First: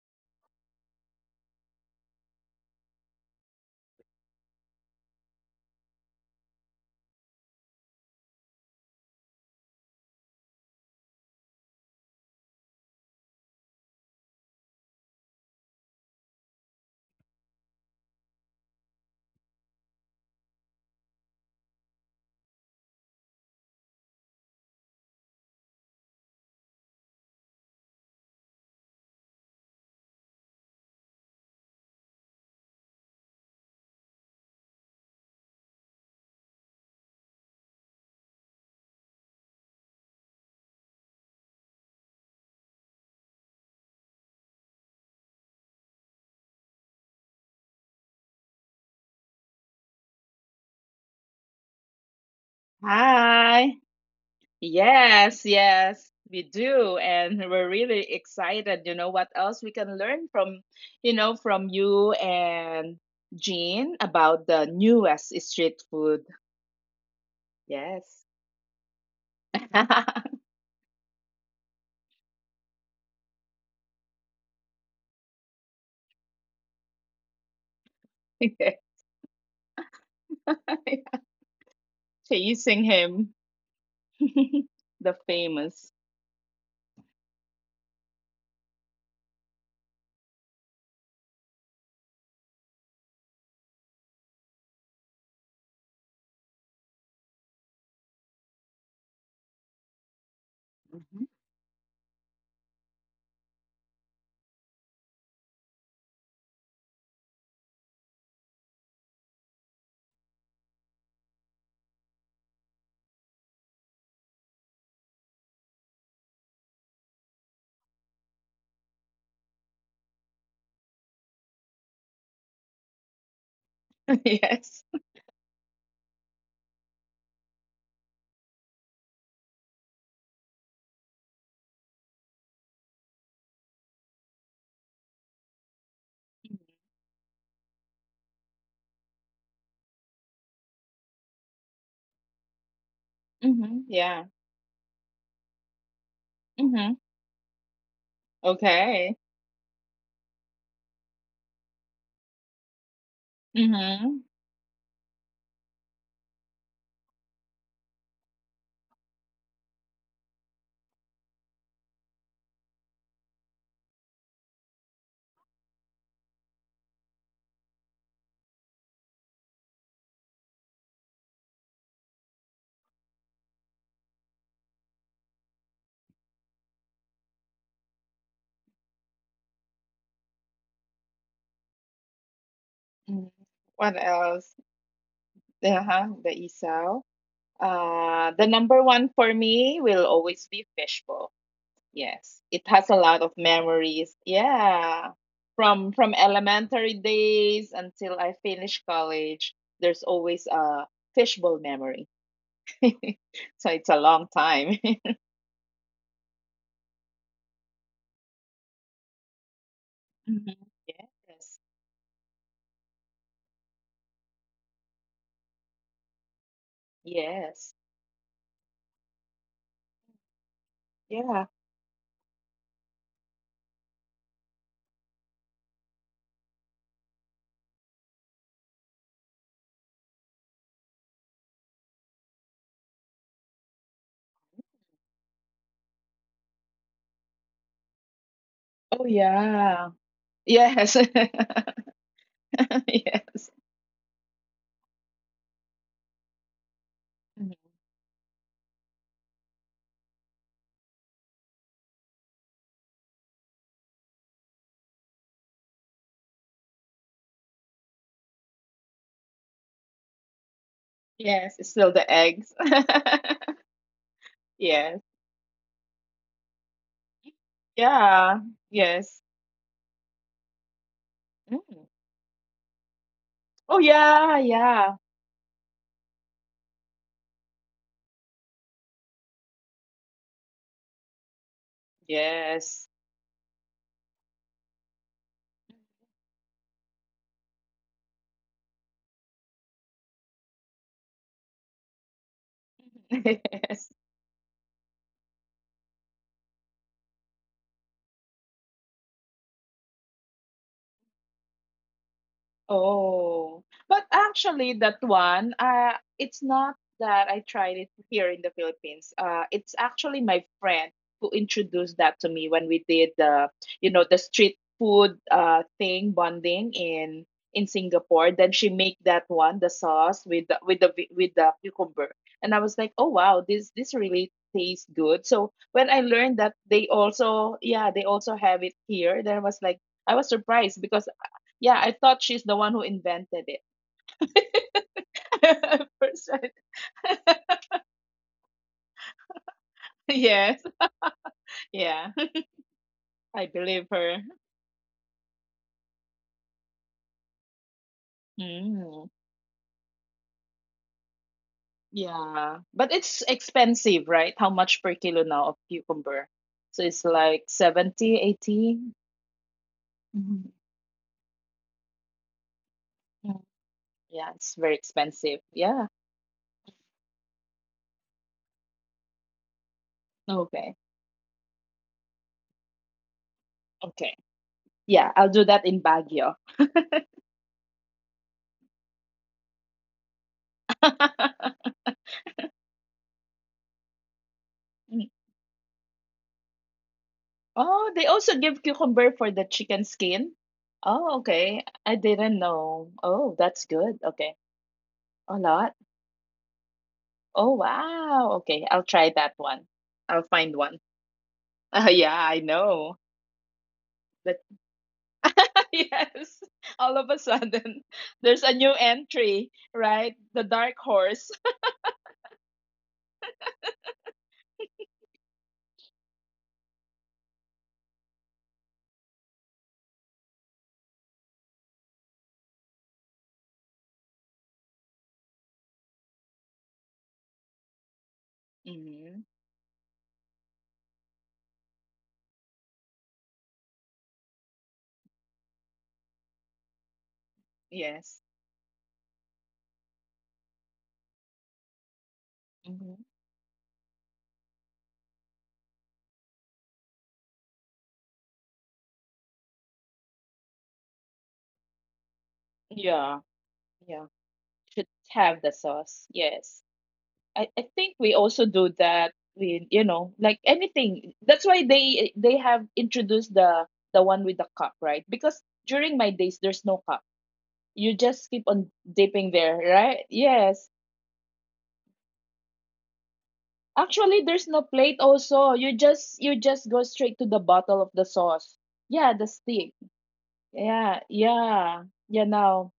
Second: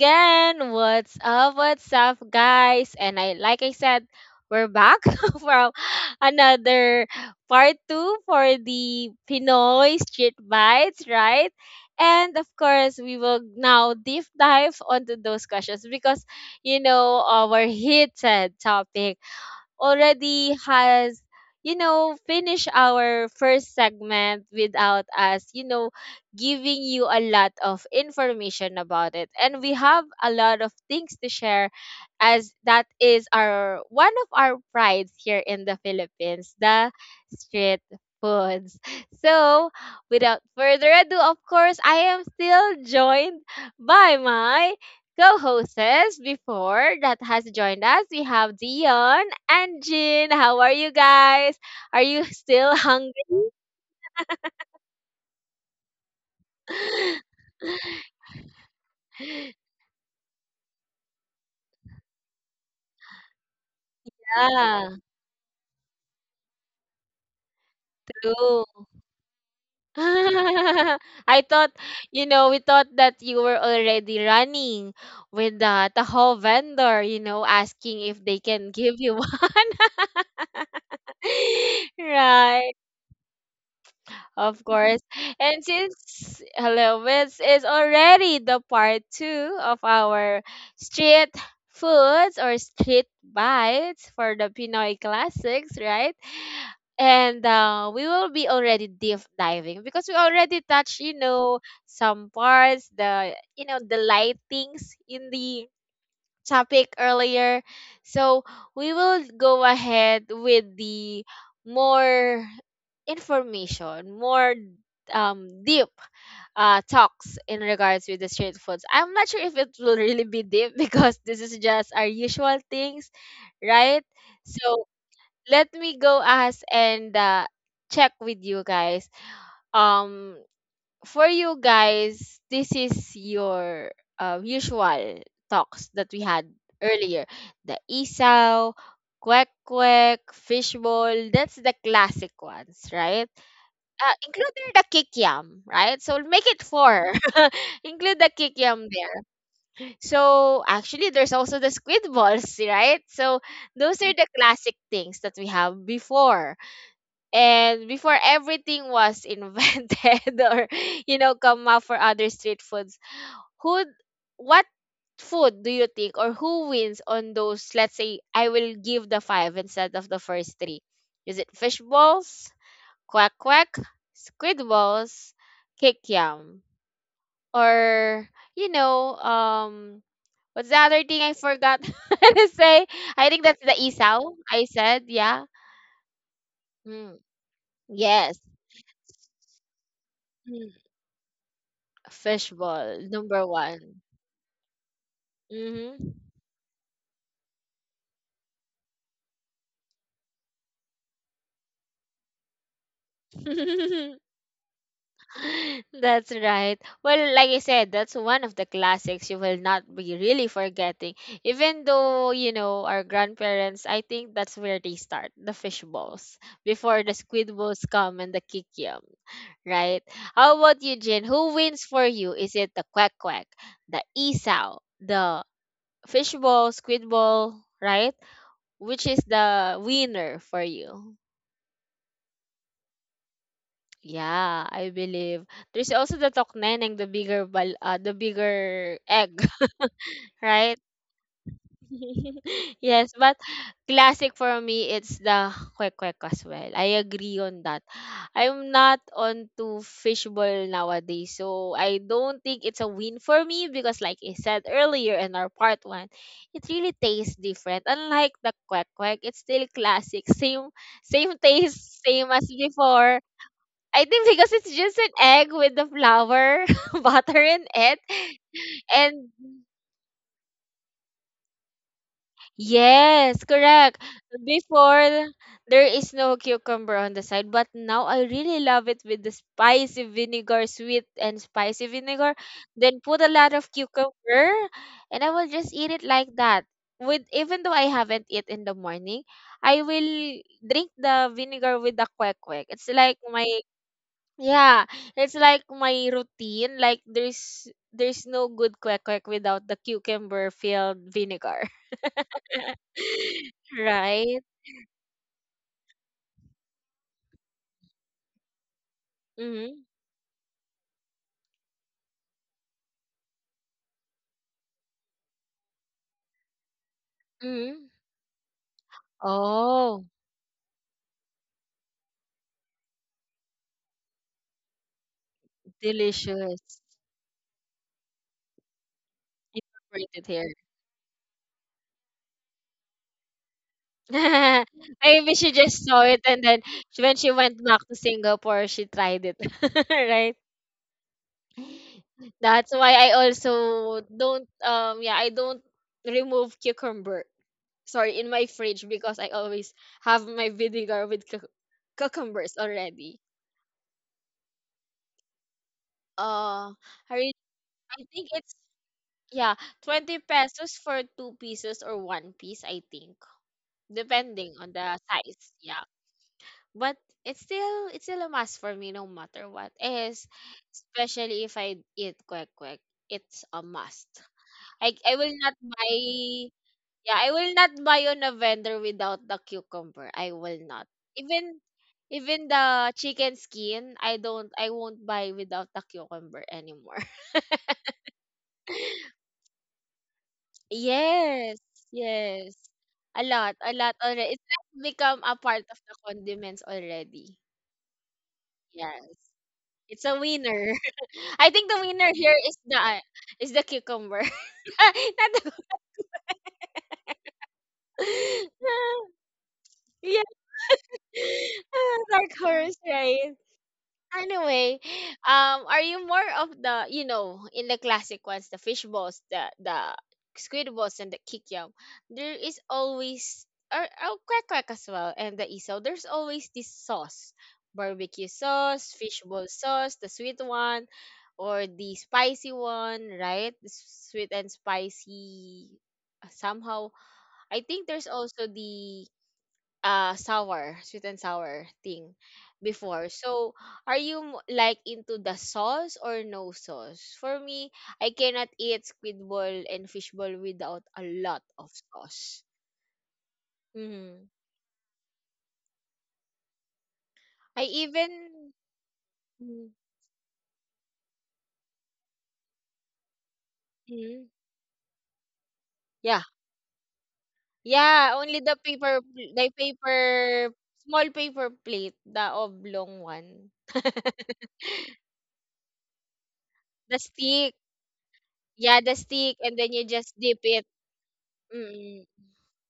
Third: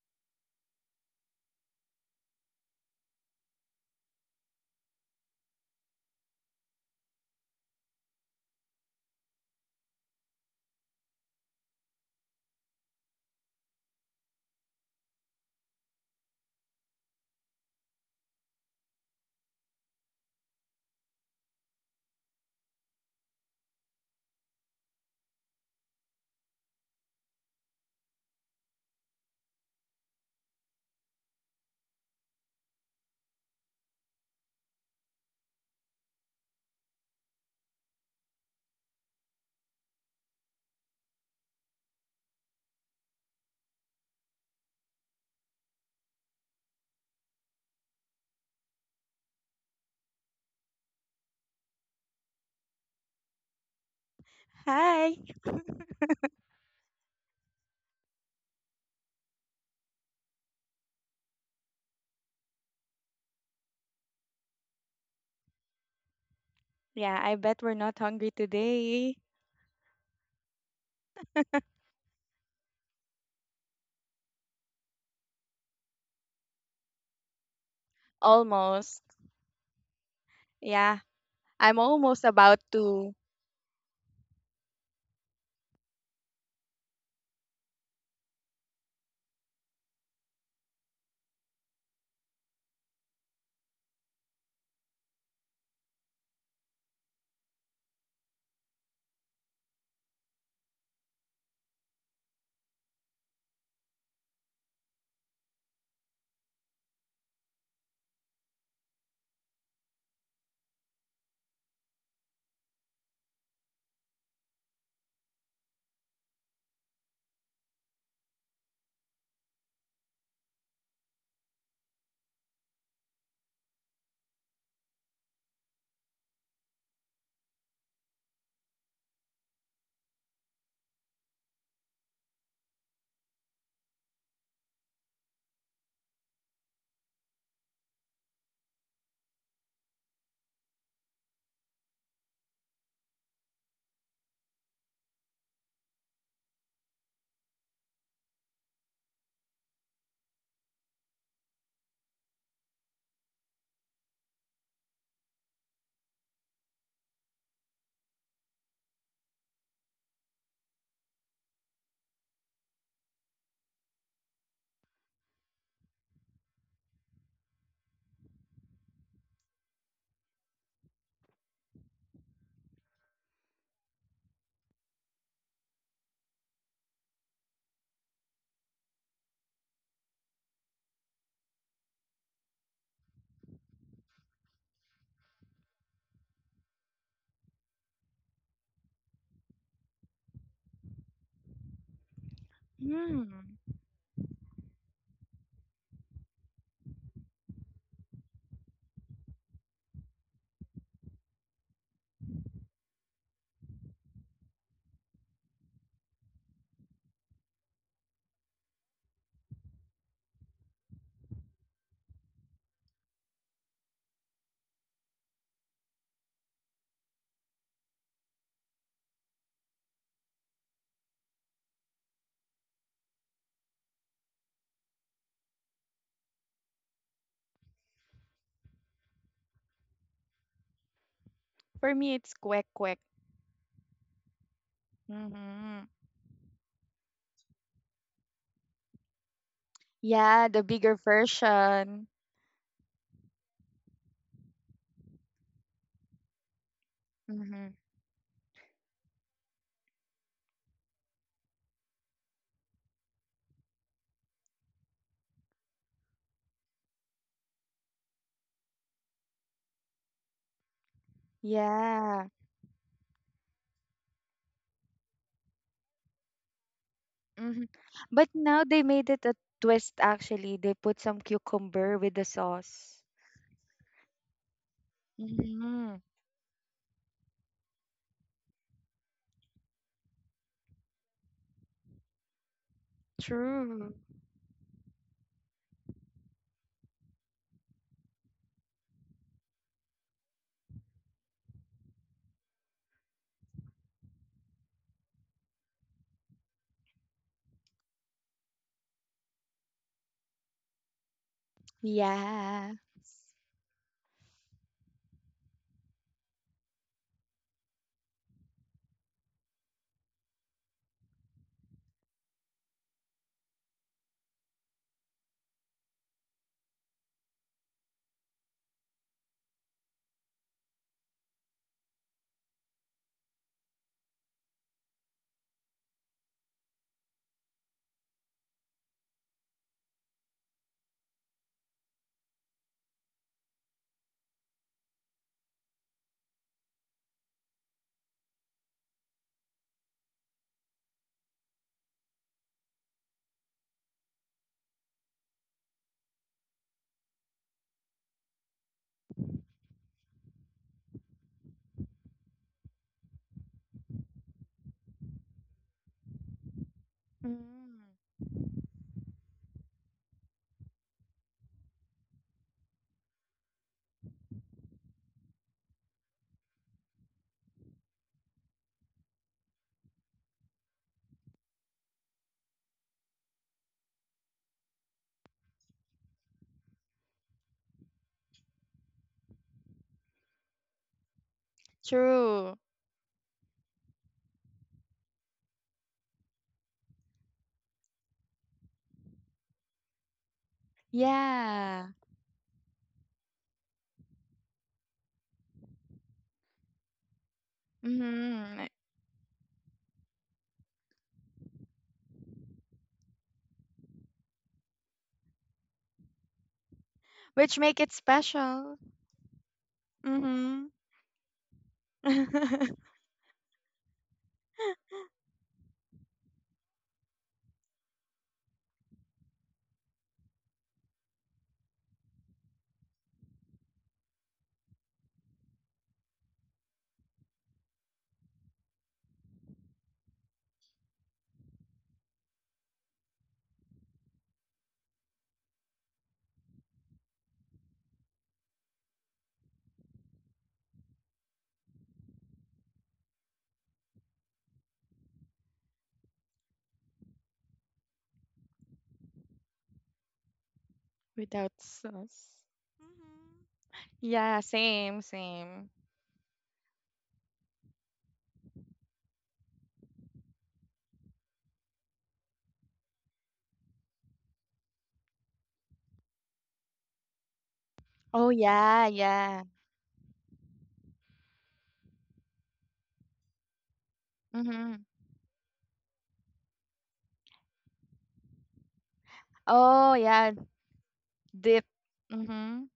again. What's up? What's up, guys? And I like I said, we're back from another part two for the Pinoy Street Bites, right? And of course, we will now deep dive onto those questions because our heated topic already has finished our first segment without us giving you a lot of information about it, and we have a lot of things to share as that is our one of our prides here in the Philippines, the street foods. So without further ado, of course, I am still joined by my co-hosts before that has joined us. We have Dion and Jin. How are you guys? Are you still hungry? Hi. Hi. Yes, yes, we do. And we're really excited. You know what else we can learn from, from you and Jean about the Yeah, newest street food. Yeah, I bet we're not Yes. hungry true. today. I thought, we thought that you were already running with the Tahoe vendor, asking if they can Almost. give you one. Yeah, I'm almost about Right. Chasing to. him, Of course. the And famous. since hello, this is already the part two of our street foods or street bites for the Pinoy classics, right? And we will be already deep diving because we already touched, Mhm. Some parts, the, the lightings in the topic earlier. So we will go ahead with the more information, more deep talks in regards with the street foods. I'm not sure if it will really be deep because this is just our usual things, right? Yes. So let me go ask and check with you guys. Um for you guys, this is your usual talks that we had earlier. The isaw, kwek kwek, fishbowl, that's the classic ones, right? Hmm. Yeah. Including the kikiam, right? So make it Hmm. four. Include the kikiam Okay. there. So actually, there's also the squid balls, right? So those are Hmm. the classic things that we have before and before everything was invented, or come up for other street foods. Who, what food do you think, or who wins on those? Let's say I will give the five instead of the first three. Is it fish balls, quack quack, squid balls, cake yam, or you know um what's the other thing I forgot to say? Hmm. I think that's the What isaw, else? I said. Yeah. Uh-huh. The isaw. Mm, yes. The number one for me will always be Mm. fishbowl. Yes, it has a Fishball, lot Hmm. of No. 1. memories. Yeah, from Hmm. elementary days until I finish college, there's always a fishbowl memory. So it's a long time. That's right. Well, like I said, that's one of the classics you will not be really Mhm. forgetting. Yes, Even though, our grandparents, I think that's where they start the fish balls before the squid yes, balls come and the kikiam, right? How about you, Jin? yeah. Who wins for you? Is it the quack quack, the isaw, the fish ball, squid ball, right? Which is the winner for you? For me, it's quick, quick. Yeah, I believe. Mm-hmm. There's also the tokneneng, the bigger bal the bigger Oh egg, yeah, Yeah, the right? yes, bigger version. Yes, but yes, classic for me it's the kwek-kwek as well. I agree Mhm. on Mm-hmm. that. I'm not onto fishbowl nowadays, so I don't think it's a win for me because like I said earlier in our part one, it really tastes different. Unlike the kwek-kwek, it's still classic. Same yes. It's still taste, the Yeah. same as eggs. before. I think because it's Yes, just an egg with the flour, butter Mm-hmm. in it. But yeah, now they made yes. it And a twist, actually. They put some Mm. cucumber with the sauce. yes, Oh correct. yeah, yeah. Before there Mm-hmm. is no cucumber on the side, but now I really love it with the spicy vinegar, sweet and spicy vinegar. Yes. Then put a lot of True. cucumber and I will just eat it like that. With even though I haven't eat in the morning, I will drink the vinegar with the kwek kwek. It's like my— Yes. Yeah, it's like my routine. Like there's no good kwek kwek without the cucumber filled vinegar. Yeah. Oh, but Right? actually, that one, it's not that I tried it here in the Philippines. It's Mm-hmm. actually my friend who introduced that to me when we did the, the street food thing bonding in Mm-hmm. Singapore. Then she make that one, the Oh, sauce with the with the cucumber, and I was like, oh wow, this really tastes good. So when I learned that delicious. they also, yeah, they also have it here, then I was like. I was Incorporated here. surprised because yeah, I thought she's the one who invented it. Maybe she just saw it First, and right? then when she went back to Singapore, she tried it. Right? Yes. Yeah. That's why I I believe also her. don't yeah, I don't remove cucumber, sorry, in my fridge Mm. because I always have my vinegar with Yeah. cucumbers But it's already. expensive, right? How much per kilo now of cucumber? Uh, So it's I, like re- Mm, I 70, think it's 80. yeah, 20 Mhm. pesos for two pieces or one piece, I think, Mm. Yeah, depending it's on very the expensive. size. Yeah. Yeah. But it's still a must for me no matter what. Is Okay. especially if I eat quick quick, it's a must. Okay. I Yeah, will I'll do not that in buy— Baguio. Yeah, I will not buy on a vendor without the cucumber. I will not. Even even true. the chicken skin, I won't Mm. buy without the cucumber anymore. Oh, they also give cucumber for the chicken skin. Oh, Yes. okay. Yeah. I didn't Yes. know. Oh, that's A lot good. Okay. already. It's like become A a part lot. of the condiments already. Oh, wow. Okay, Mm-hmm. I'll Yes. try that one. It's a I'll find winner. one. I think the yeah, winner here I is know. The cucumber. But Not the, yes, all of a Which make sudden, it there's a new special. entry, right? yeah. The Mm-hmm. dark horse. Dark horse, right? Anyway, are you more of the in the classic ones, the fish balls, the squid balls, and the kikyam? There is always— or oh, quack quack as well, and the isaw. There's always this sauce, barbecue sauce, Hmm. fish ball sauce, the sweet one, or the spicy one, right? The sweet and spicy somehow. I think there's Yes. also the sour, sweet and sour thing Hmm. before. So are you like into the sauce or no sauce? For me, I cannot eat squid ball and fish ball without a lot Without of sauce. sauce. Yeah, Mm-hmm. yeah. Hmm. Yeah, Should same, have the same. sauce. Yes. I I think we even— also do that with, like anything. That's why they have introduced the one Mhm. with the cup, right? Because during my Yeah, days, there's no cup. You yeah, just Oh keep only the on yeah, dipping yeah. there, the right? paper, Yes, small paper plate, the oblong one. actually there's no Mm-hmm. plate also, you just go The straight to the stick, bottle of the sauce. yeah, the Yeah, the stick, and stick. then you Oh just yeah, dip it. Yeah, dip. yeah, Mm-hmm. yeah. Mm-hmm. Now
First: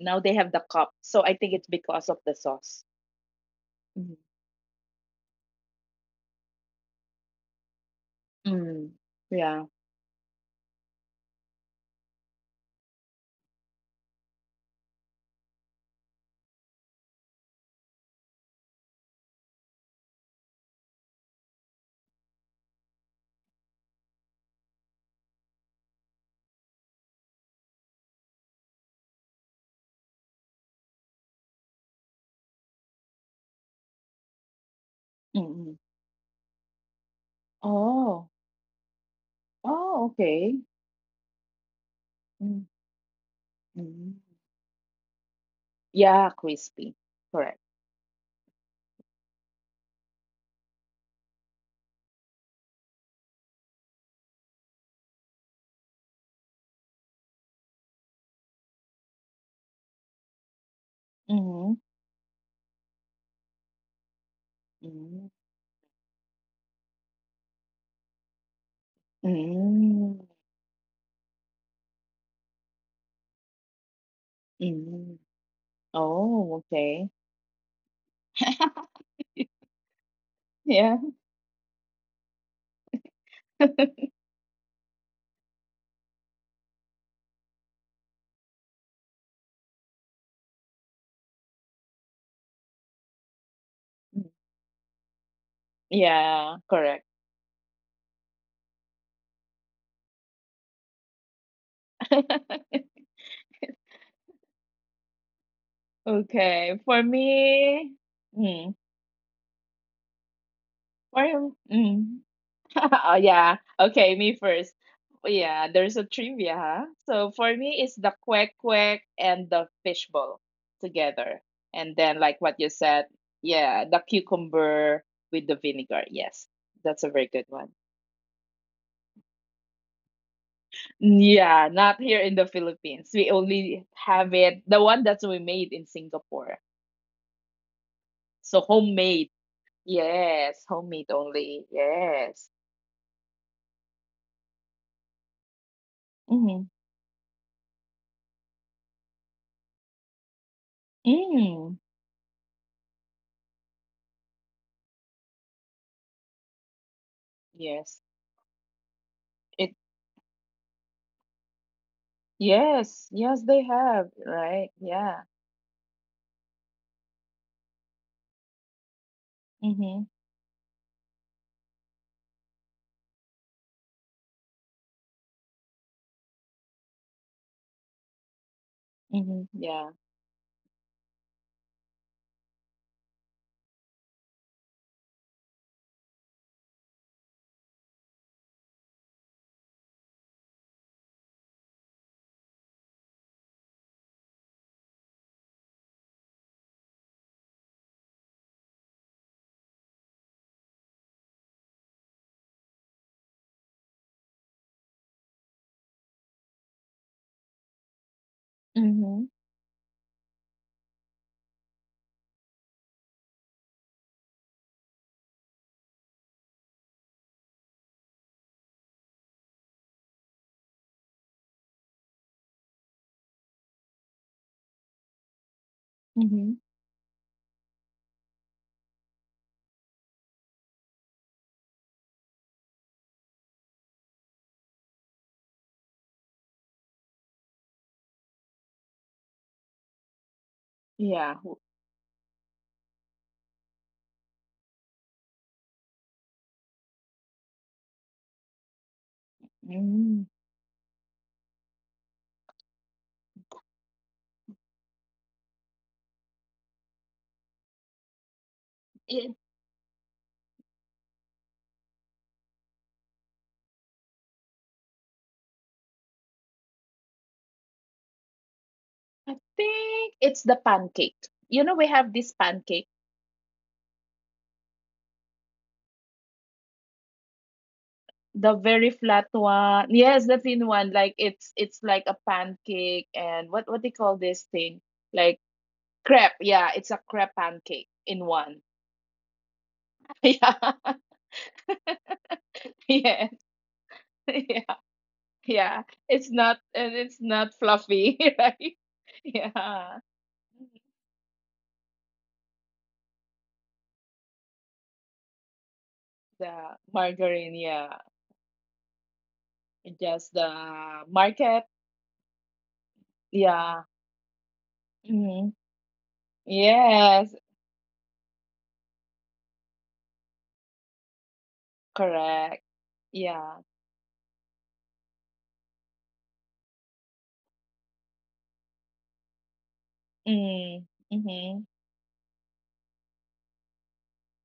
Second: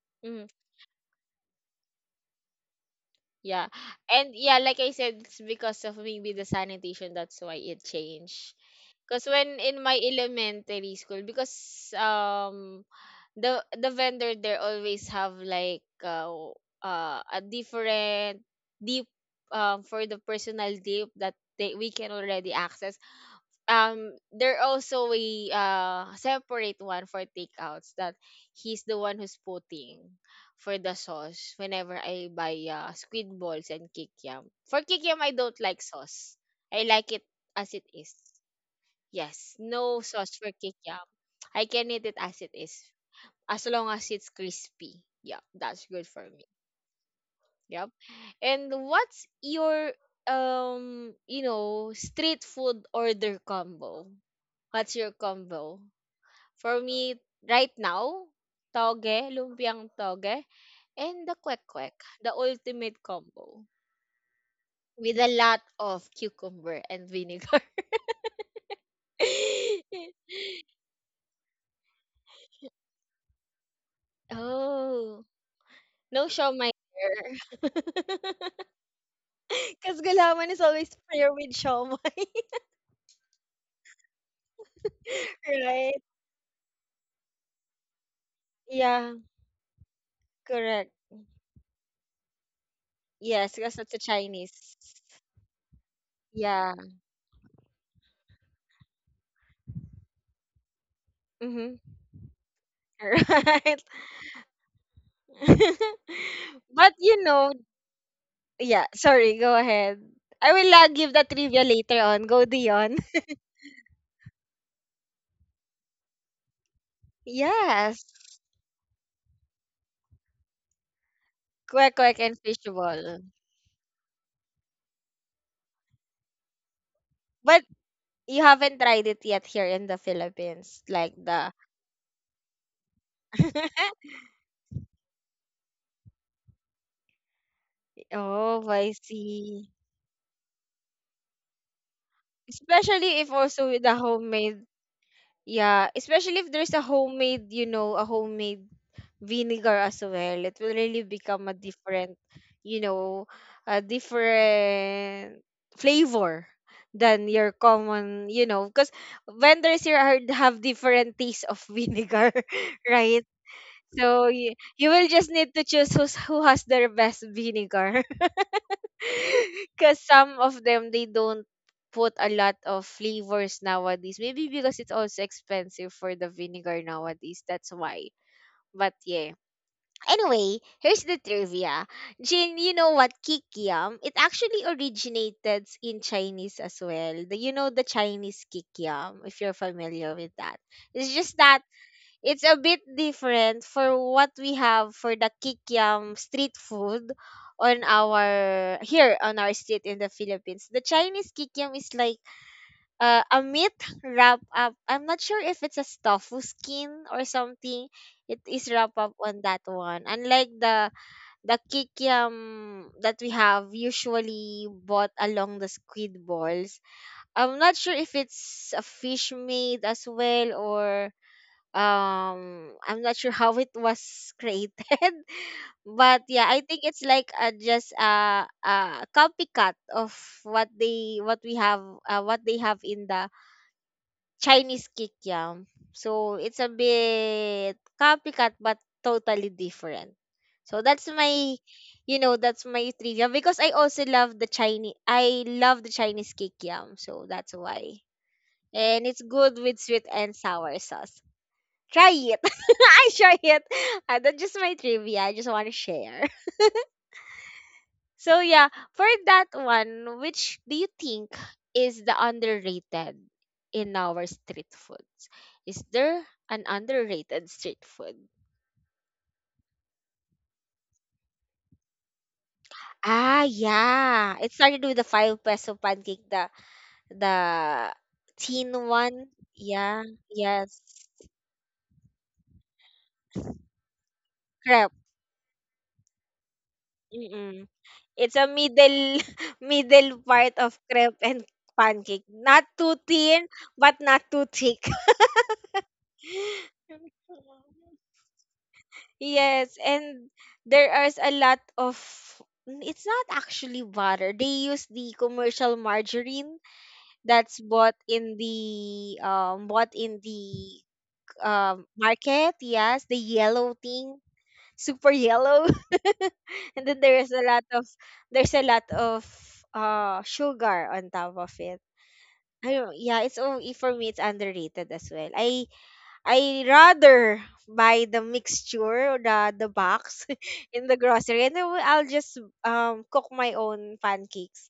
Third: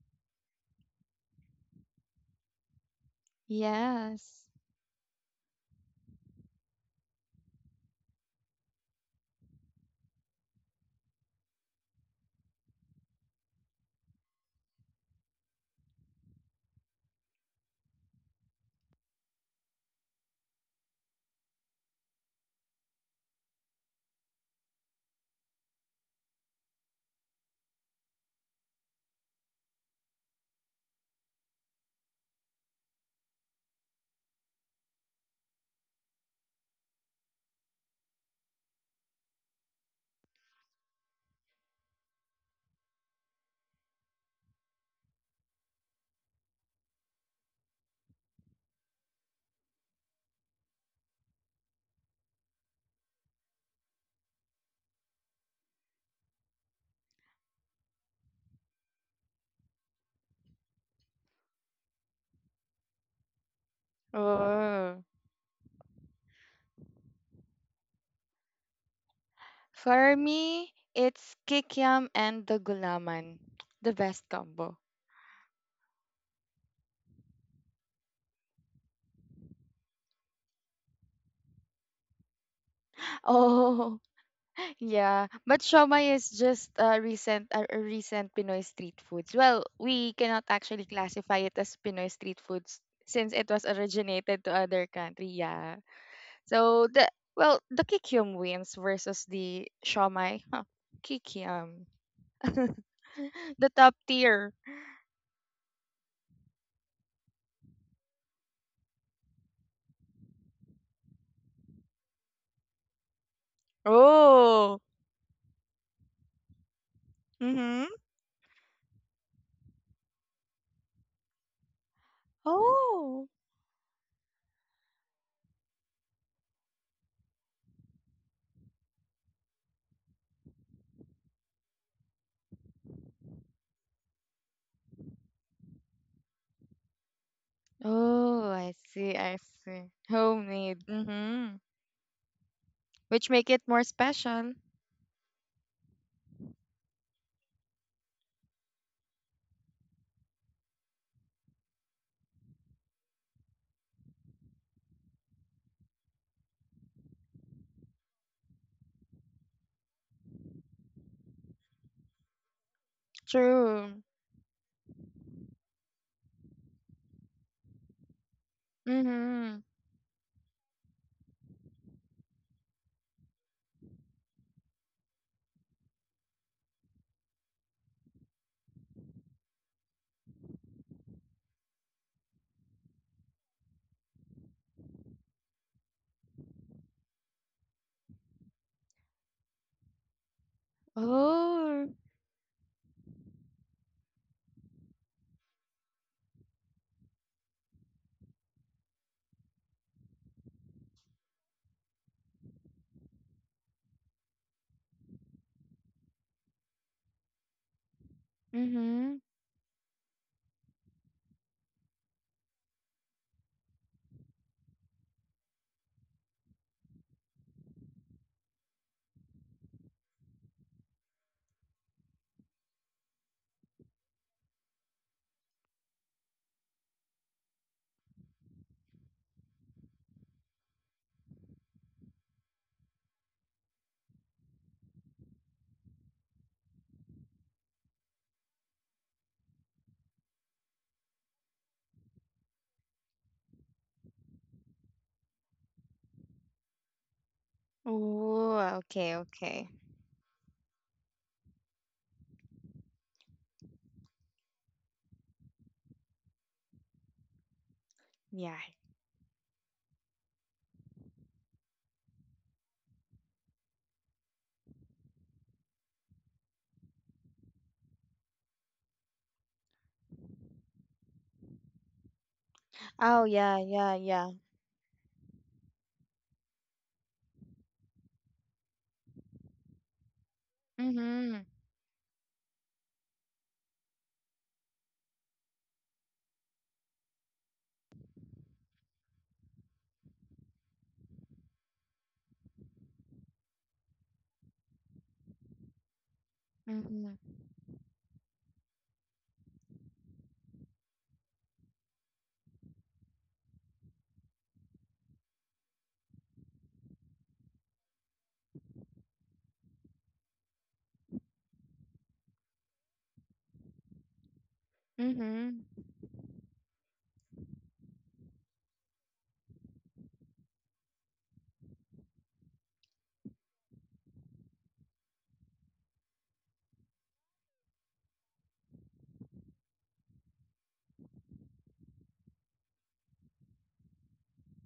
they Mm-hmm. have the cup, so I think it's because of the sauce. Yeah. Mm, And Yes. yeah, like I said, it's because of maybe the sanitation, that's why it changed. mm, Because when yeah. in my elementary school, because the vendor there always have like a different deep for the personal deep that they, we can already access. There also a separate one for takeouts that he's the one who's putting for the sauce whenever I buy squid balls and kikiam. For kikiam I Mm, don't mm. like sauce. I like it as it is. Oh. Yes, no Oh, sauce for okay. kikiam. I can eat it as it Mm, is as long as mm. it's crispy. Yeah, that's good for Yeah, me. crispy. Correct. Yep. And what's your street food order combo? What's your combo? For me, right now, toge, lumpiang toge, and the Mm-hmm. kwek-kwek, the ultimate combo Oh. with a Mm. lot of cucumber and vinegar. For Mm. me, it's kikiam and the gulaman. The best combo. Mm. Oh, no Oh, siomay okay. there. Because gulaman is always Yeah. prayer with siomay, Oh, yeah, but right? shawmai is just a recent a recent Pinoy street Yeah, foods. Well, we cannot actually correct. classify it as Pinoy street foods since it Yes, was because that's a Mm. originated Chinese. to other country. Yeah. Yeah, Yeah. So correct. the, well, the kikium wins versus the shawmai. Huh, Mm-hmm. kikium. The Right. top tier. Okay, But for me, mm, yeah, sorry, go ahead. I will give the for you, trivia later mm. on. Go Dion. Oh, yeah. Okay, me first. Oh. Yeah, there's a trivia, huh? So for me, Mhm. it's Yes. the quack quack and the fishbowl together. Quack And quack then, and like what you said, fishball. Oh. yeah, the cucumber with the vinegar. Yes, that's a very good But one. you haven't tried it yet here in the Philippines. Like the— Yeah, not here in the Philippines. We only have it, the one that we made in Singapore. Oh, Oh, So I I see. I homemade. see. see. Yes, Homemade. homemade Mhm. only. Yes. Especially if Which make it also with more the special. homemade— Yeah, especially if there's Mm-hmm. a homemade, a homemade vinegar as well. It will really become a Mm. different, you know, a different flavor than your Yes. common, because vendors It here are, have different tastes of vinegar, yes, right? yes they True. have, So you, right? you will just Yeah. need to choose who's, who has their best vinegar Mhm. because Mm-hmm. some of them they don't put a lot of flavors nowadays. Maybe because it's also expensive for the vinegar nowadays. That's why. But yeah. Mm-hmm. Yeah. Anyway, here's the trivia. Jin, you know what kikiam? It actually originated in Chinese as well. The, you know, the Chinese kikiam, if you're familiar with that. It's just that Oh, it's a bit different for what we have for the kikiam street food on our here on our street in the Philippines. The Chinese kikiam is like a meat wrap up. I'm not sure if it's a tofu skin or something. It is wrap up mm-hmm. Mm-hmm. on that one. Unlike the kikiam that we have usually bought along the squid balls. I'm not sure if it's a fish made as well, or I'm not sure how it was created. But yeah, I Mm-hmm. think it's like just a copycat of what we have, what they have in the Chinese kikyam. So it's a bit copycat, but totally different. So that's Yeah. my— that's my trivia, because I also love the Chinese— I love the Chinese kikyam. So that's why. Oh, And okay, it's good okay. with sweet Mm. and sour sauce. Try it. I try it. That's just my trivia. I just want to share. So Yeah. yeah, for It, that one, which do you think is the underrated in our street foods? Is there an underrated street food? I think it's the pancake. You know, we have this pancake, Oh, Ah, yeah, yeah, yeah. yeah. It started with the 5-peso pancake, the the the teen very one. flat one. Yeah. Yes, the thin Yes. one. Like Mm-hmm. it's like a pancake and what they call this thing? Crap. Like crepe. Yeah, it's a crepe pancake in It's a one. middle middle part of Yeah. crepe and pancake. Not too Yes. thin, but not too thick. Yeah, yeah. It's not and it's Mm-hmm. not fluffy, right? Yes, Yeah. and there are a lot of n- it's not actually butter. They use the commercial margarine The that's margarine, yeah. Bought in the Just the market. Market. Yes, the yellow Yeah. thing, super Mm-hmm. yellow. Hmm. And then Yes, there's a lot of sugar on top of it. I correct. don't, yeah, it's only Yeah. for me. It's underrated as well. I rather buy the mixture, or the box, in the Mm. grocery, and then Mm-hmm. I'll just cook my own pancakes.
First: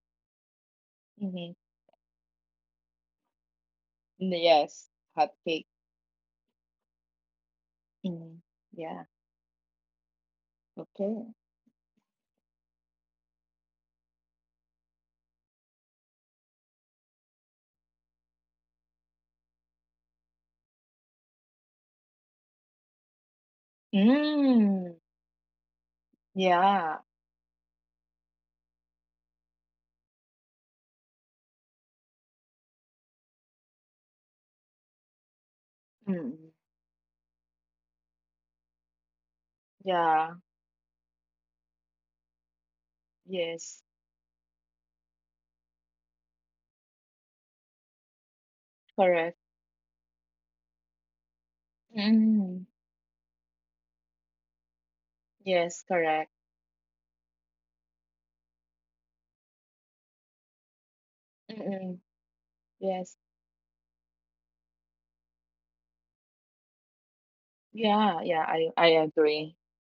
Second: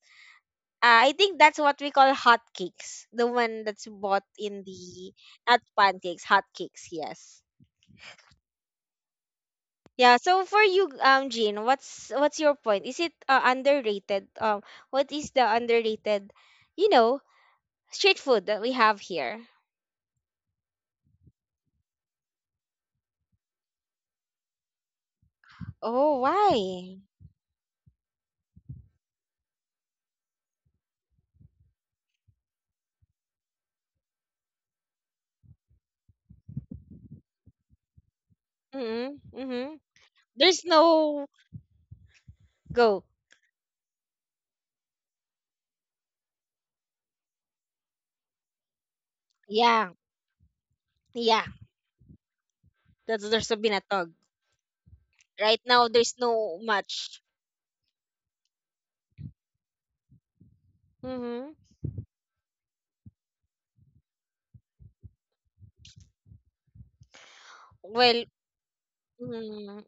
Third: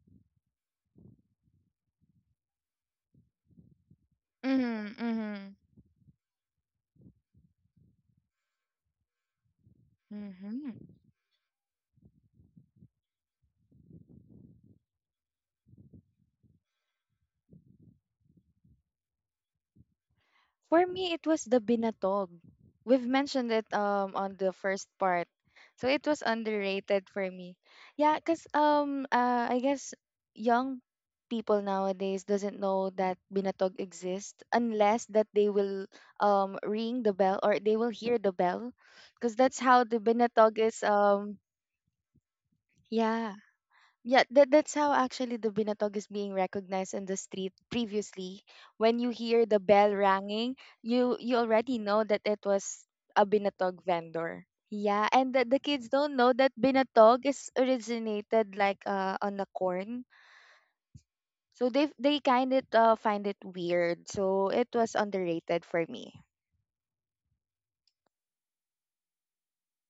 I think Mm-hmm. that's what we call hot cakes. The one that's bought in Yes. Mm-hmm. the, Hot Mm-hmm. not cake. pancakes, hot cakes. Yes. Mm. Yeah. Yeah. So for you, Mm-hmm. Okay. Jean, what's your point? Is it underrated? What is the underrated? You know, Street food that we have here. For me, it was the binatog. We've mentioned it on the first Mm. part. So it Oh, was why? underrated Yeah. for me. Yeah, cuz I guess young people nowadays doesn't know that binatog exists unless that they will Mm. ring the bell or they will hear the bell Mm, cuz that's mhm. how the Yeah. binatog There's is no go. yeah, Yes. yeah, that that's how actually the binatog is being recognized in the street previously. When you hear Correct. the Yeah, bell ringing, you yeah. already know that it was Mm. a That's there's a binatog binatog. vendor. Yeah, and the Right kids now, Yes, don't there's know correct. that no much. binatog is originated like on the corn. Mhm. So they Mm-mm. they kind of find Yes. it weird. So it was underrated for me. Well, Yeah, yeah, I agree. mm,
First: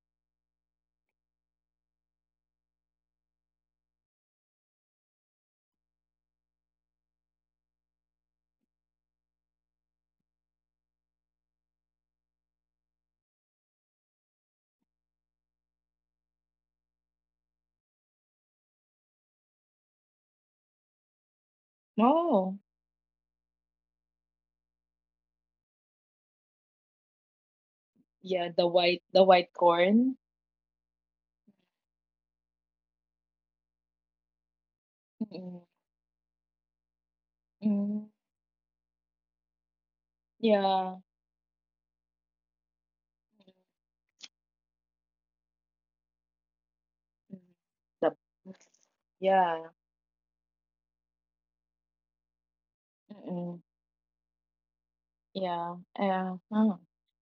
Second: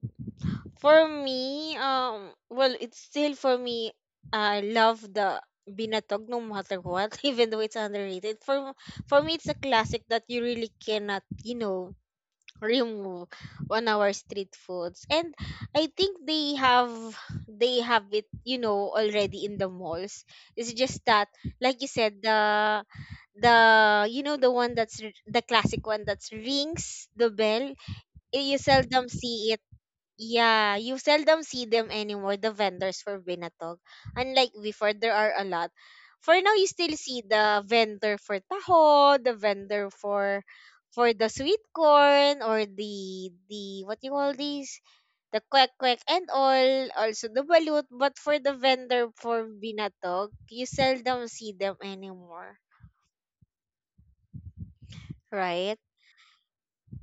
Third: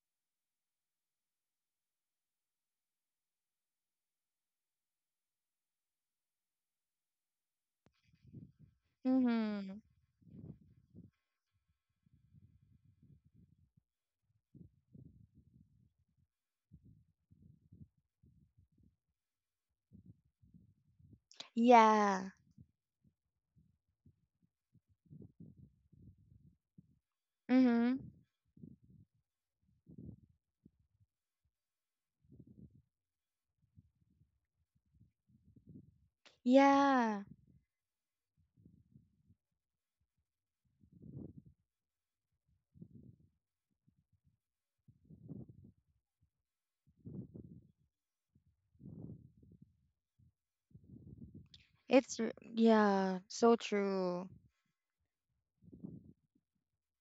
for me, well, it's still for me. I love the binatog no matter what, even though it's underrated. For me, it's a Mhm. classic that you really cannot, remove on our street foods. And I think they have it, you know, already in the malls. It's just that, like you said, Yeah. Oh, the you know the one the classic one that's rings the bell. Mhm. yeah, the You white seldom see it. corn. Yeah, you seldom see them anymore, the vendors for Binatog. Unlike before, there are a Mm-mm. lot. For now, you still see Yeah. the Mm, vendor for taho, the vendor for yeah. for the sweet corn, or the what you call these, the kwek kwek, and all Mm. also the balut. The But for the vendor for yeah. binatog, you seldom see them anymore. Yeah, Mm-mm. so true. Yeah. Right, Yeah. Huh.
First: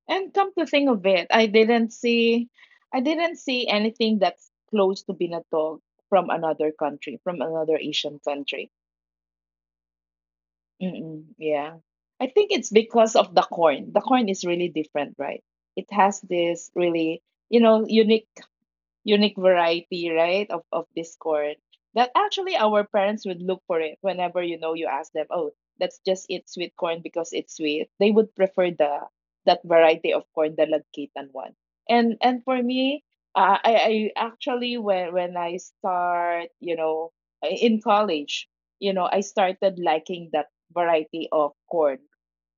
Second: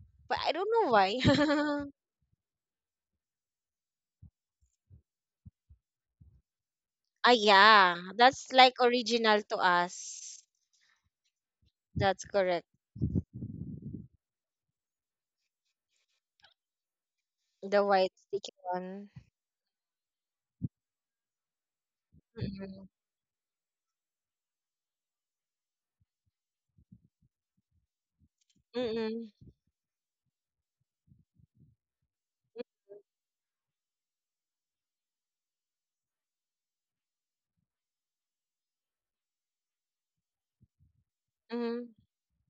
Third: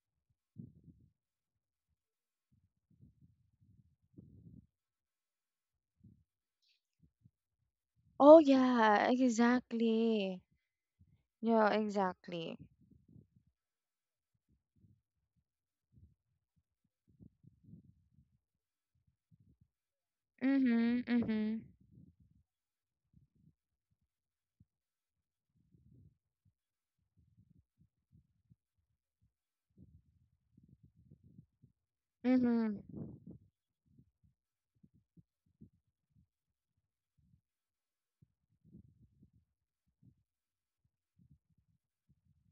And but I come to don't think know of why. it, I didn't see anything that's close to binatog from another country, from another yeah, Asian Oh that's country. like yeah, original to exactly. us. Mm-mm. Yeah, Yeah. I That's think exactly. correct. it's because of the corn. The corn is really different, right? It has this really, The white unique sticky one. Variety, right, of, Mm-hmm, this corn mm-hmm, that actually our Mm-mm. parents would look for it whenever you know you ask them, oh, let's just eat sweet corn because it's sweet. They would prefer the Mm-mm. that variety of corn, the lagkitan one. And for me, mm-hmm, I actually when I start, you know, in college, you know, I started liking that variety of corn Mm-mm.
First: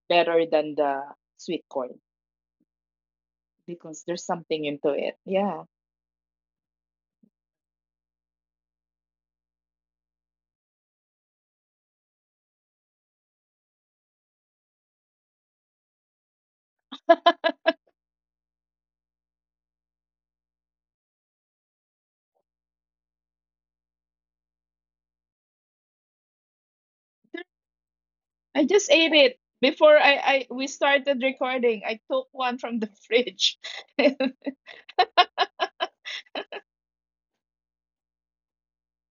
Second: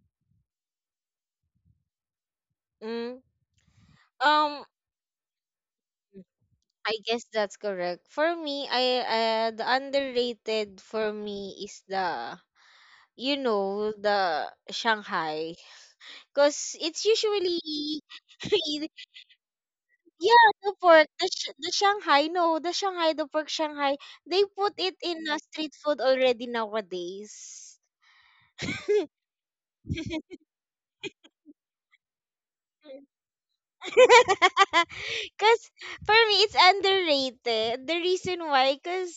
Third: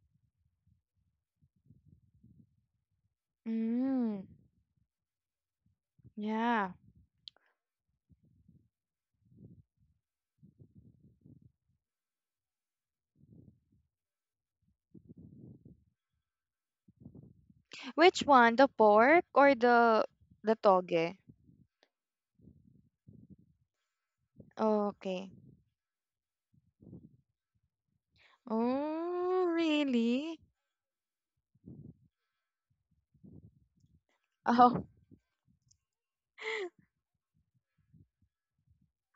better than the sweet corn Mm. because mm. there's Um, something into it. Yeah. Yeah. I guess that's correct. For me, I the underrated for me is the you know the Shanghai because it's usually. Which one? The pork or the Yeah, the the pork, toge? The Shanghai, no, the Shanghai, the pork Shanghai. They put it in Okay. a street food already nowadays. I just ate it Oh, before really? I we started recording. I took one from the fridge. Oh. Cause for me it's underrated. The reason why, cause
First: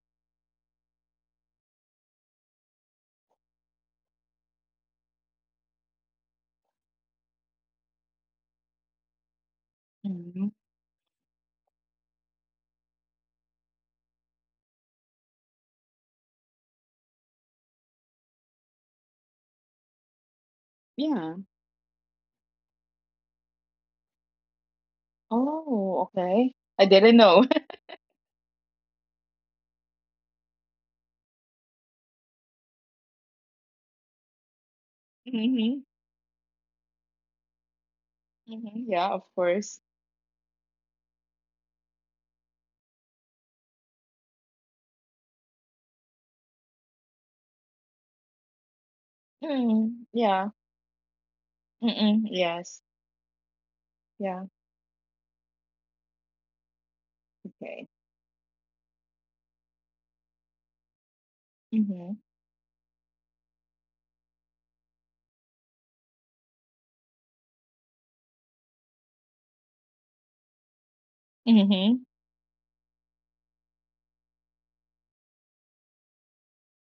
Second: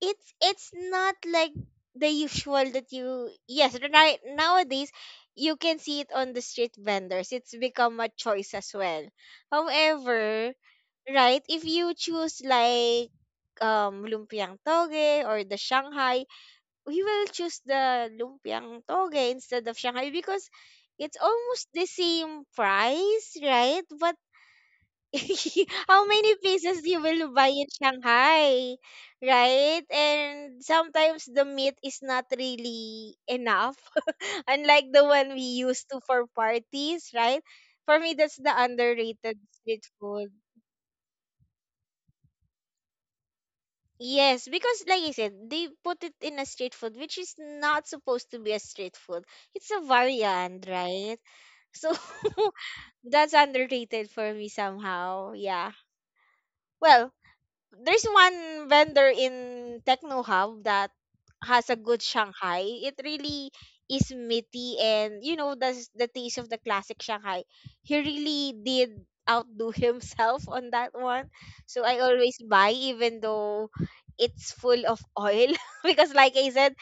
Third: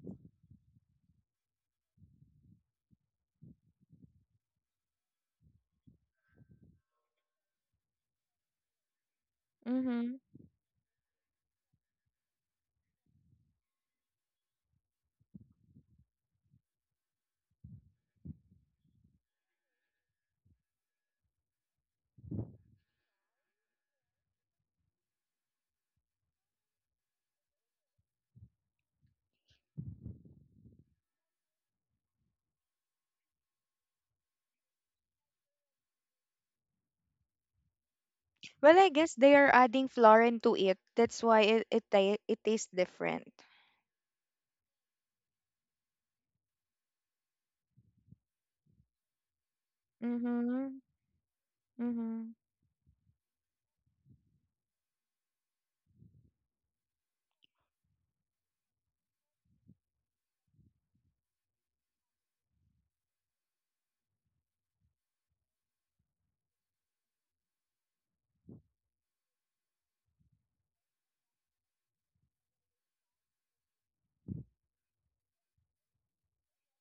it's not like the usual that you, yes, right, nowadays you can see it on the street vendors. It's become a choice as well. Mm-hmm. However, Mhm. right, if you choose like lumpiang toge or the Shanghai, we will choose the lumpiang toge instead of Shanghai because it's Yeah. almost the same price, right? But how Oh, many okay. pieces I you didn't will buy know. in Shanghai, right? And sometimes the meat is not really enough, unlike the one we Hmm. used to for parties, right? For me, that's the Well, Hmm. I Yeah, guess of they underrated are course. street adding food. florin to it. That's why it tastes different. Yes, because like I said, they put it in a street food, which is not supposed to be a street food. It's a Mm, yeah. variant, Mm-hmm. right? So Mm-mm, Mm-hmm. yes. that's underrated for Yeah. me somehow. Yeah. Well, Okay. there's one vendor in Techno Hub that has a good Mm-hmm. Shanghai. It really is meaty, and you know the taste of the classic Shanghai. He really did outdo himself on that one. So Mm-hmm. I always buy even though it's full of oil, because like I said,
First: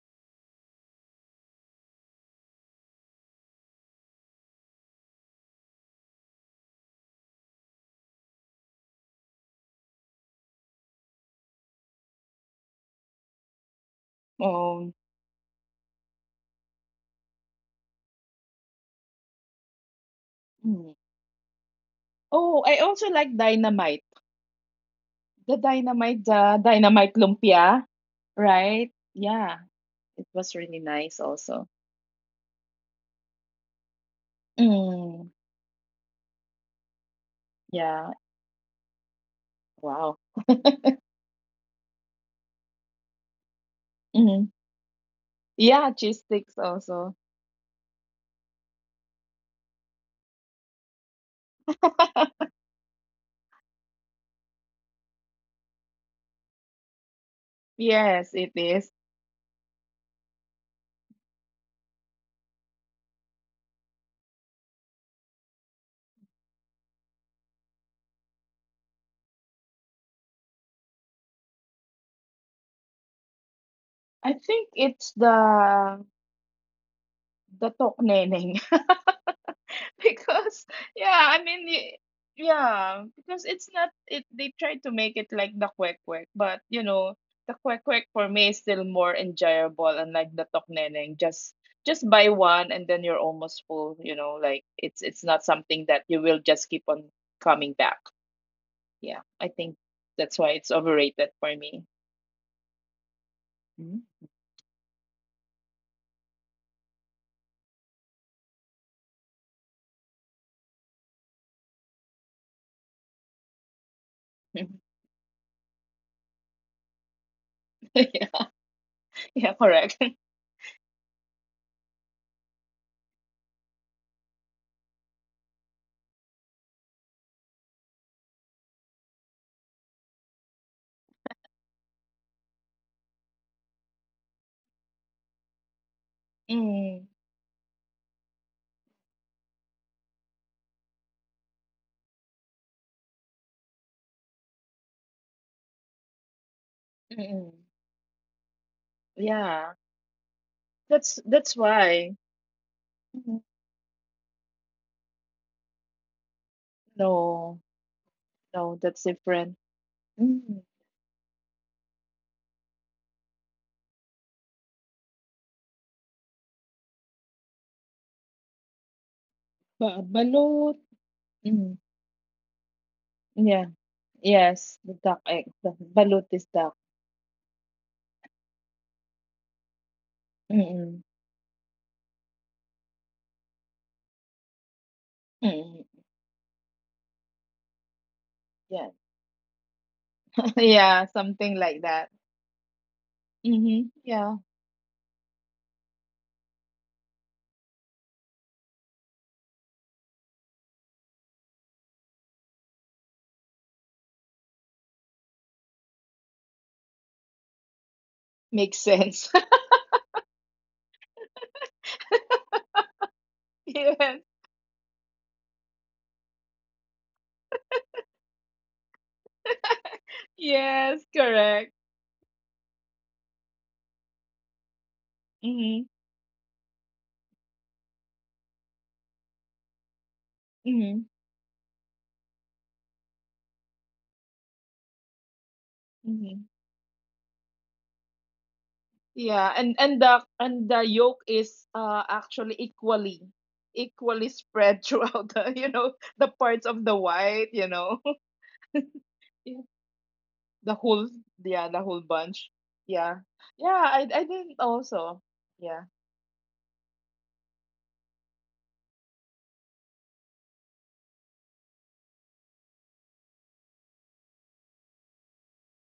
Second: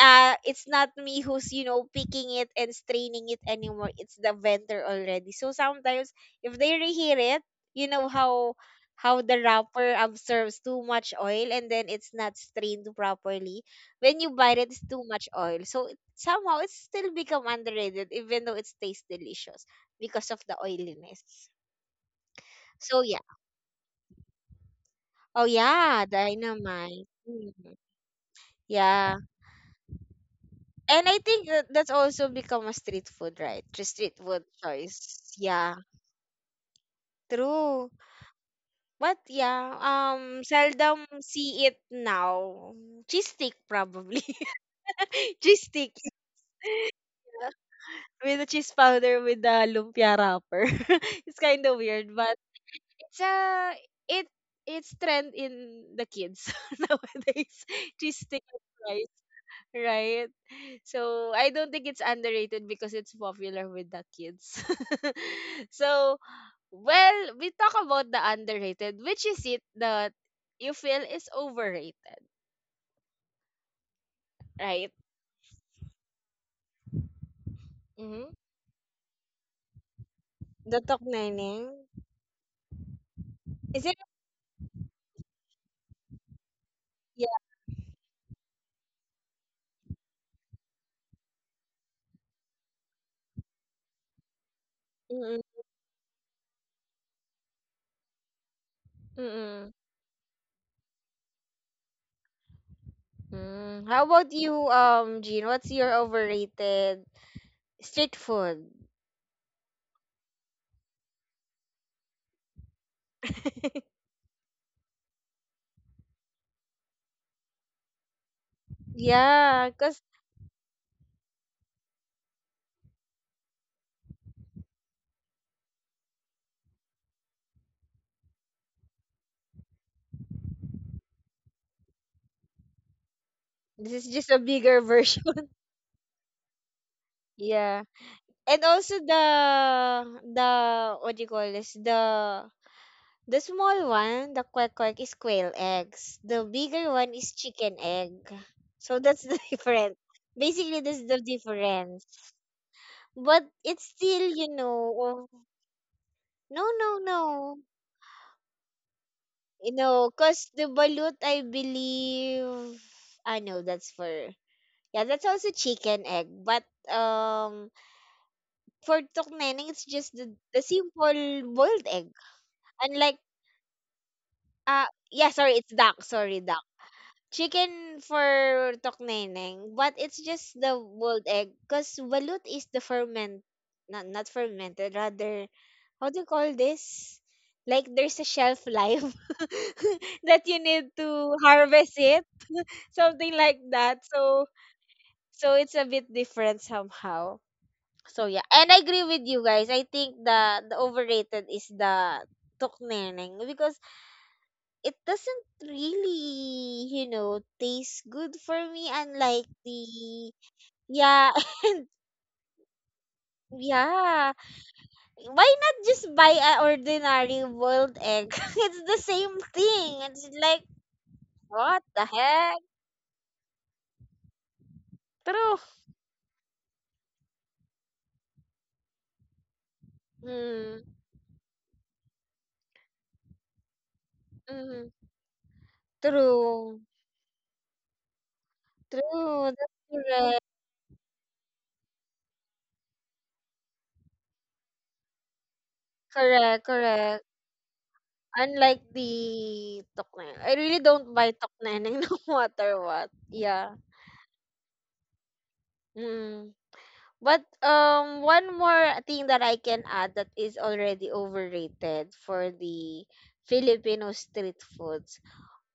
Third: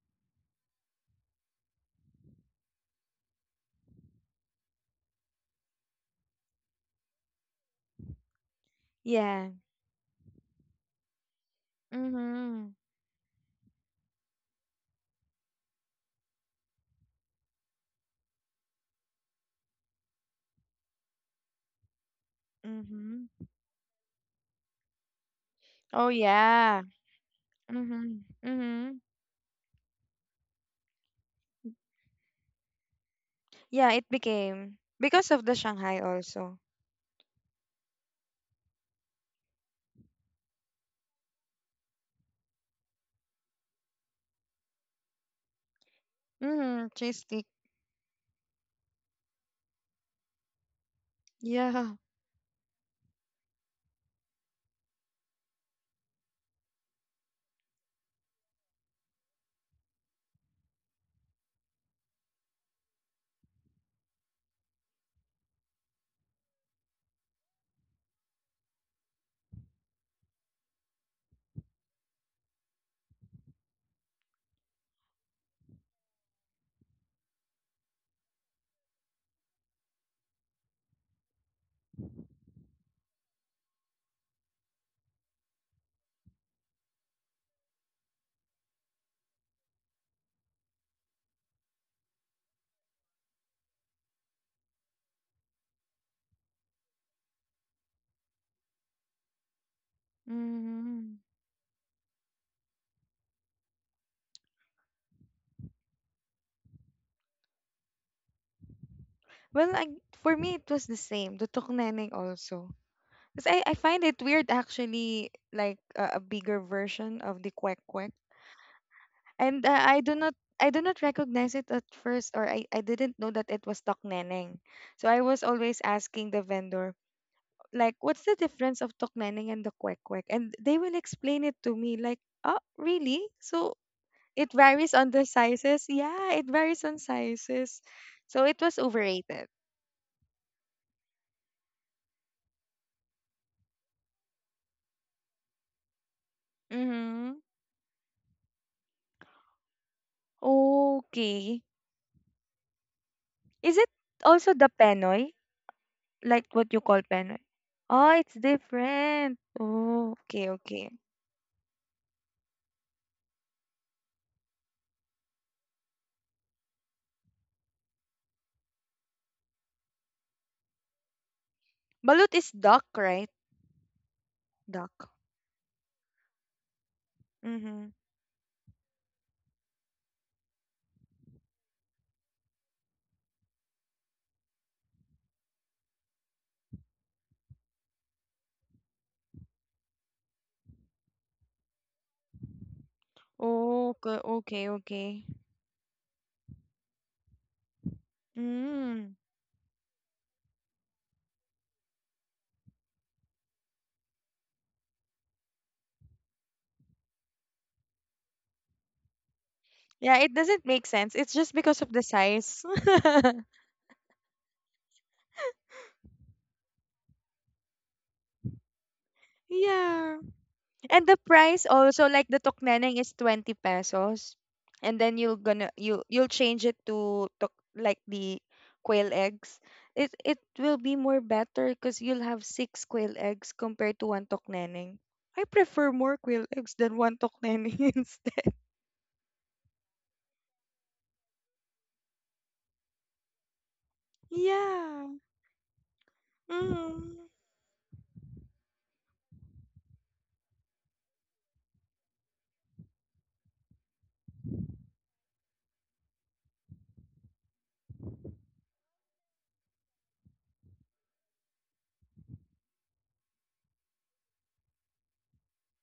it's not me who's, you know, picking it and straining it anymore. It's the vendor already. So sometimes if they reheat it, you know how the Yeah. wrapper absorbs too much oil, and then it's not Mm-hmm. strained properly. When you bite it, it's Oh. too much oil. So it, somehow it's still become underrated even though it tastes delicious because of the Mm. oiliness. Oh, I also So yeah. like Mm-hmm. dynamite. Oh The Oh yeah, dynamite, yeah. Dynamite. Mm. lumpia, Mm-hmm. right? Mm-hmm. Yeah. Yeah, it was really And nice I think also. that that's also become a street food, right? Yeah, Just it street food became choice. Mm, because of the Yeah, Shanghai also. true. yeah. But yeah, Wow. Seldom see it now. Cheese stick probably. Cheese Yeah, stick cheese sticks Mm-hmm. also. Cheese. with the cheese powder, with the lumpia wrapper. It's kind of Yeah. weird, but it's a it it's trend in the kids nowadays. Cheese Yes, stick, it is. right? So I don't think it's underrated because it's popular with the kids. So well, we talk about the underrated, which is it that you feel is overrated, I think right? it's the Mm-hmm. tokneneng because The yeah, I Toknaining. mean because it's Is it? not it they try to make it like the kwek kwek, but you know, Yeah. the kwek kwek for me is still more enjoyable unlike the tokneneng. Just buy one and then you're almost full, you know, like it's Mm-mm. not something that you will just keep on coming back. Yeah, I Mm-mm. think that's why it's Mm-hmm. overrated for me. Mm. How about Mhm. you, Jean? What's your overrated street food? Well, I, for me, it was the same. The tukneneng also. Because I find it weird actually, like a bigger version of the kwek kwek. Yeah, yeah, And Yeah, cause correct. I do not recognize it at first, or I didn't know that it was tukneneng. So I was always asking the vendor, like, what's the difference of tukneneng and the kwek kwek? And they will explain it to me, like, oh, really? So this is just a it bigger varies on version. the sizes. Yeah, it varies on Mm, sizes. Yeah. So it And was also overrated. the, what do you call this, the small one, the quack quack is quail eggs, the bigger one is Mm-hmm. mm. chicken egg. So that's the Yeah, difference. Basically that's the that's Okay. Difference. why. But Mhm. Is it's it still, also the Penoy? Like no, what you no, call Penoy? no. No, Oh, it's no, that's different. Different. Oh, Because okay, the Mm, okay. balut, I believe I know that's for, yeah, that's also chicken egg. But um for Tukneneng, it's ba just the balut. simple Mm, boiled egg, Balut is duck, unlike. right? yeah, yes, Uh, the Duck. duck yeah, egg. sorry, it's The duck. balut Sorry, is duck. duck. Mm-hmm. Chicken for tokneneng, but it's just the Mm-mm. boiled egg. Cause balut is the ferment, not fermented, rather. Mm-mm. How do you call this? Like there's a shelf Yeah, life, that you need yeah, to something like harvest that. it, something like Mm-hmm. that. Okay, Yeah, So okay, okay. so it's a bit different somehow. So yeah, and I agree Mm. with you guys. I think the overrated is the tokneneng because it doesn't really, taste good for makes me. sense. Unlike Yeah, it the, doesn't make sense. It's yeah, just because of the size. Yes, yeah. Why not just buy an ordinary boiled egg? It's the same Yeah. thing. It's like, yes, And the price correct. what also, like the the heck? tokneneng is 20 pesos, and then you're gonna True. Mm-hmm. you'll change it to tok, like the quail eggs. It will be Mm, Mm-hmm. more better because you'll have six quail eggs compared to one tokneneng. mm, I prefer more Mm-hmm. quail eggs true. than one tokneneng instead. Yeah, True. That's and correct. The yolk is actually equally spread Yeah. throughout the you know the parts Correct. of the Mm. Correct. white, you know. Yeah, I The really whole don't buy yeah, the whole tokneneng no bunch. matter Yeah. what. Yeah, Yeah. I didn't also. Yeah. Mm. But one more thing that I can add that is already overrated for the Filipino street foods.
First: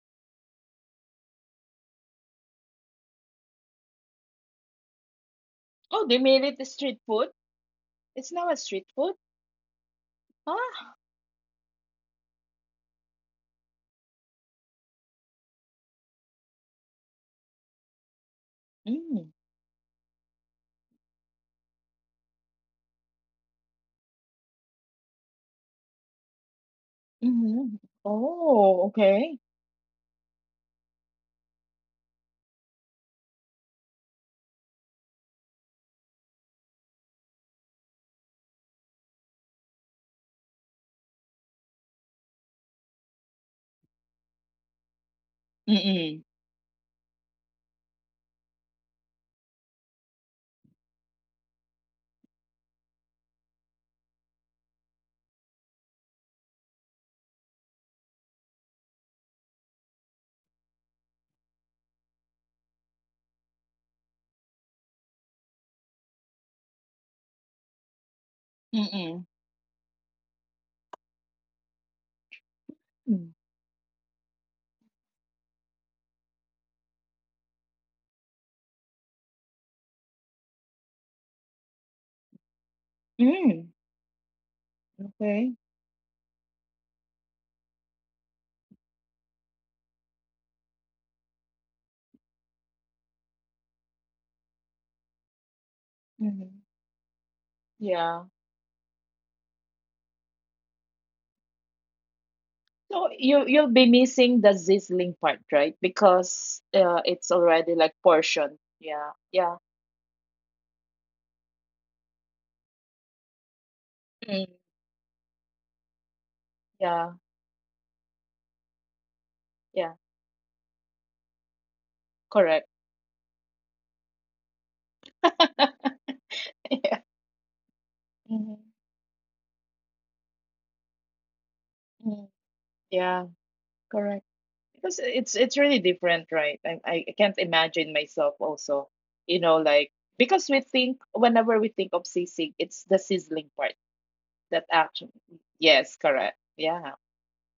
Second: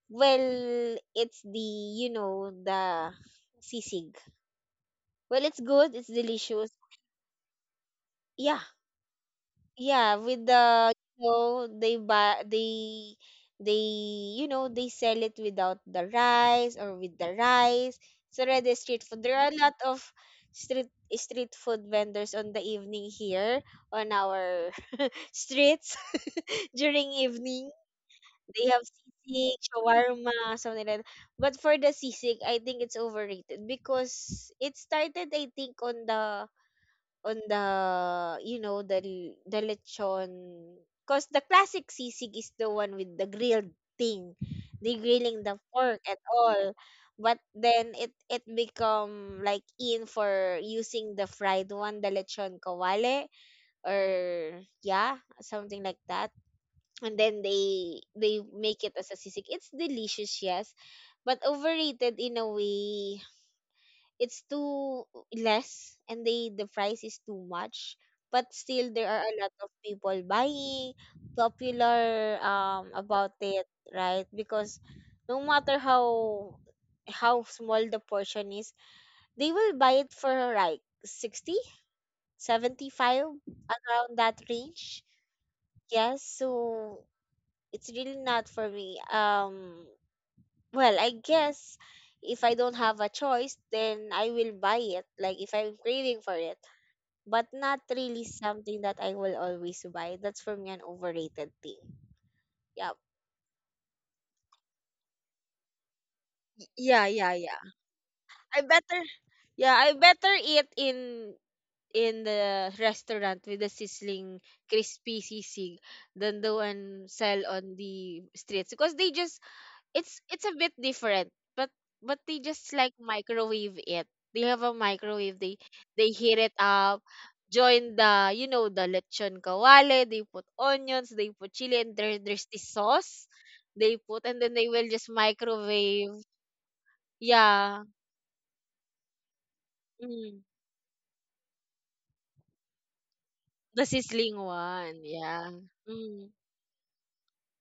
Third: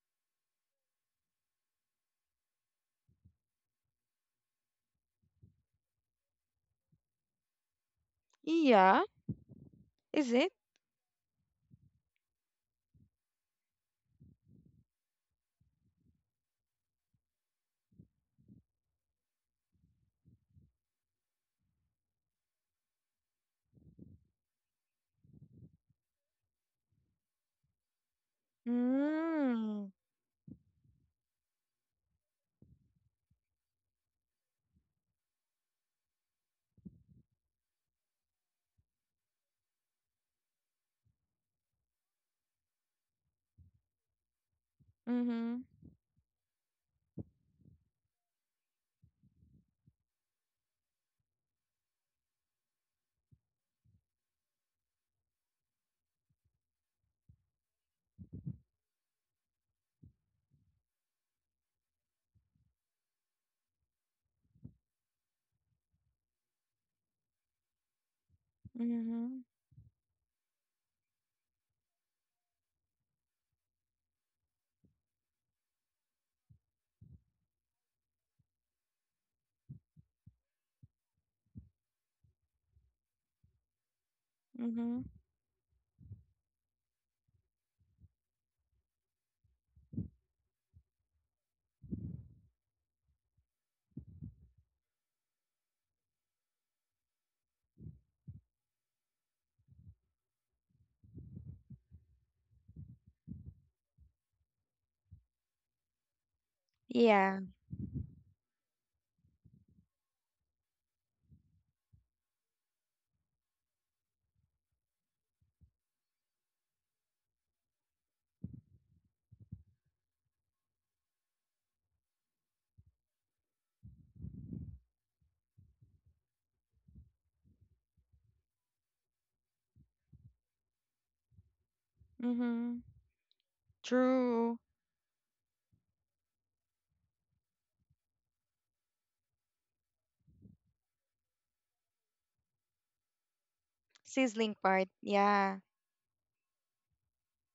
Well, it's the sisig. Well, it's good, it's Oh, they made it a delicious. street food? It's now Yeah, a street Yeah. food? Yeah, Is with it? the, Ah. They buy, they they sell it without the rice or with the rice. It's already street food. Mm. There are a lot of street food vendors on the evening here on our streets, during evening. Mm-hmm. They have Oh, okay. sisig, Mm. shawarma, something like that. But for the sisig, I think it's overrated because it started, I think, on the on the the lechon. Cause the classic sisig is the one with the grilled thing, the grilling Mm-hmm. the pork and Mm-mm. all. But then it become like, in, for using the fried one, the lechon kawale, or yeah, something like that. And then they make it as a sisig. It's delicious, yes, but overrated in a way. It's too less, and the price is too much. But still, there are Mm-mm. a Mm-hmm. lot of people buying, popular about Mm. it, right? Because no matter how small the portion is, they will buy it for like 60, 75, Mm. around that Mm-hmm. range. Okay. Yes, so it's really not for me. Well, I guess if I don't have a choice, then I will buy it. Like if I'm craving for it, Mm-hmm. but not really Yeah. something that I will always buy. That's for me an overrated thing. Yep. So you you'll be missing the sizzling part, right? Because Yeah, yeah, it's Yeah. yeah. already like I portion. better, Yeah, yeah, yeah, I better eat in the restaurant with the sizzling Mm. crispy sisig than the one yeah, sell on the streets because they just, yeah. it's a bit different. But but they just Correct. like microwave it. They have a microwave. They heat it up, Yeah. join the you know Mhm. the lechon kawale, they put onions, they put chili, and there, Mhm. there's this Mm-hmm. sauce Yeah, they put, correct. and then True. they will Because just it's really microwave. different, right? I can't Yeah, imagine myself also, you know, like mm, because we think whenever we think of sisig, it's the sizzling part the sizzling Sizzling that part. one, actually. yeah. Yeah. Yes, Mm. correct. Yeah.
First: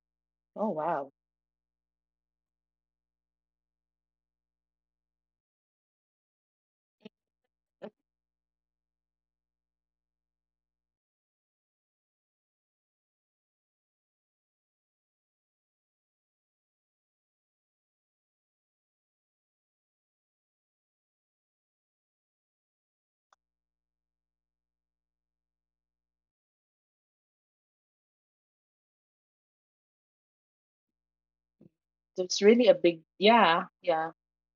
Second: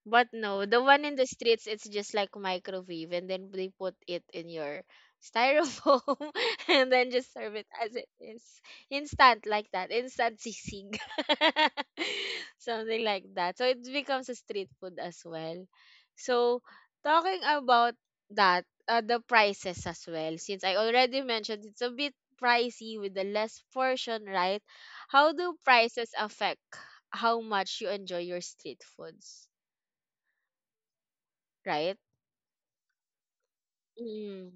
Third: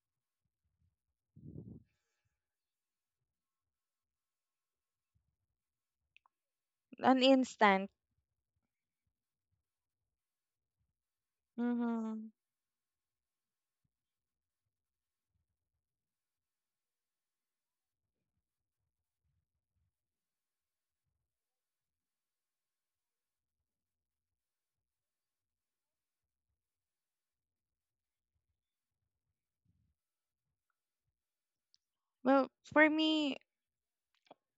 But no, Oh the one wow, in the streets, it's just like microwave, and then they put it in your styrofoam, and then An just serve it instant. as it is, instant like that, instant sisig, Mm-hmm. something like that. So it becomes a street food as well. So talking about that, the prices as well. Since I already mentioned, it's a bit pricey with the less portion, right? How do prices affect how much you enjoy your street foods, right? that's Well, really a for big. me, Yeah, yeah, Mm.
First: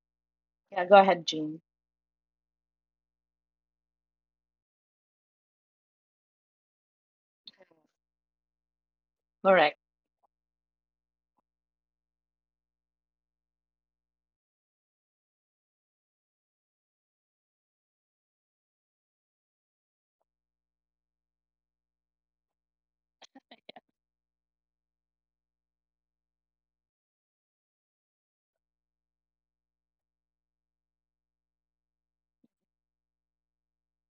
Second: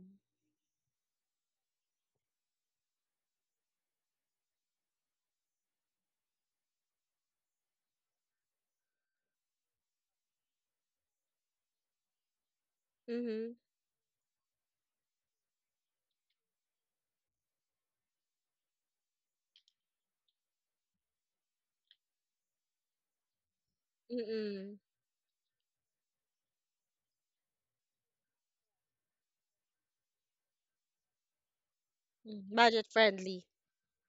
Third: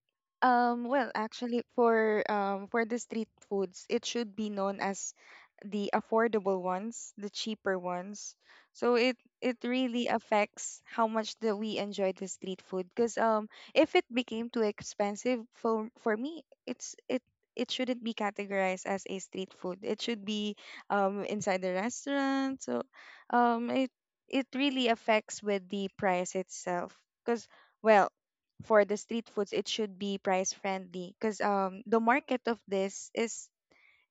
yeah. Go well, ahead, Jean. actually, for the street foods, it should be known as the affordable ones, the cheaper ones. So it Correct. really affects how much that we enjoy the street food. Because Mhm. if it became too expensive for me, it shouldn't be categorized as a street food. It should be inside the restaurant. So um, it it Mm. really affects with the price itself. Because, well, for the street foods, it should be price friendly because the market Mm. of Budget this friendly. is,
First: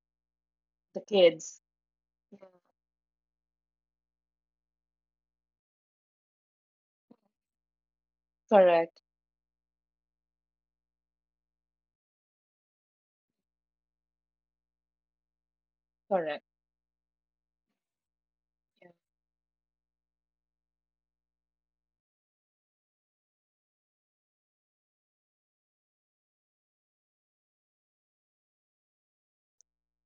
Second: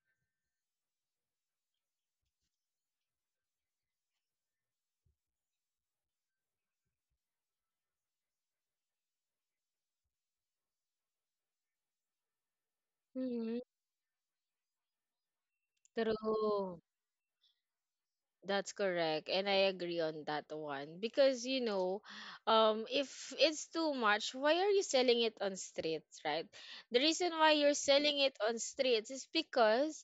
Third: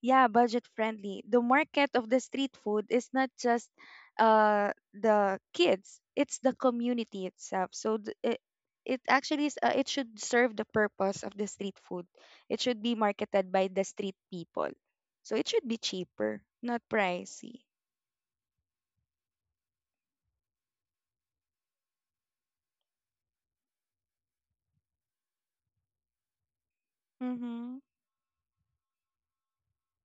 yeah, budget The friendly. The kids. market of the Yeah, street food is not just the kids; it's the community itself. So it correct, actually is, it should serve the purpose of the street food. It should be marketed Mhm. by the street people, so it should be cheaper, correct. True. not pricey. That's Yeah. correct. And I agree on that one because, if it's too much, why are you selling it on streets, right? The reason why you're Mhm. selling it on streets is because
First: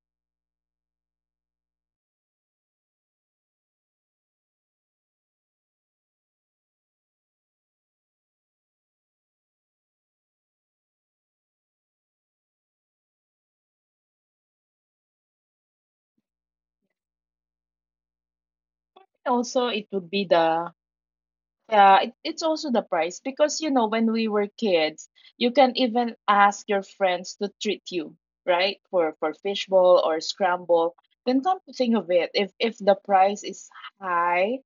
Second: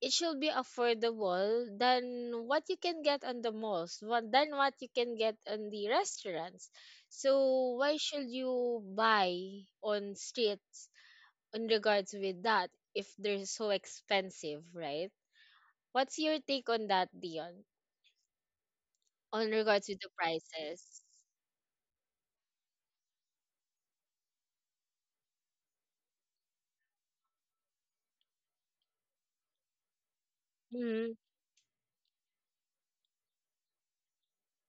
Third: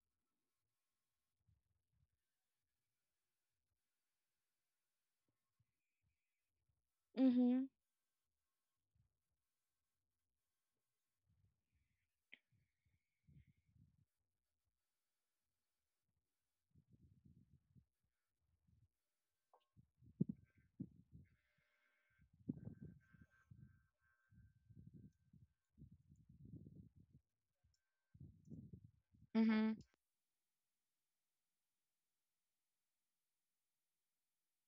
it should be affordable than what you can get on the malls, what than what you can get on the restaurants. Mhm. So why should you buy on streets in regards with that if they're so expensive, right? What's your take on that, Dion? On Also, it regards with would the be the prices? yeah. It's also the price because you know when we were kids, you can even ask your friends to treat you right for Mhm. fishbowl or scramble. Mm-hmm. Then come to think of it, if the price is high,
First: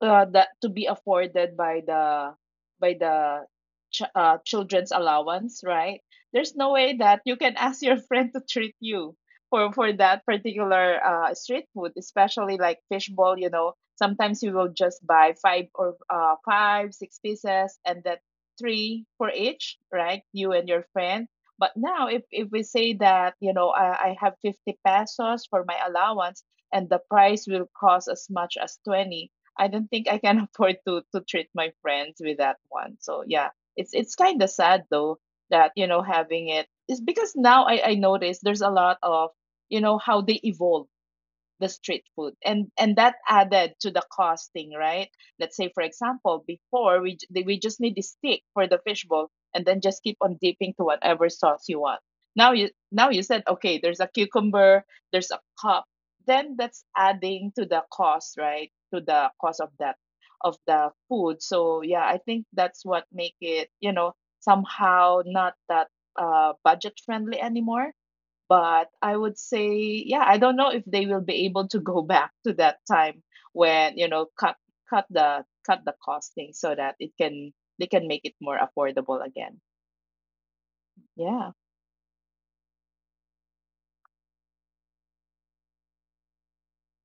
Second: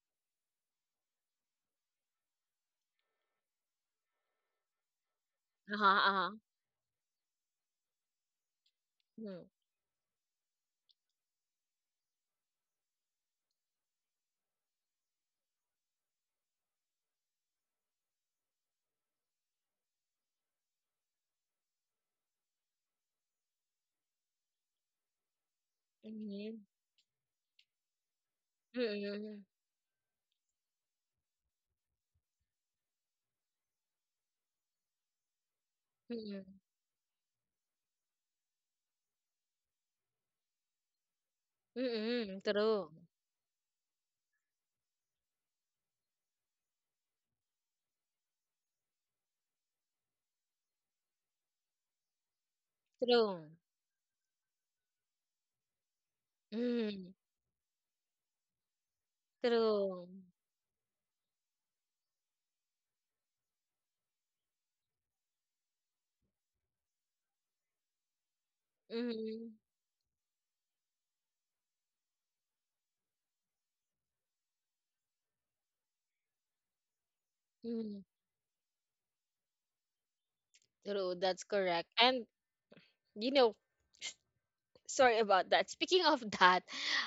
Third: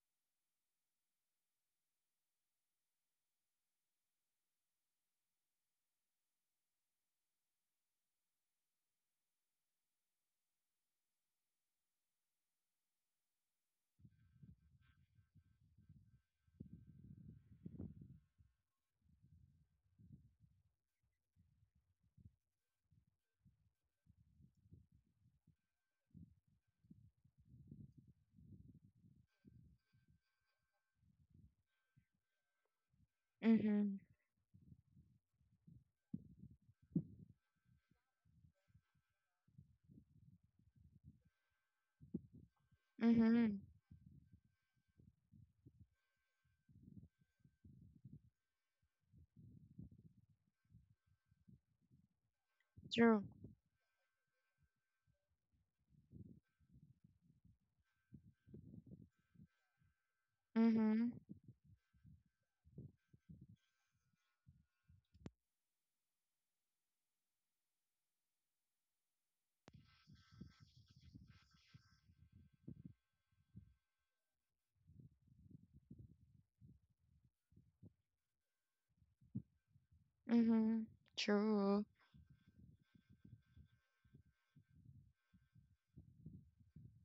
that to be afforded by the by the children's allowance, Uh-huh, right? uh-huh. There's no way that you can ask your friend to treat you Mm-hmm. for that particular street food, especially like fishball. You know, sometimes you will just buy five or 5 6 pieces and that three for each, right, you and your friend. But now, if, we say that you know I have 50 pesos for my allowance and the price will cost as much as Mm-hmm. 20, Mm-hmm. I don't think I can afford to treat my friends with that one. So yeah, it's Mhm. Kind of sad though that you know Mm-hmm. having it is because now I notice there's a lot of, you know, how they evolve the street food, Mm-hmm. and True. That Mhm. added to the costing, right? Let's say for example before we just need the stick for the fishbowl and then just keep on dipping to whatever sauce you want. Now, you now you True. said True. okay there's a cucumber, there's a cup, then that's Mm-hmm. adding to the cost, right, to the cost of that True. of the Mhm. food. So yeah, I think that's what make it, you know, somehow not that budget friendly anymore. But I would Mm-hmm. say, yeah, I don't know if they will be able to go back to that time when, you know, cut the costing so that it can they Mm-hmm. can make it more affordable again. Mhm. True. That's Yeah. True. correct. And, you know, sorry about that. Speaking of that,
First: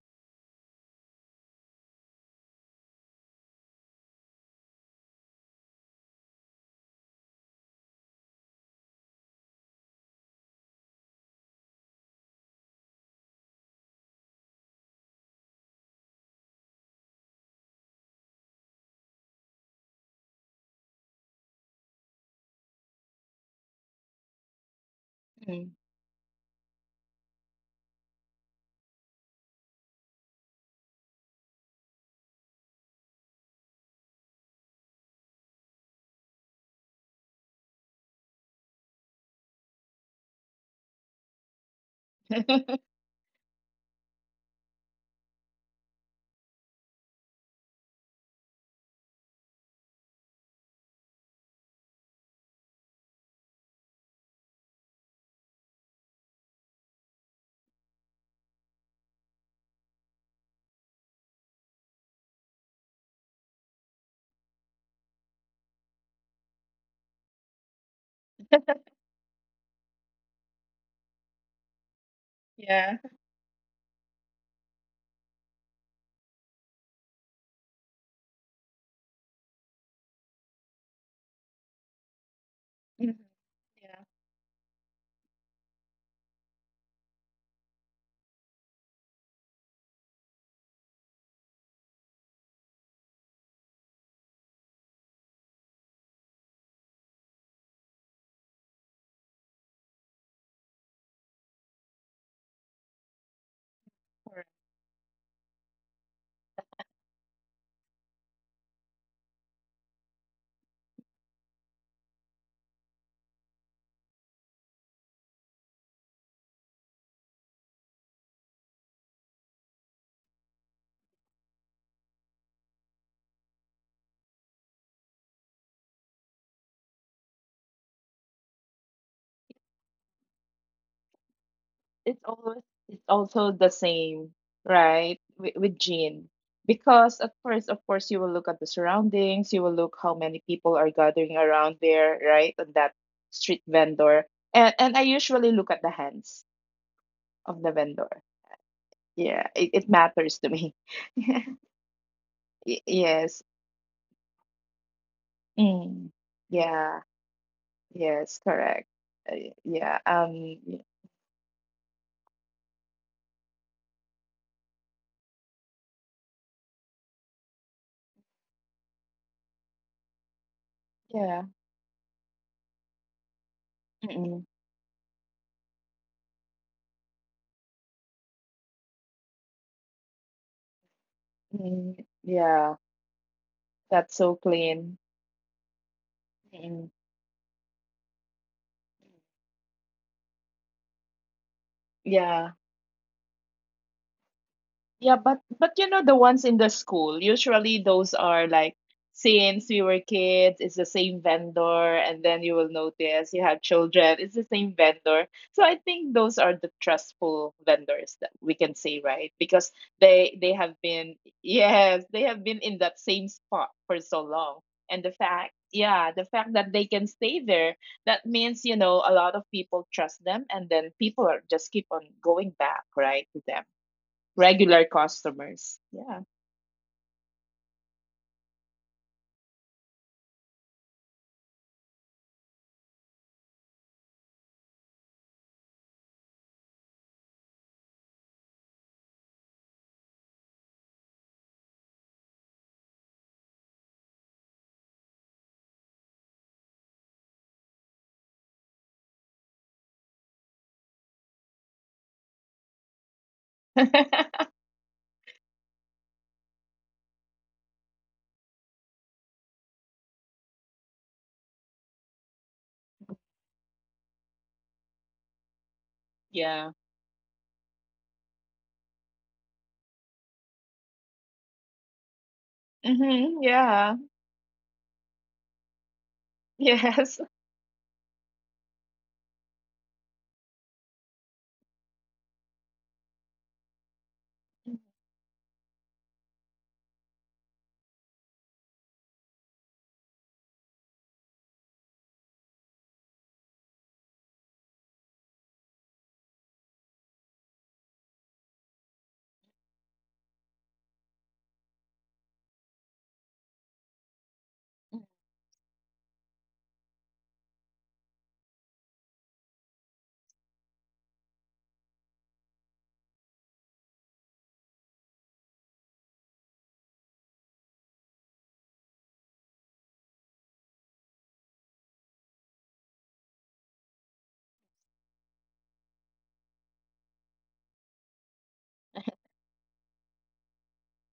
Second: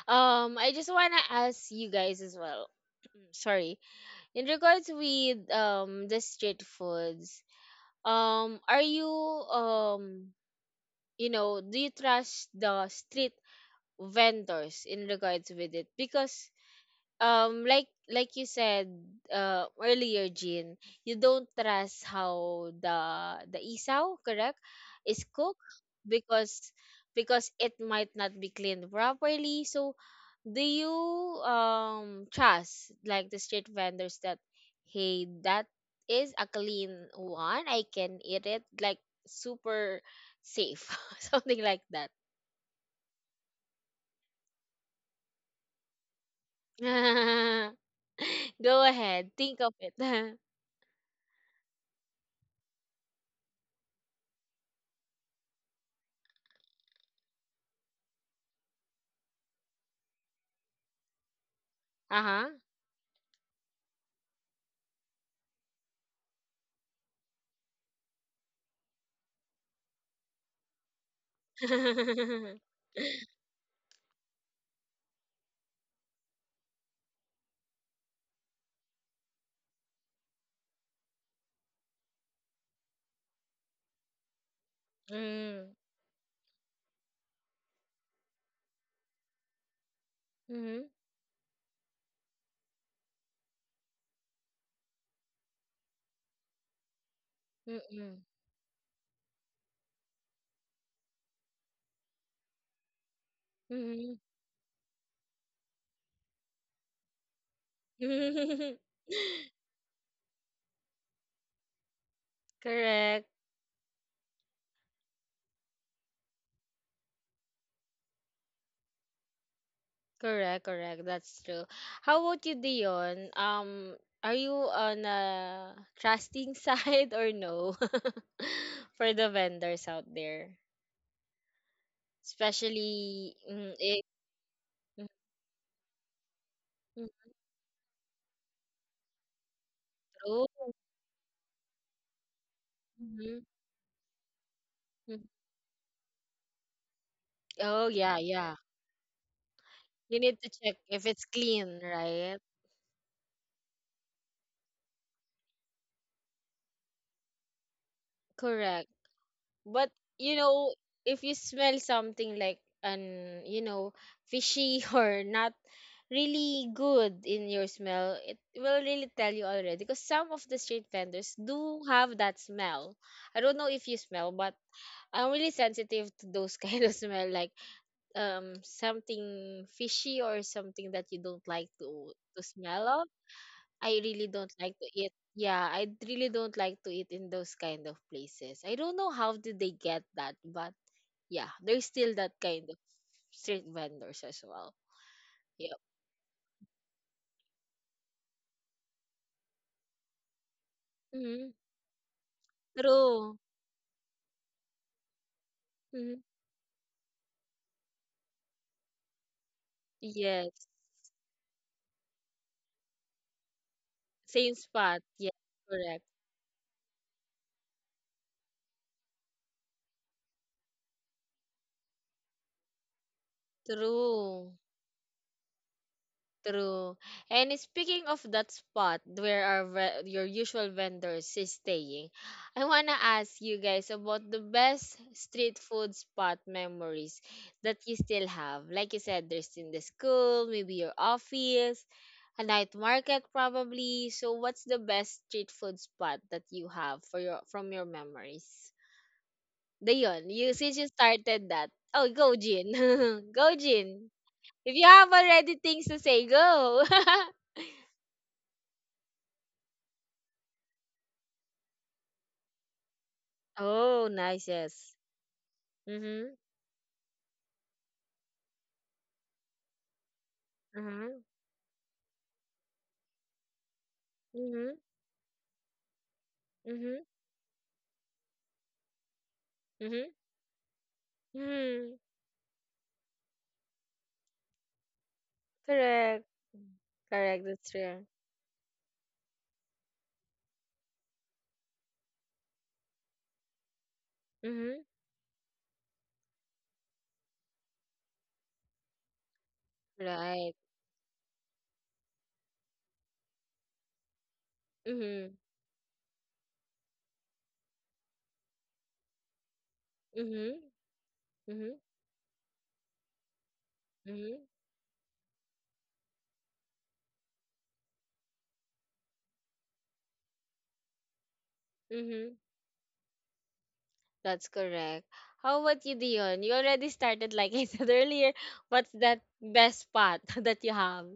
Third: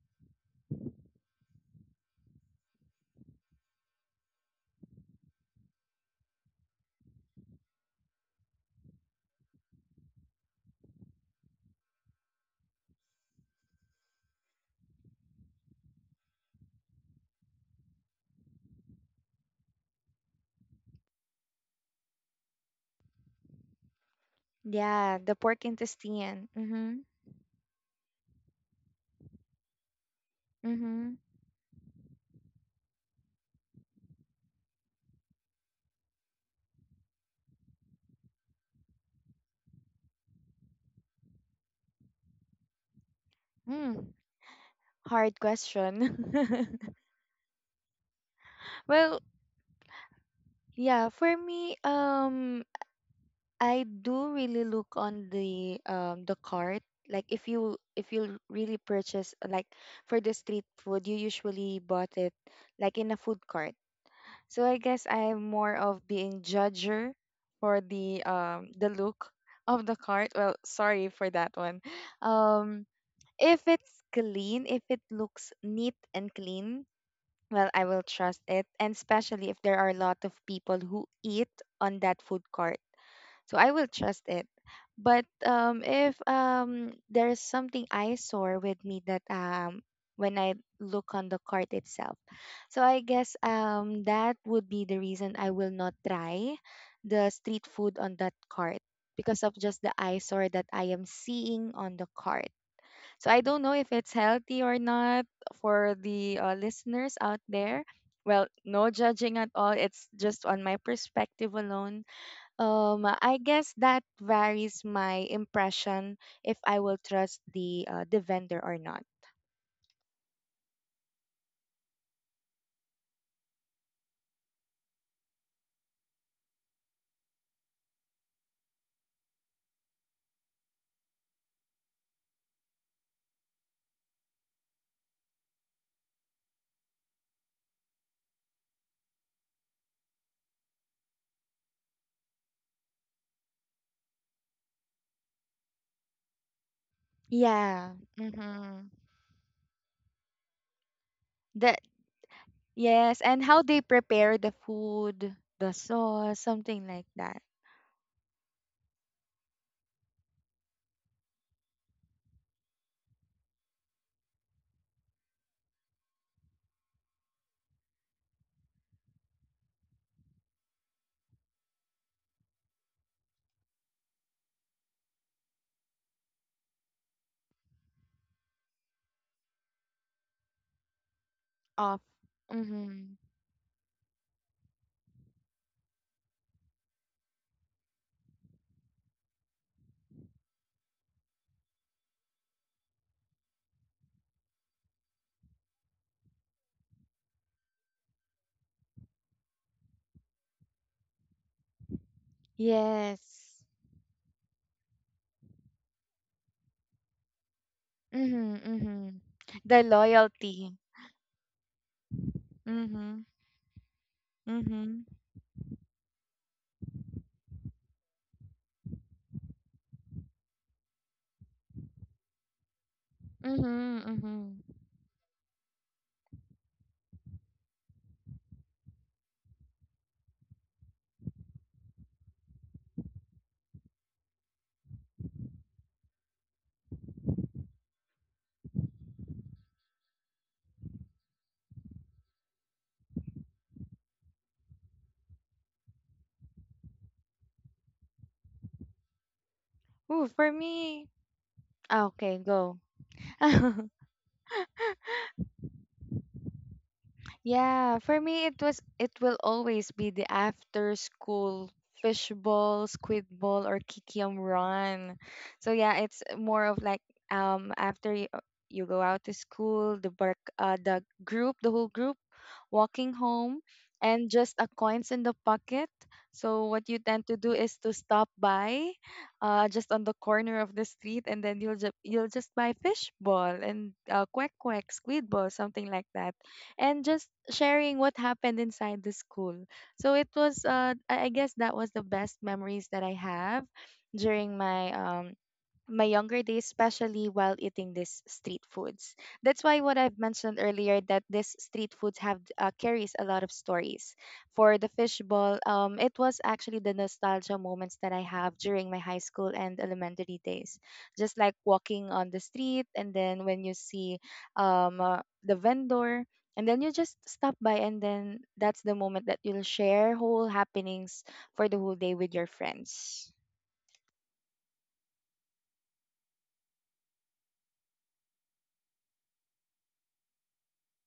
I just want to ask you guys as well. Sorry, in regards with the street foods, are you, you know do you trust the street vendors in regards with it? Because like you said earlier, Jean, you don't trust how the isaw, correct, Yeah, is the cooked pork Mm. intestine. because Mhm. It might not be cleaned properly. So do you Mhm. Trust like the street vendors that, hey, that is a clean one, I can eat it like super safe, something like that? Mm, hard question. Go Well, ahead, think of it. yeah, for me, I do really look on the cart. Like if you really purchase like for the street food, you usually bought it Uh-huh. like in a food cart. So I guess I'm more of being judger for the look of the cart. Well, sorry for that one. Um. Yeah. If it's clean, if it looks neat and clean, well, I will trust it. And especially if there are a lot of people who eat on that food court. Mhm. So I will Yeah. trust it. But Mm. If there's something eyesore with me that when I Mm-hmm. look on the cart itself. So I guess that would be the reason I will not try the street food on Mm-mm. that cart because of just the eyesore that I am seeing on the cart. So I don't know if Mm-hmm. it's Correct. healthy or not for the listeners out there. Well, no judging at all. It's just on my perspective alone. Correct. I guess that varies my impression if I will trust the vendor or not. Correct. Correct. That's true. How about you, Dion? Are you on a trusting side or no for the vendors out there, It's always it's especially also the same, mm, right? With, Jean. mm, Because at first, of course, you will look at the surroundings, you will look how many true. people are gathering around there, right? And that Mhm, street vendor. And I mm. usually look at the hands of the Oh Yeah. vendor. yeah, yeah. Mm-hmm. Yeah, it You need matters to to check me. if it's clean, That, right? Yes, and Yes. how they prepare the food, the Mm. sauce, something Yeah. like that. Yes. Correct. Correct. Uh, But yeah. you know, if you smell something like an you know fishy or not really good in your smell, it will really tell you already, because some of the street vendors Yeah. do have that smell. I don't know if you smell, Mm-mm. but I'm really sensitive to those kind of smell, like something fishy or something that you don't like Mm. Off. to Yeah. smell of. Mm-hmm. I That's really so don't like to clean. eat. Yeah, I really don't like Mm. to eat in those kind of places. I don't know how did they get that, but yeah, there's still that Yeah. kind of street vendors as well. Yeah, but Yep. you know the ones in the school, usually those are like since we were kids, it's the same Mm-hmm. vendor, and then you will notice True. you Yes. have children, it's the same vendor. So I think Mm-hmm. those are the trustful vendors that we Mm-hmm. can say, Mm-hmm. right? Because The they Yes. loyalty. have been yes, they have been in that Mm-hmm. same spot for so Same long. spot. And Mhm. the Yes, fact, correct. yeah, the fact that they can stay there, that means, you know, a lot of people trust them and then people are just keep on going back, right, to them Mhm, mhm. True. regular customers. Yeah. True. And speaking of that spot where our your usual vendors is staying, I wanna ask you guys about the best street food spot memories that you still have. Like you said, there's in the school, maybe your office, a night market probably. So what's the best street food spot that you have for your from your memories? Dayon, Ooh, you for since you me, started that. Oh, ah, go okay, Jin. go. Go Jin. If you have already things to say, go. Yeah, for me, it was, it will always be the after school fishbowl, squid ball, or Oh, kikiam nice. Yes. run. So yeah, it's Mhm. more yeah. of like after you, you go out to school, the bark the Mhm. group, the whole group walking hmm home Yeah. and just a Mhm. coins in the pocket. So what Mhm. you Yes. tend to do is to stop by just Mhm. on the corner of the street, and then Mhm. You'll just buy fish ball and quack quack, squid ball, something like Correct. that, and just Correct. That's sharing true. what happened inside the school. So it was, I guess that was the best memories that I have during Mhm. my my younger days, especially while eating these street foods. That's why what I've Right. mentioned earlier, that this street foods have carries a lot of stories. For the Mhm. fishbowl, it was actually the nostalgia moments that I have during my high school and elementary Mhm. days. Just like Mhm. walking on the street, and then when you see Mhm. The vendor. And then you just stop by, and then that's the moment that you'll share whole happenings for the whole day Mhm. with your friends. That's correct. How about you, Dion? You already started, like I said earlier. What's that best spot that you have?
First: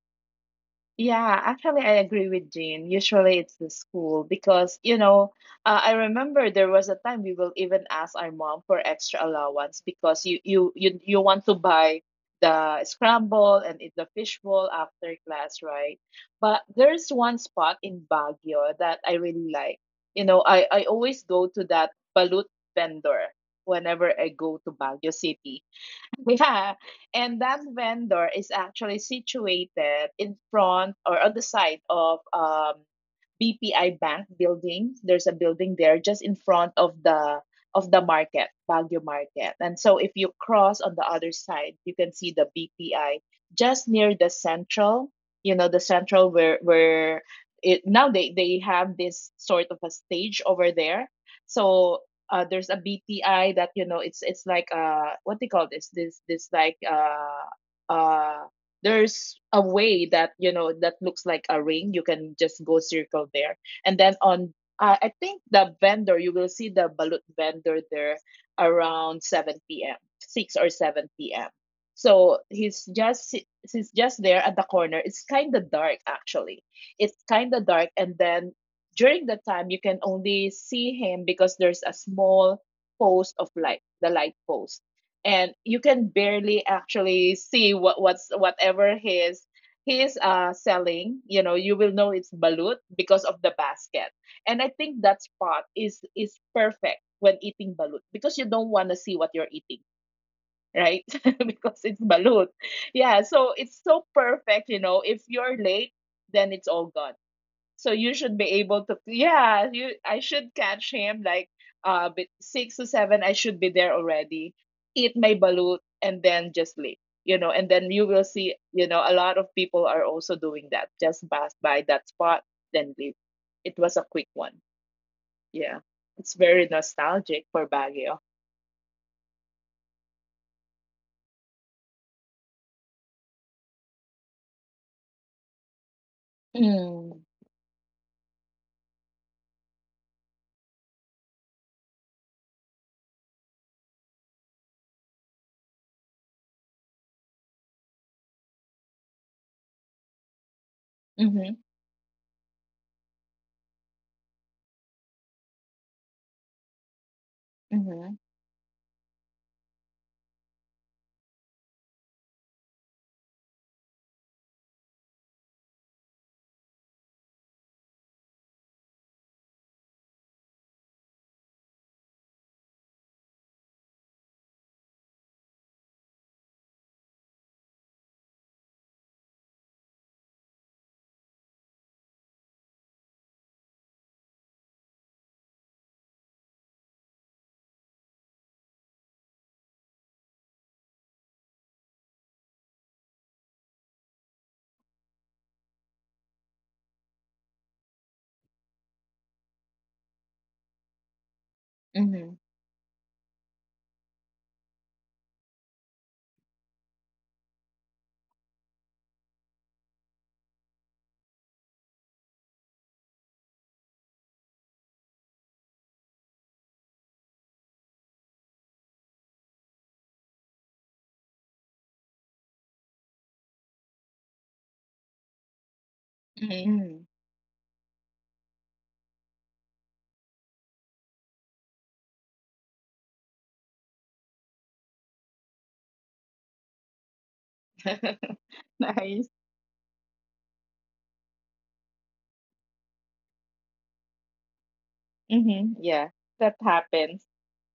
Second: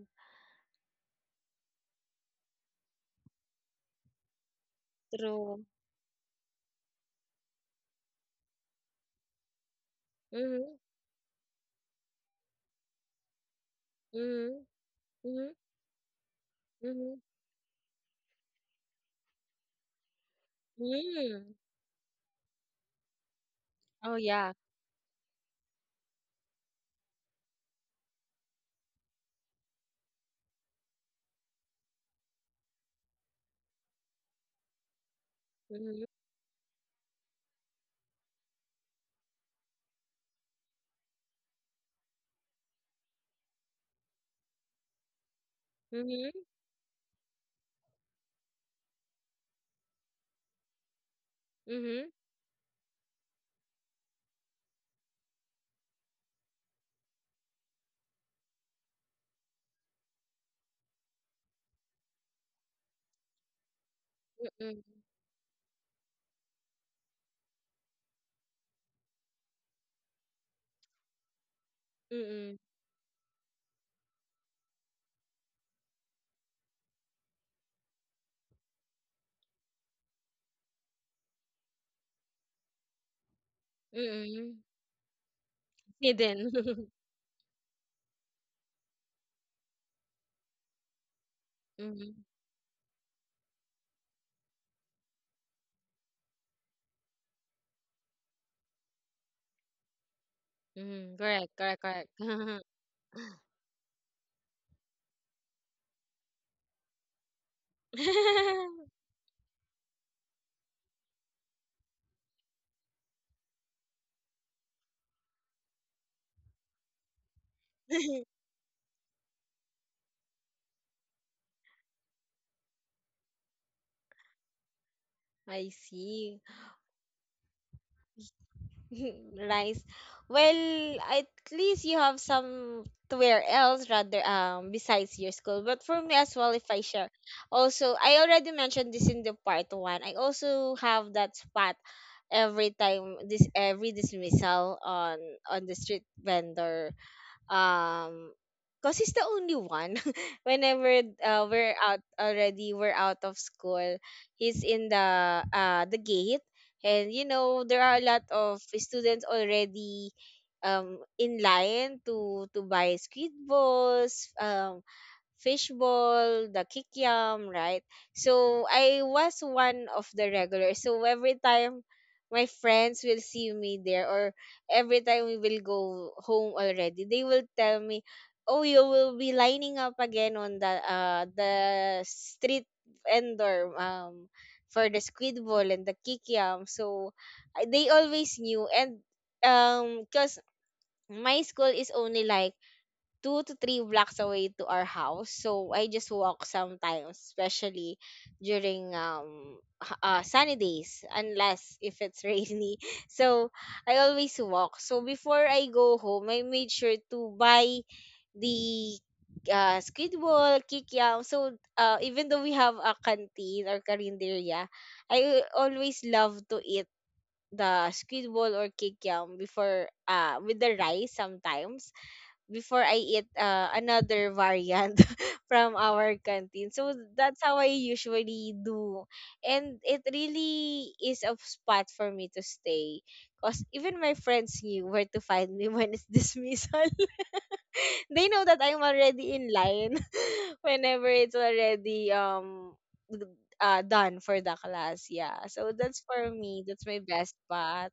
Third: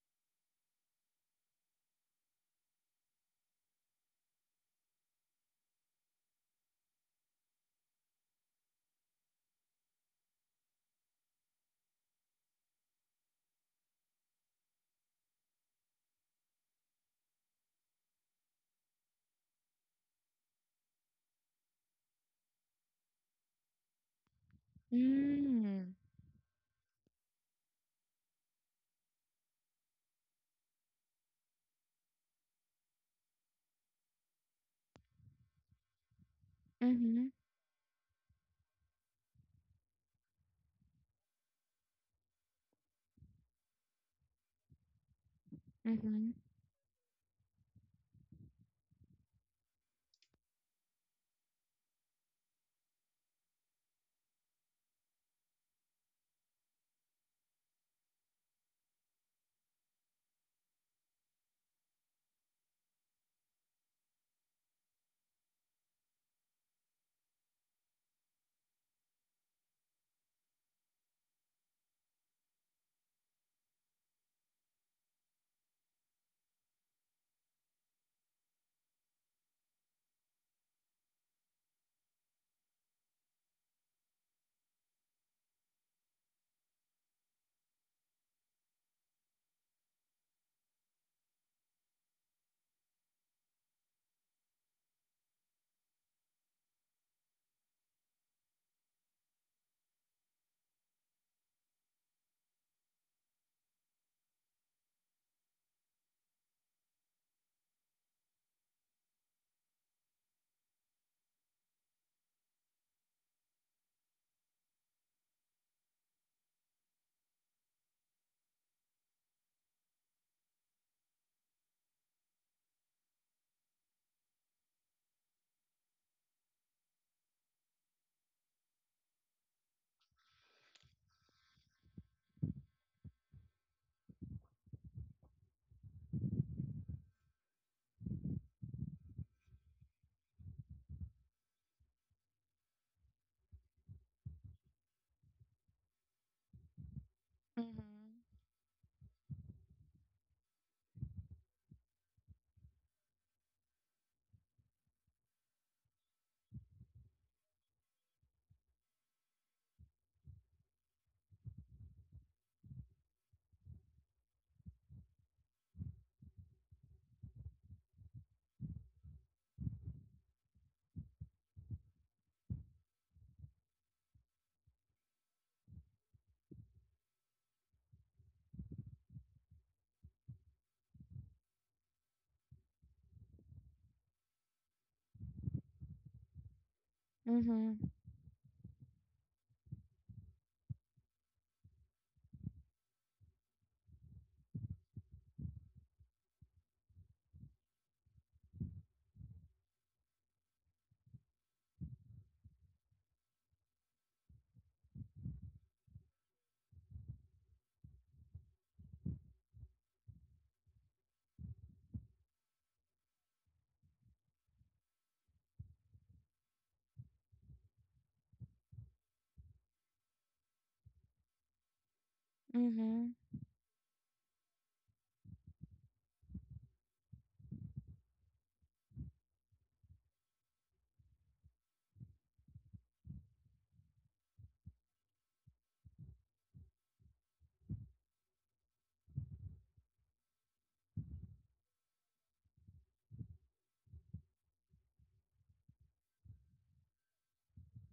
Yeah, actually, I agree with Jean. Usually it's the school because, you know, True. I remember there was a time we will even ask our mom for extra allowance because Mhm. You want to buy the scramble and eat the Mhm. fishbowl after Mhm. class, right? But there's Mhm. one spot in Baguio that I really like. You know, I always go Mhm. to that balut vendor whenever Oh I yeah. go to Baguio City. Mm. Yeah, and that vendor is actually situated in front or on the side of BPI Bank building. There's a building there Mhm. just in front of Mhm. The market, Baguio Market. And so if you cross on the other side, you can see the BPI just near the central, you know, the central Mhm. Mhm. where it now they have this sort of a stage over there. So Mhm. There's a BTI that you know it's like what they call this like there's a way that you know that looks like a ring you can just go circle there and then on Mhm. I think the vendor you will see the balut vendor there around 7 p.m. 6 or 7 p.m. So Mhm. He's just there at the corner. It's kind of dark actually. It's kind of dark, and then during the time you can only see him because there's a small post of light, the light Mhm. post, and you can Hidden. barely actually see whatever his he is selling. You know, you will know Mhm, it's balut because of the basket. And I think that spot is perfect when eating balut because you don't want to see what you're eating, right? mhm. Correct, Because correct, it's correct. balut. Yeah, so it's so perfect, you know. If you're late, then it's all gone, so you should be able to yeah you I should catch him like six to seven. I should be there already, eat my balut and then just leave. You know, and then you will see, you know, a lot of people are also doing that, just pass by that spot then leave. It was a quick one, I yeah. It's see. very nostalgic for Baguio. Nice. Well, at least you have some to wear else rather besides your school. But for me as well, if I share, Mm. also I already mentioned this in the part one. I also have that spot every time, this every dismissal on the street vendor, Mhm. um because he's the only one whenever Mm-hmm, we're out already, we're out of school. He's in the gate, and you know, there are a mm-hmm, lot of students already in line to buy squid balls, fishball, the kikiam, right? So I was one of the regulars. So every time my friends will see me there, or every time we will go home already, they will tell me, "Oh, you will be lining up again on the street vendor for the squid ball and the kikiam." So Mhm. they always knew, and because my school is only like two to three blocks away to our house. So I just walk sometimes, especially during sunny days, unless if it's mm-hmm, rainy. So I always walk. So before I go home, I made sure to buy the Squidwall, Kikiam. So even though we have a canteen or karinderya, I always love to eat the Squidwall or Kikiam before, with the rice sometimes, before I Mhm. eat another variant from our canteen. So mm-hmm. that's how I usually do. And it really is a spot for me to stay, because even my friends knew where to find me when it's dismissal. They know that I'm already Nice. in line whenever it's already d- done for the class. Yeah. So Mm-hmm. that's Yeah, for me. that That's my best happens. spot.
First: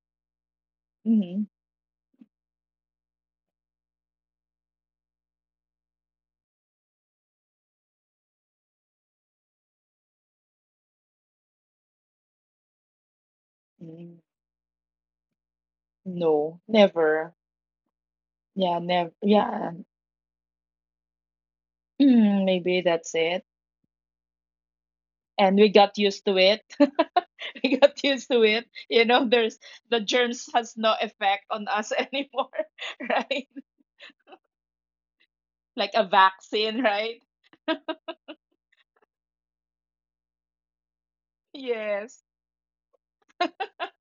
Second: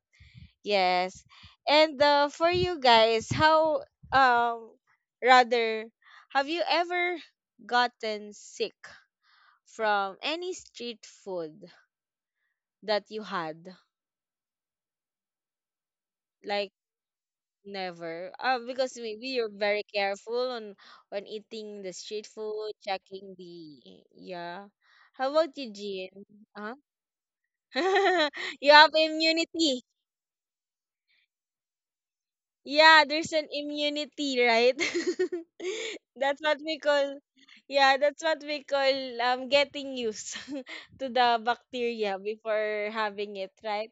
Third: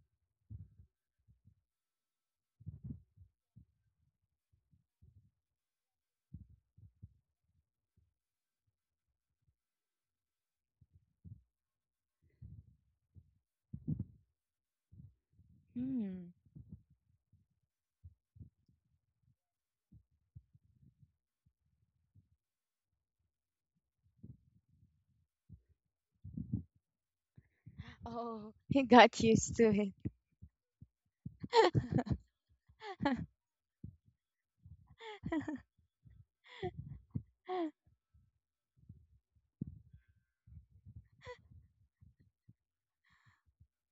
Yes. Mm-hmm. And for you guys, how um rather, have you ever gotten sick from any street food that you had? Mm. Hmm. No, Like never. never. Yeah, Because never. maybe you're Yeah, very careful on when eating the street mm, food, maybe that's checking it. the, yeah. How And about we you, got used Jean? to it. Huh? we got used to Oh, it. You he have You know, got there's used to immunity. it. the germs has no effect on us anymore, Yeah, there's right? an immunity, right? Like a That's what vaccine, we right? call, yeah, that's what we call getting used to the Yes, bacteria before having it, right?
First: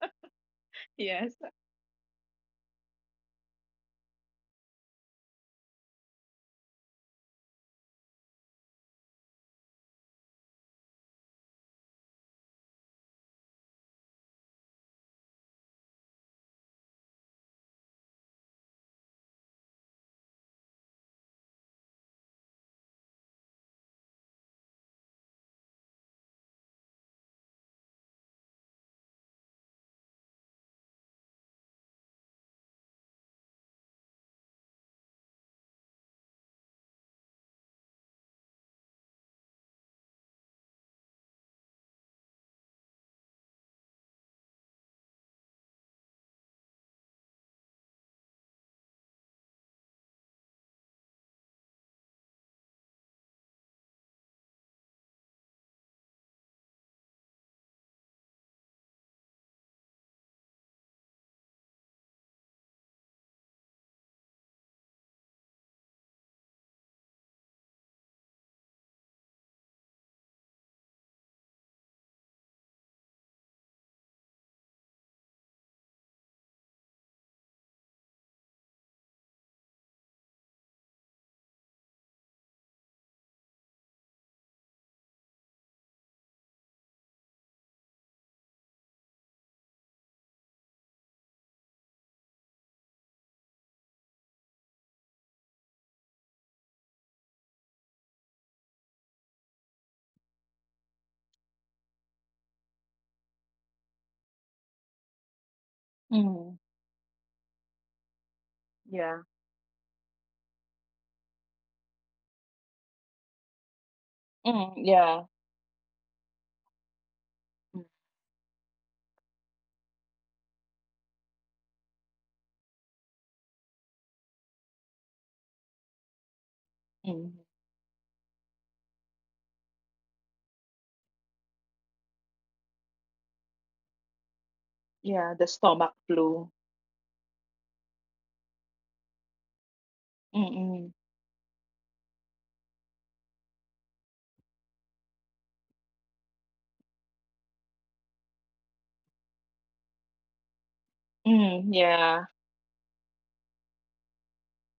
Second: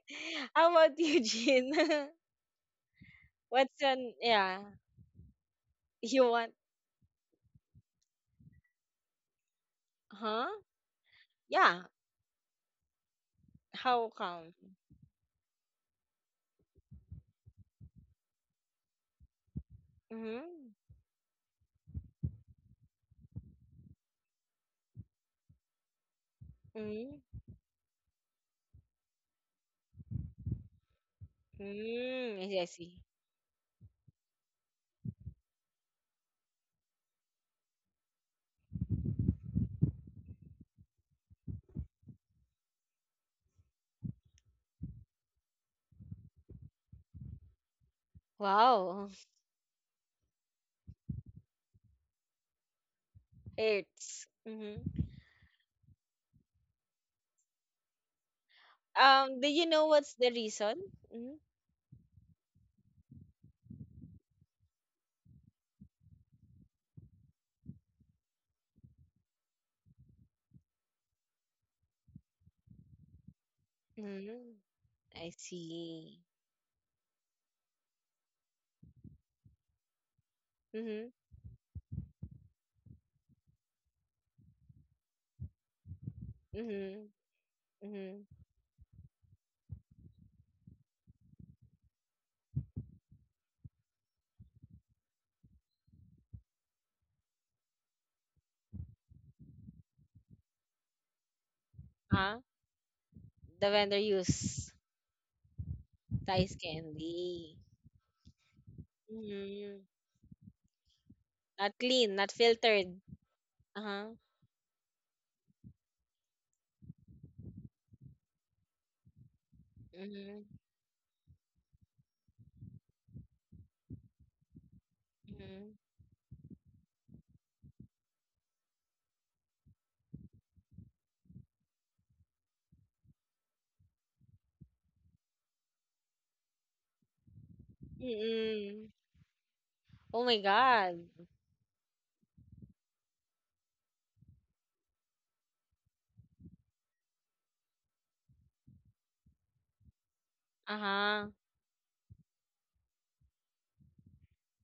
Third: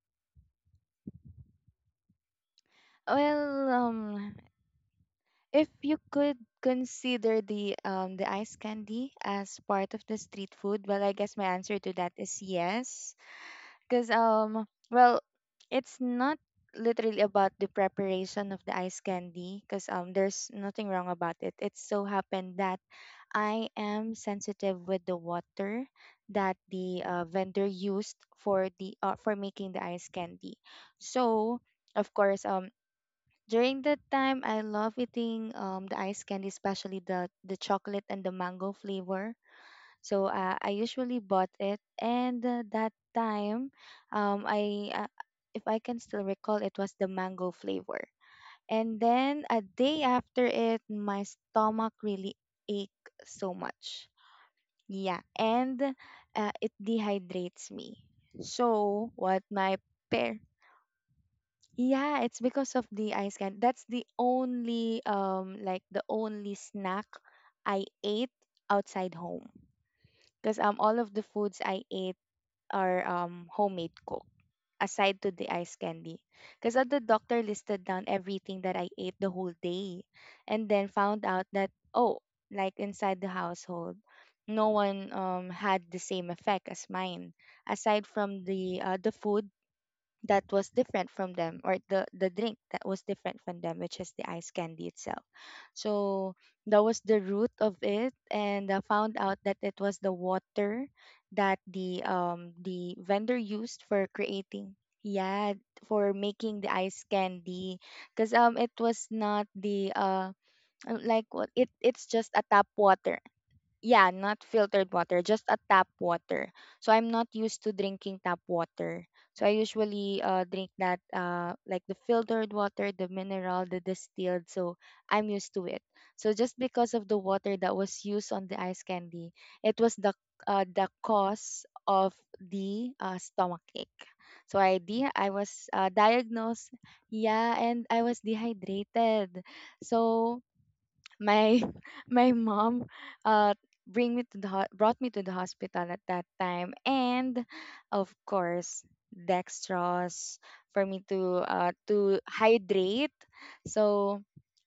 How about you, yes. Jean? Well, What's an, yeah, if you you could want, consider the ice candy as part of the huh? street food, well, I guess my answer Yeah. to that is yes, because, How come? Well, it's not literally about the preparation of the ice candy, because Mm-hmm. there's nothing wrong about it. It so happened that I am sensitive with the water that the Mm-hmm. Vendor used for the for making the ice candy, so. Of Mm, course, I see. I see. during that time, I love eating the ice candy, especially the chocolate and the mango flavor. So I usually bought it, and that time, I if I can still recall, it was the mango flavor. And Wow. then a day after it, my stomach really ached so much. Hurts. Mm-hmm. Yeah, and it dehydrates me. So what Do you my know what's the pair, reason? Mm-hmm. yeah, it's because of the ice candy. That's the only like the only snack I ate outside home. Because all of the foods I ate are homemade cooked Mm-hmm. aside I to the ice see. candy. Because the doctor listed down everything that I ate the whole day, and then Mm-hmm. found out that, oh, like inside the household, no one had the same effect as Mhm. mine aside Mhm. from the food that was different from them or the drink that was different from them, which is the ice candy itself. So that was the root of it, and I found out that it was the water that Ah, the vendor the used vendor for creating, use yeah, for Mm, Thai's making the ice candy. candy, because it was yeah, not Mhm. the like what it, Not it's clean, just not a tap filtered. water. Yeah, Uh-huh. not mm, filtered yeah, water, just a tap water. So I'm not used to mm, drinking tap water. So I usually Mhm. drink that, like the filtered water, the mineral, the distilled. So I'm used to Mhm. it. So just because of the mm, water that was used on the ice candy, it was the cause of the stomach ache. So yeah. I The was stomach flu. diagnosed, yeah, and I was Mm-mm. dehydrated. Oh So my Mm-mm, God. my my mom uh bring me to the ho- brought me to the hospital at that time and of course dextrose for me Uh-huh. to mm, uh yeah. to hydrate. So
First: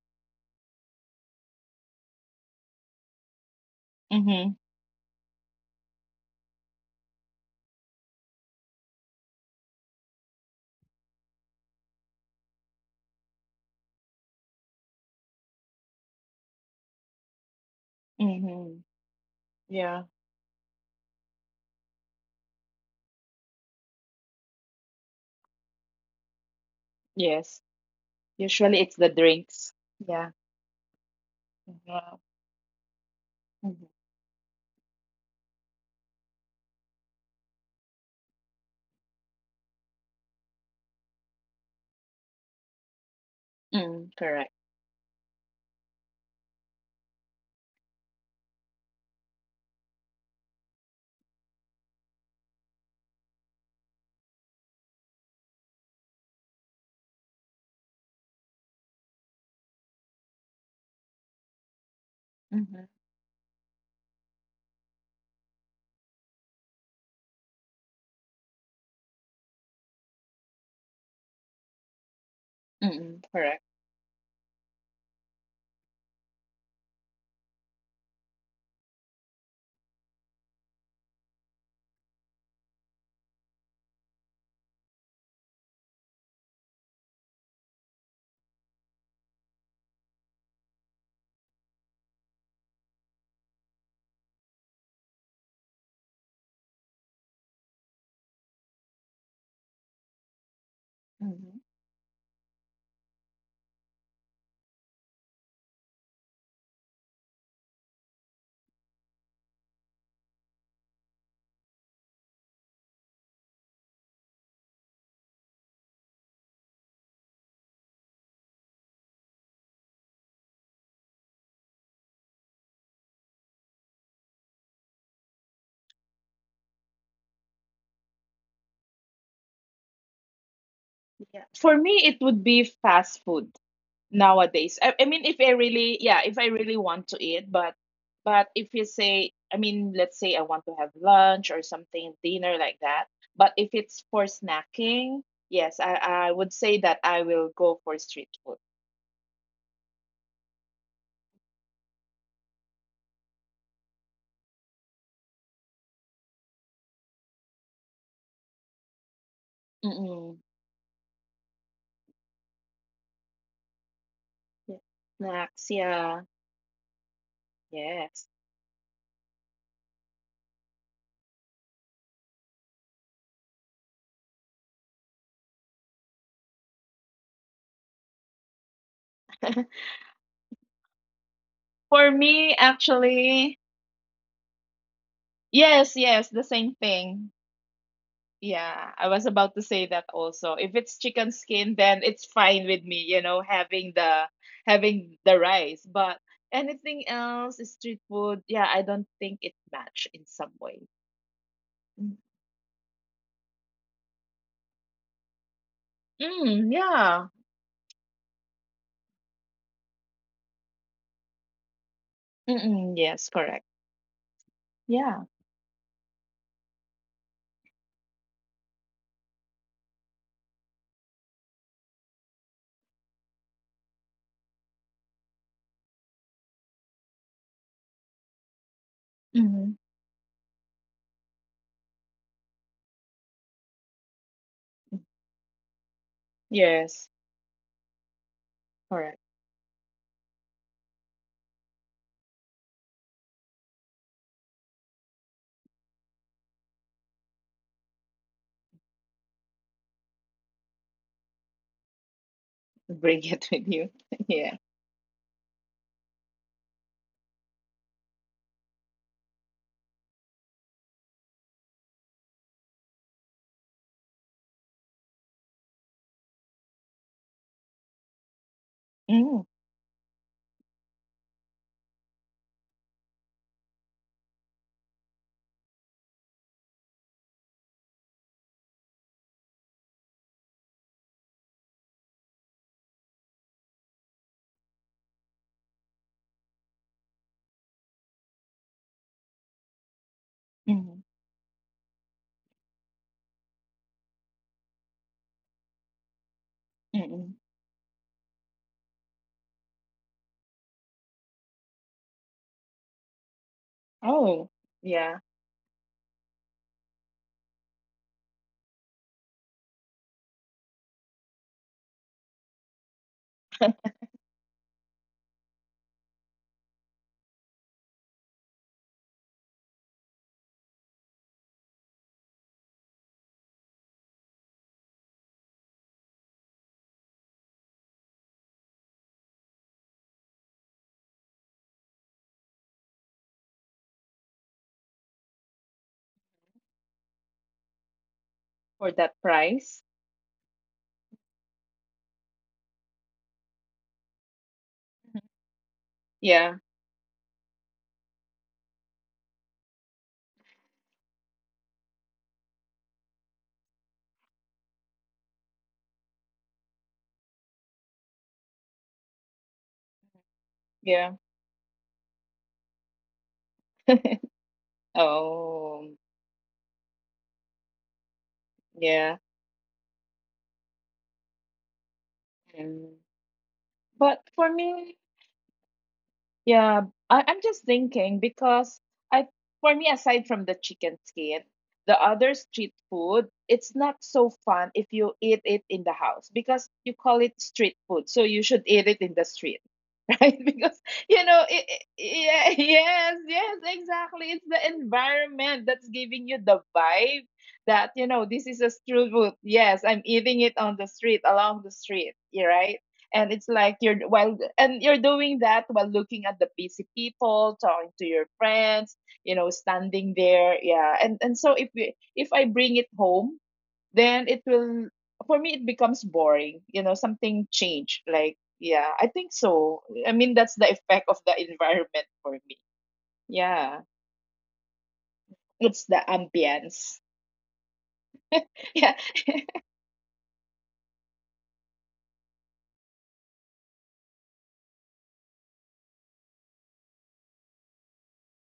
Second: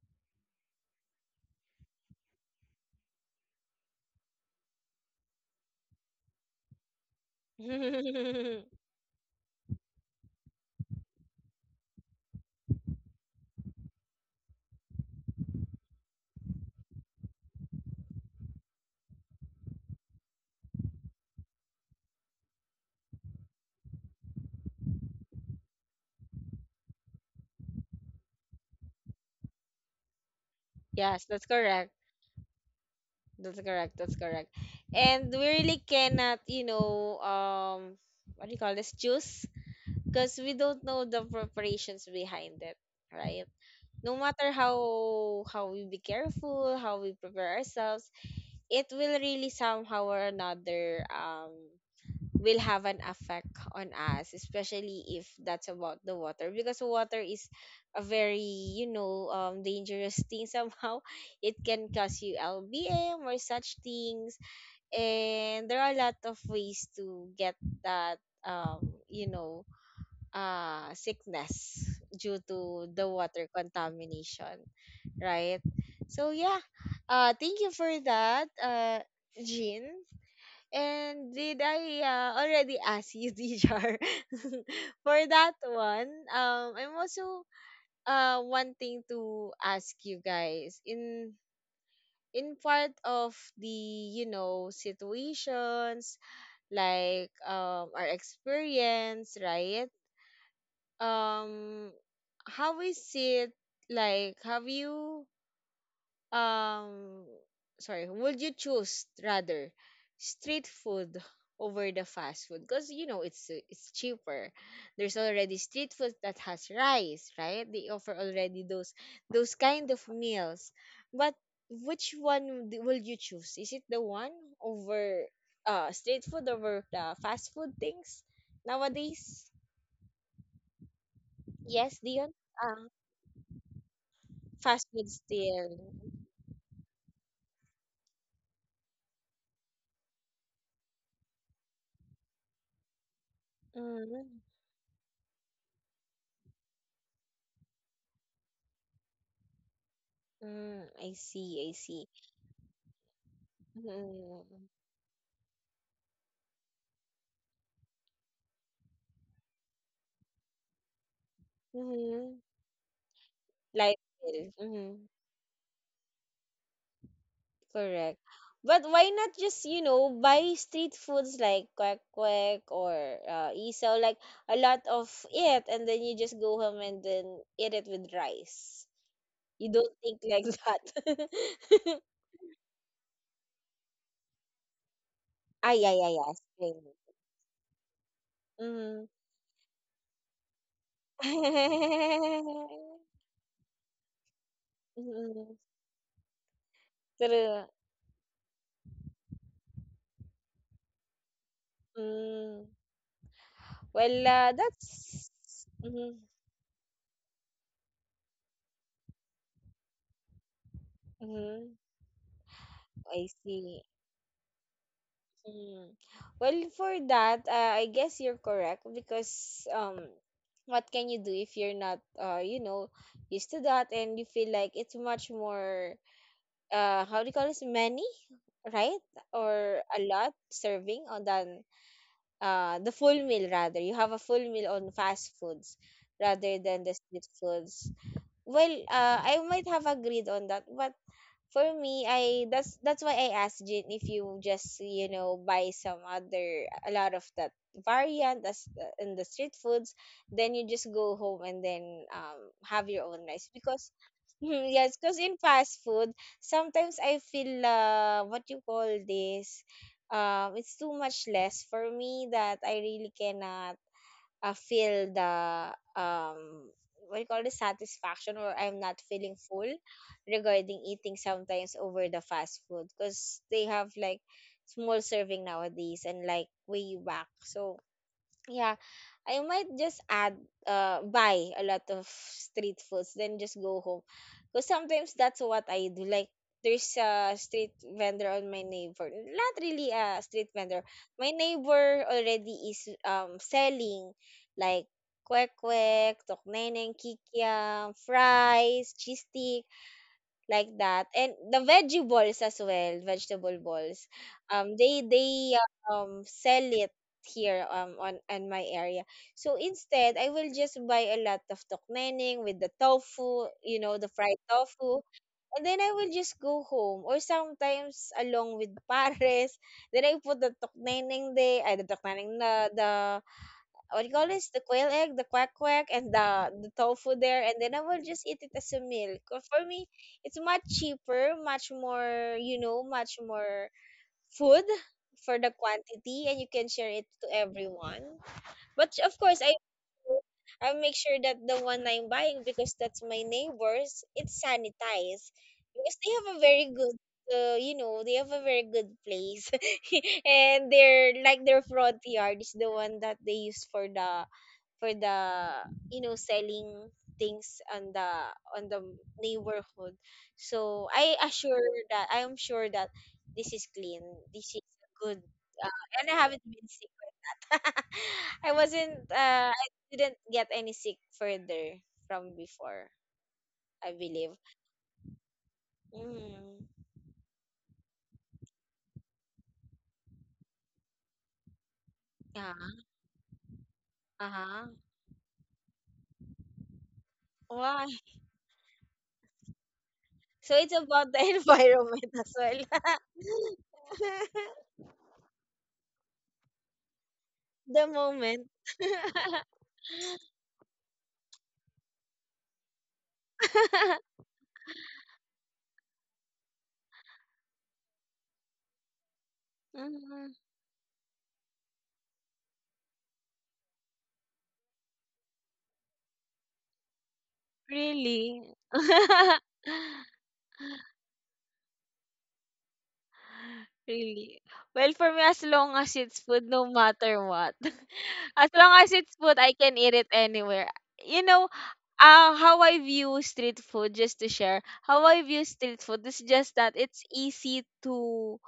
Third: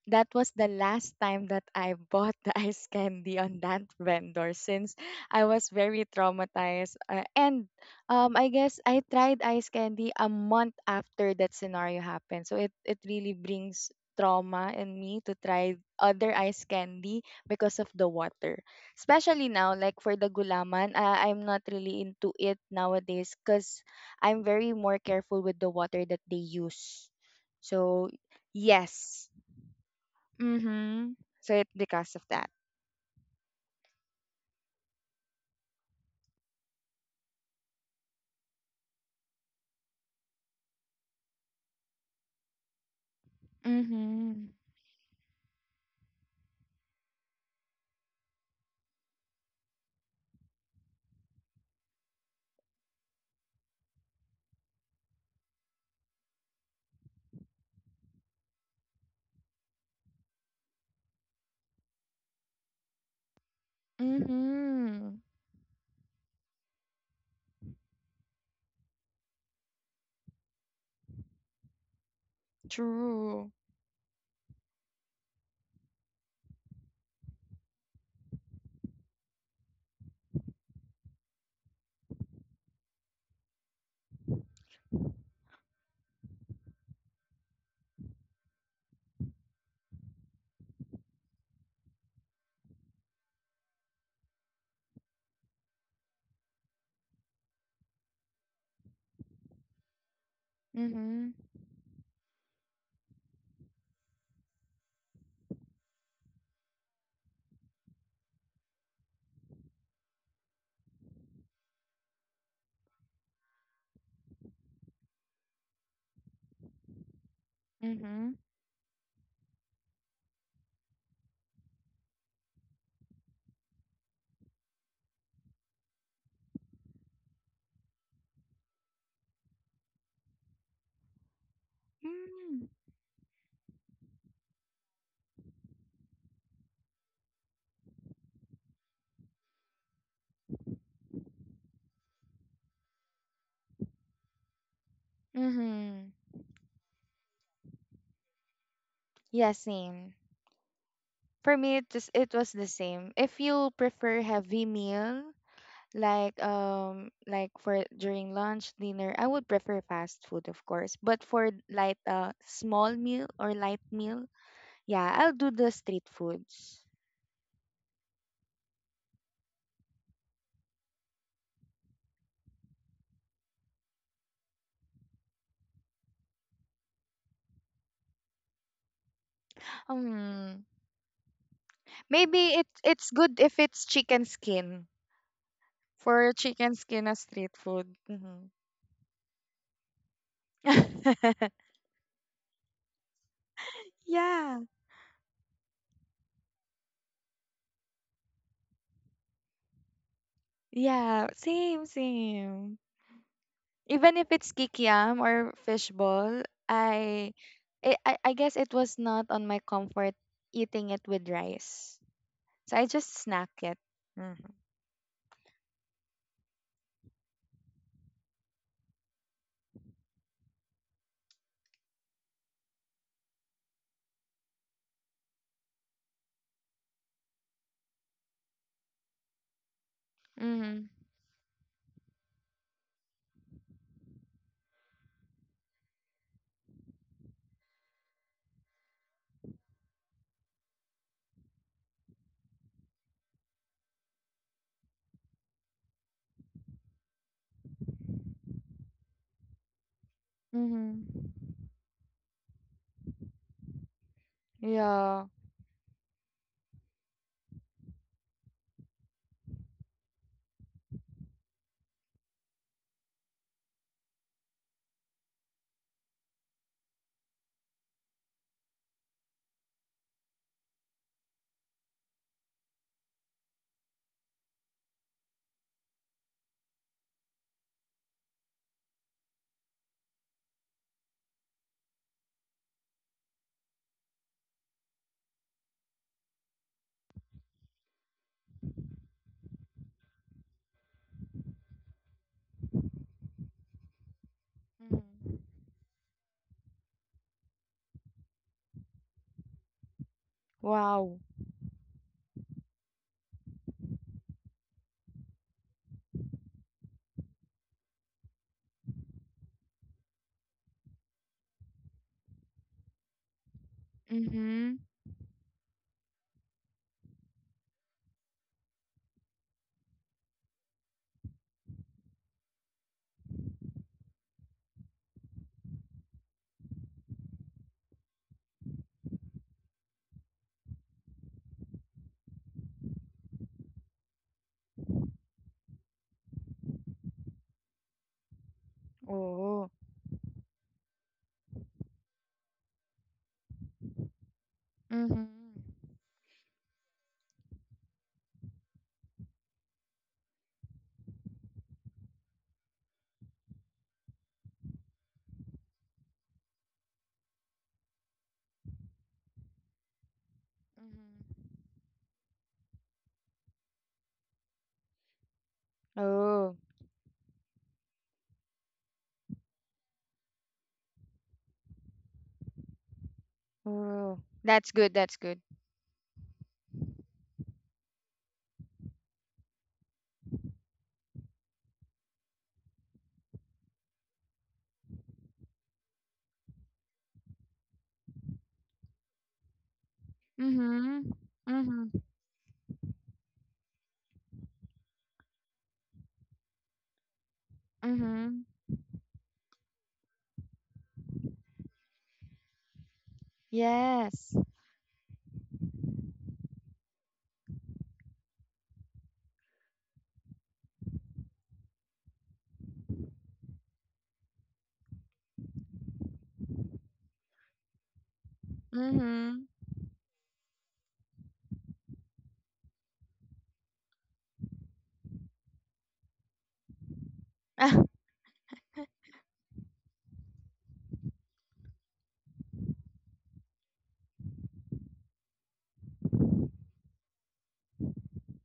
that was the last time that I bought the ice candy on that Mm-hmm, vendor since I was very traumatized. And I guess I tried ice candy a month after that scenario happened. So it really brings trauma in me to try other ice candy because of the water. mm-hmm, Especially now, like yeah. for the gulaman, I'm not really into it nowadays because I'm very more careful with the water that they use. Yes. So, Usually it's the yes. drinks. Yeah. Mm-hmm. Yes, that's So it correct. Yeah. because of that. That's Mm-hmm, correct. That's correct. And we really cannot, you know, what do you call this? Choose, because we don't know the preparations behind it, right? mm, No Mm-hmm. correct. matter how we be careful, how we prepare ourselves, it will really somehow or another will have an effect on us, especially if that's about the water, because water is a very, you know, dangerous thing somehow. It can cause you Mm-hmm. lbm or such things, Mm-hmm. and there are a lot of ways to get that, um you know sickness due to the Mm, water True. correct. contamination, right? So yeah, thank you for that, Jean. And did I already ask you, Dijar, for that one? I'm also wanting to ask you guys in part of the, you know, situations like our experience, right? Mm-hmm. Mhm. Um, how is it like? Have you um sorry, would you choose rather street food over the fast food, because, you know, it's cheaper? There's already street food that has rice, right? They offer Mm-hmm. already those kind of meals, but which one will you choose? Is it the one over street food over the fast food things nowadays? Yeah. For Yes, me, it Dion. would Mm. be uh, fast food nowadays. fast I, food I mean, if I still. really, yeah, if I really want to eat, but if you say, I mean, let's say I want to have lunch or something, dinner like that. But if it's for mm, snacking, yes, I Mm-hmm. I would say that I will go for street food. Yeah, same. I see, For I me, it see. just it was the same. If you prefer heavy Mm-mm. meal, like for during lunch, dinner, I would prefer fast Mm-mm. food, of course. But for light Mm-hmm. small meal or light Like, meal, Yeah. mm-hmm. yeah, I'll do the Snacks, street yeah, foods. Correct. yes. But why not just, you know, buy street foods like Kwek Kwek or isaw, like a lot of it, and then you just go home and then eat it with rice? You don't think like Um. that. For Maybe me, it's good if actually, it's chicken skin. Ah, yeah, yes, yeah, yeah. yes, For the same chicken Spring. skin as thing. street food. Hmm. Yeah, Mm-hmm. I was about to say that also. If it's chicken skin, then it's fine with me, you know, having Yeah. The Mm-hmm. rice. But anything else, True. street food, yeah, I don't think it match in some way. Yeah. Same, Mm, Mm. same. Even Well, if it's kikiam that's. or Mm-hmm. fishball, mm, yeah. I guess it was not on my comfort eating it with Mm-hmm. rice. So I Mm-mm, just I yes, snack correct. it. see. Mhm. Yeah. Mm. Well, for that, I guess you're correct, because what can you do if you're not, you know, used to that, and you feel like it's much more, how do you call this, many, right? Mm-hmm. Or a lot Mm-hmm. serving on than the full meal rather. You have a full meal on fast foods rather than the Yes, street foods. Well, correct. I might have agreed on that, but for me, I that's why I asked Jin, if you just, you know, buy some other a lot of that variant as in the street foods, then you just go Mm-hmm. home, and then have your own Bring rice it with because you. Yeah. Mhm, yes, because Yeah. in fast food sometimes I feel, what you call this, it's too much less for me, that I really cannot feel the um what do you call, the satisfaction, or I'm not feeling Mm, full regarding eating sometimes over the fast food, because they have like small serving nowadays and like way back. So yeah, I might just add, buy a lot of street foods, then just go home. Because sometimes that's what I do. Like, there's a street vendor on my neighbor. Not really a street vendor. mm, My neighbor already is selling like Mm-hmm. kwek kwek, tokneneng, mm. kikiam, fries, cheese stick, like that, Wow. and the veggie balls as well, vegetable balls. Oh, They yeah. Sell it here, on my area. So instead, I will just buy a lot of tokmeneng with the tofu, you know, the fried Mm-hmm. tofu, and then I will just go home, or sometimes along with pares, then I put the tokmeneng there, ay the tokmeneng na, the, what do you call this? The quail egg, the quack quack, and the tofu there, and then I will just eat it as a meal. 'Cause for me, it's much cheaper, much more, you know, much more food for the quantity, and you can share it to everyone. For But that of course, Oh. price. I make sure that the one I'm buying, because that's my neighbors, it's Mm-hmm. Mm-hmm. sanitized, because they have a Yeah, very good, you know, they have a very good place and they're like their front yard is the one that they use for the for the, you know, selling things on the neighborhood. So yeah. I Mm-hmm. assure that, I am sure that this is clean, this is good, uh, Oh, and I haven't Oh. been sick. I wasn't, yeah. I didn't get any sick further from before, Mm. I Oh. But believe. for That's good. me, That's good. Mm. yeah, I'm just thinking because I, for me, aside from the chicken skin, the other Yeah. street food, it's not so Uh-huh. fun if you eat it in the house because you call it street Why? food. So you should eat it in the street, right? So it's Because about Mm-hmm. the you know, Mm-hmm. environment as yeah, well. yes, yes, exactly. It's the environment that's giving you the vibe The that you know moment. Mhm. this is a street food. Yes, I'm eating it on the street, along the street, yeah, right? And it's like you're Yes. while and you're doing that while looking at the busy people, talking to your friends, you know, standing Mhm. there, yeah. And so if I bring it home then it will for me it becomes boring you know something change like Really? yeah I think Mhm. so. I mean, that's the effect of the environment for me, yeah. Really? Well, for me, as long It's as the it's food, no ambience. matter what. Mhm. As long as yeah. it's food, I can eat it anywhere. You know, how I view street food, just to share, how I view street food is just that it's easy to,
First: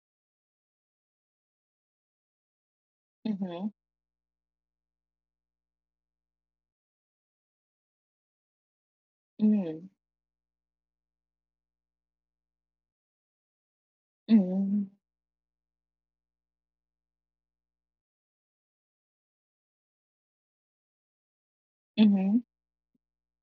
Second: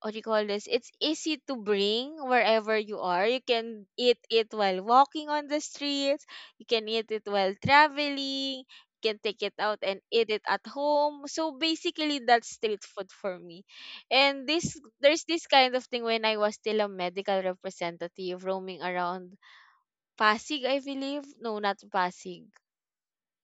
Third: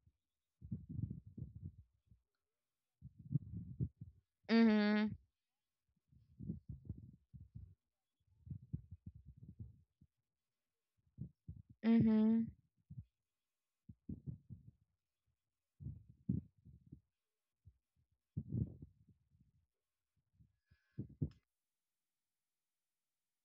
what do you call this? It's easy to bring wherever you are. You Mm-hmm. can eat it while Mhm. walking on the streets, you can eat it while traveling, you can take it out Mm-hmm. and eat it at home. So basically, Mm-hmm. that's street food for me. And this Mm-hmm. there's this kind of thing when I was still a medical representative roaming around Pasig, I believe. No, not Mm-hmm. Pasig.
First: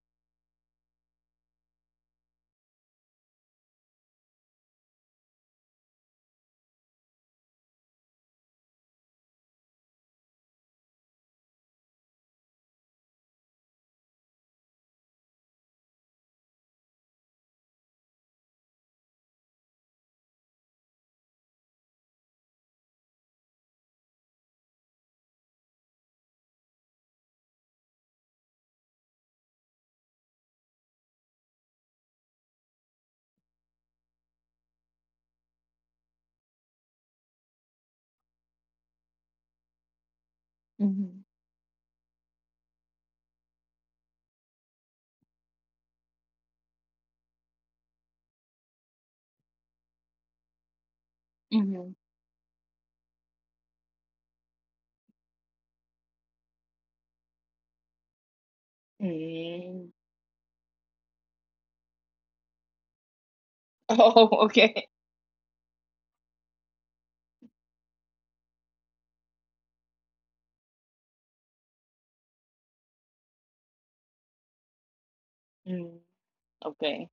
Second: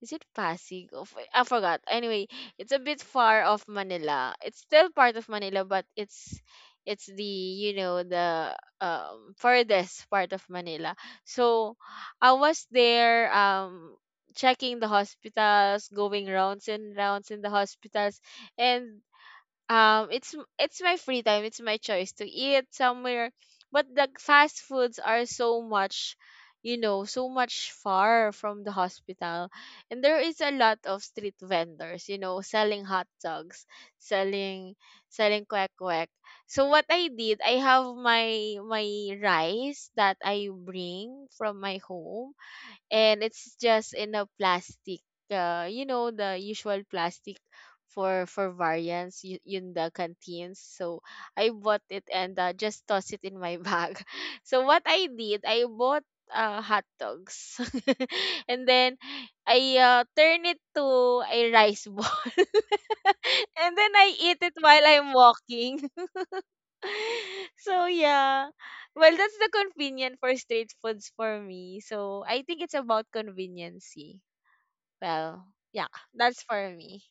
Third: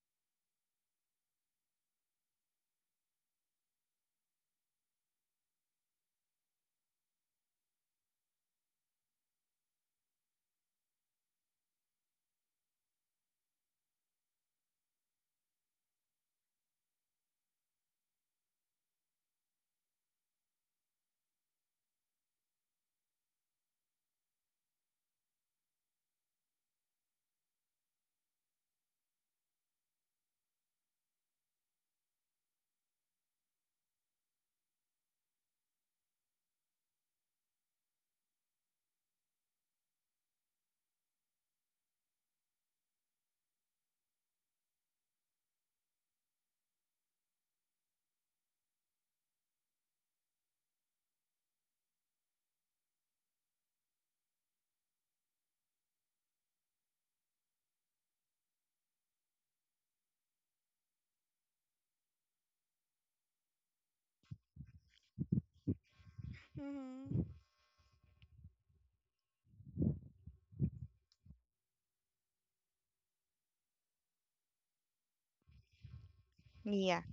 Is it Pasig? Of I forgot. Anyway, it's a bit far off Manila. It's still part of Manila, but it's the you know the furthest part of Manila. So I was there checking the hospitals, going rounds and rounds in the hospitals, and it's my free time. It's my choice to eat somewhere, but the fast foods are so much far from the hospital. And there is a lot of street vendors selling hot dogs, selling selling quack quack. So what I did, I have my rice that I Mm-hmm. bring from my home, and it's just in a plastic, the usual plastic for variants, in the canteens. So I bought Mm-hmm. it and just toss it in my bag. So what I did, I bought hot dogs and then I Mm. Turn it to a rice ball and then I eat Oh. it while okay. I'm walking. Mm-hmm. So yeah, well, that's the convenient for street foods for me, so I think it's about conveniency. Well, yeah, Mm. that's for Yeah. me. Okay,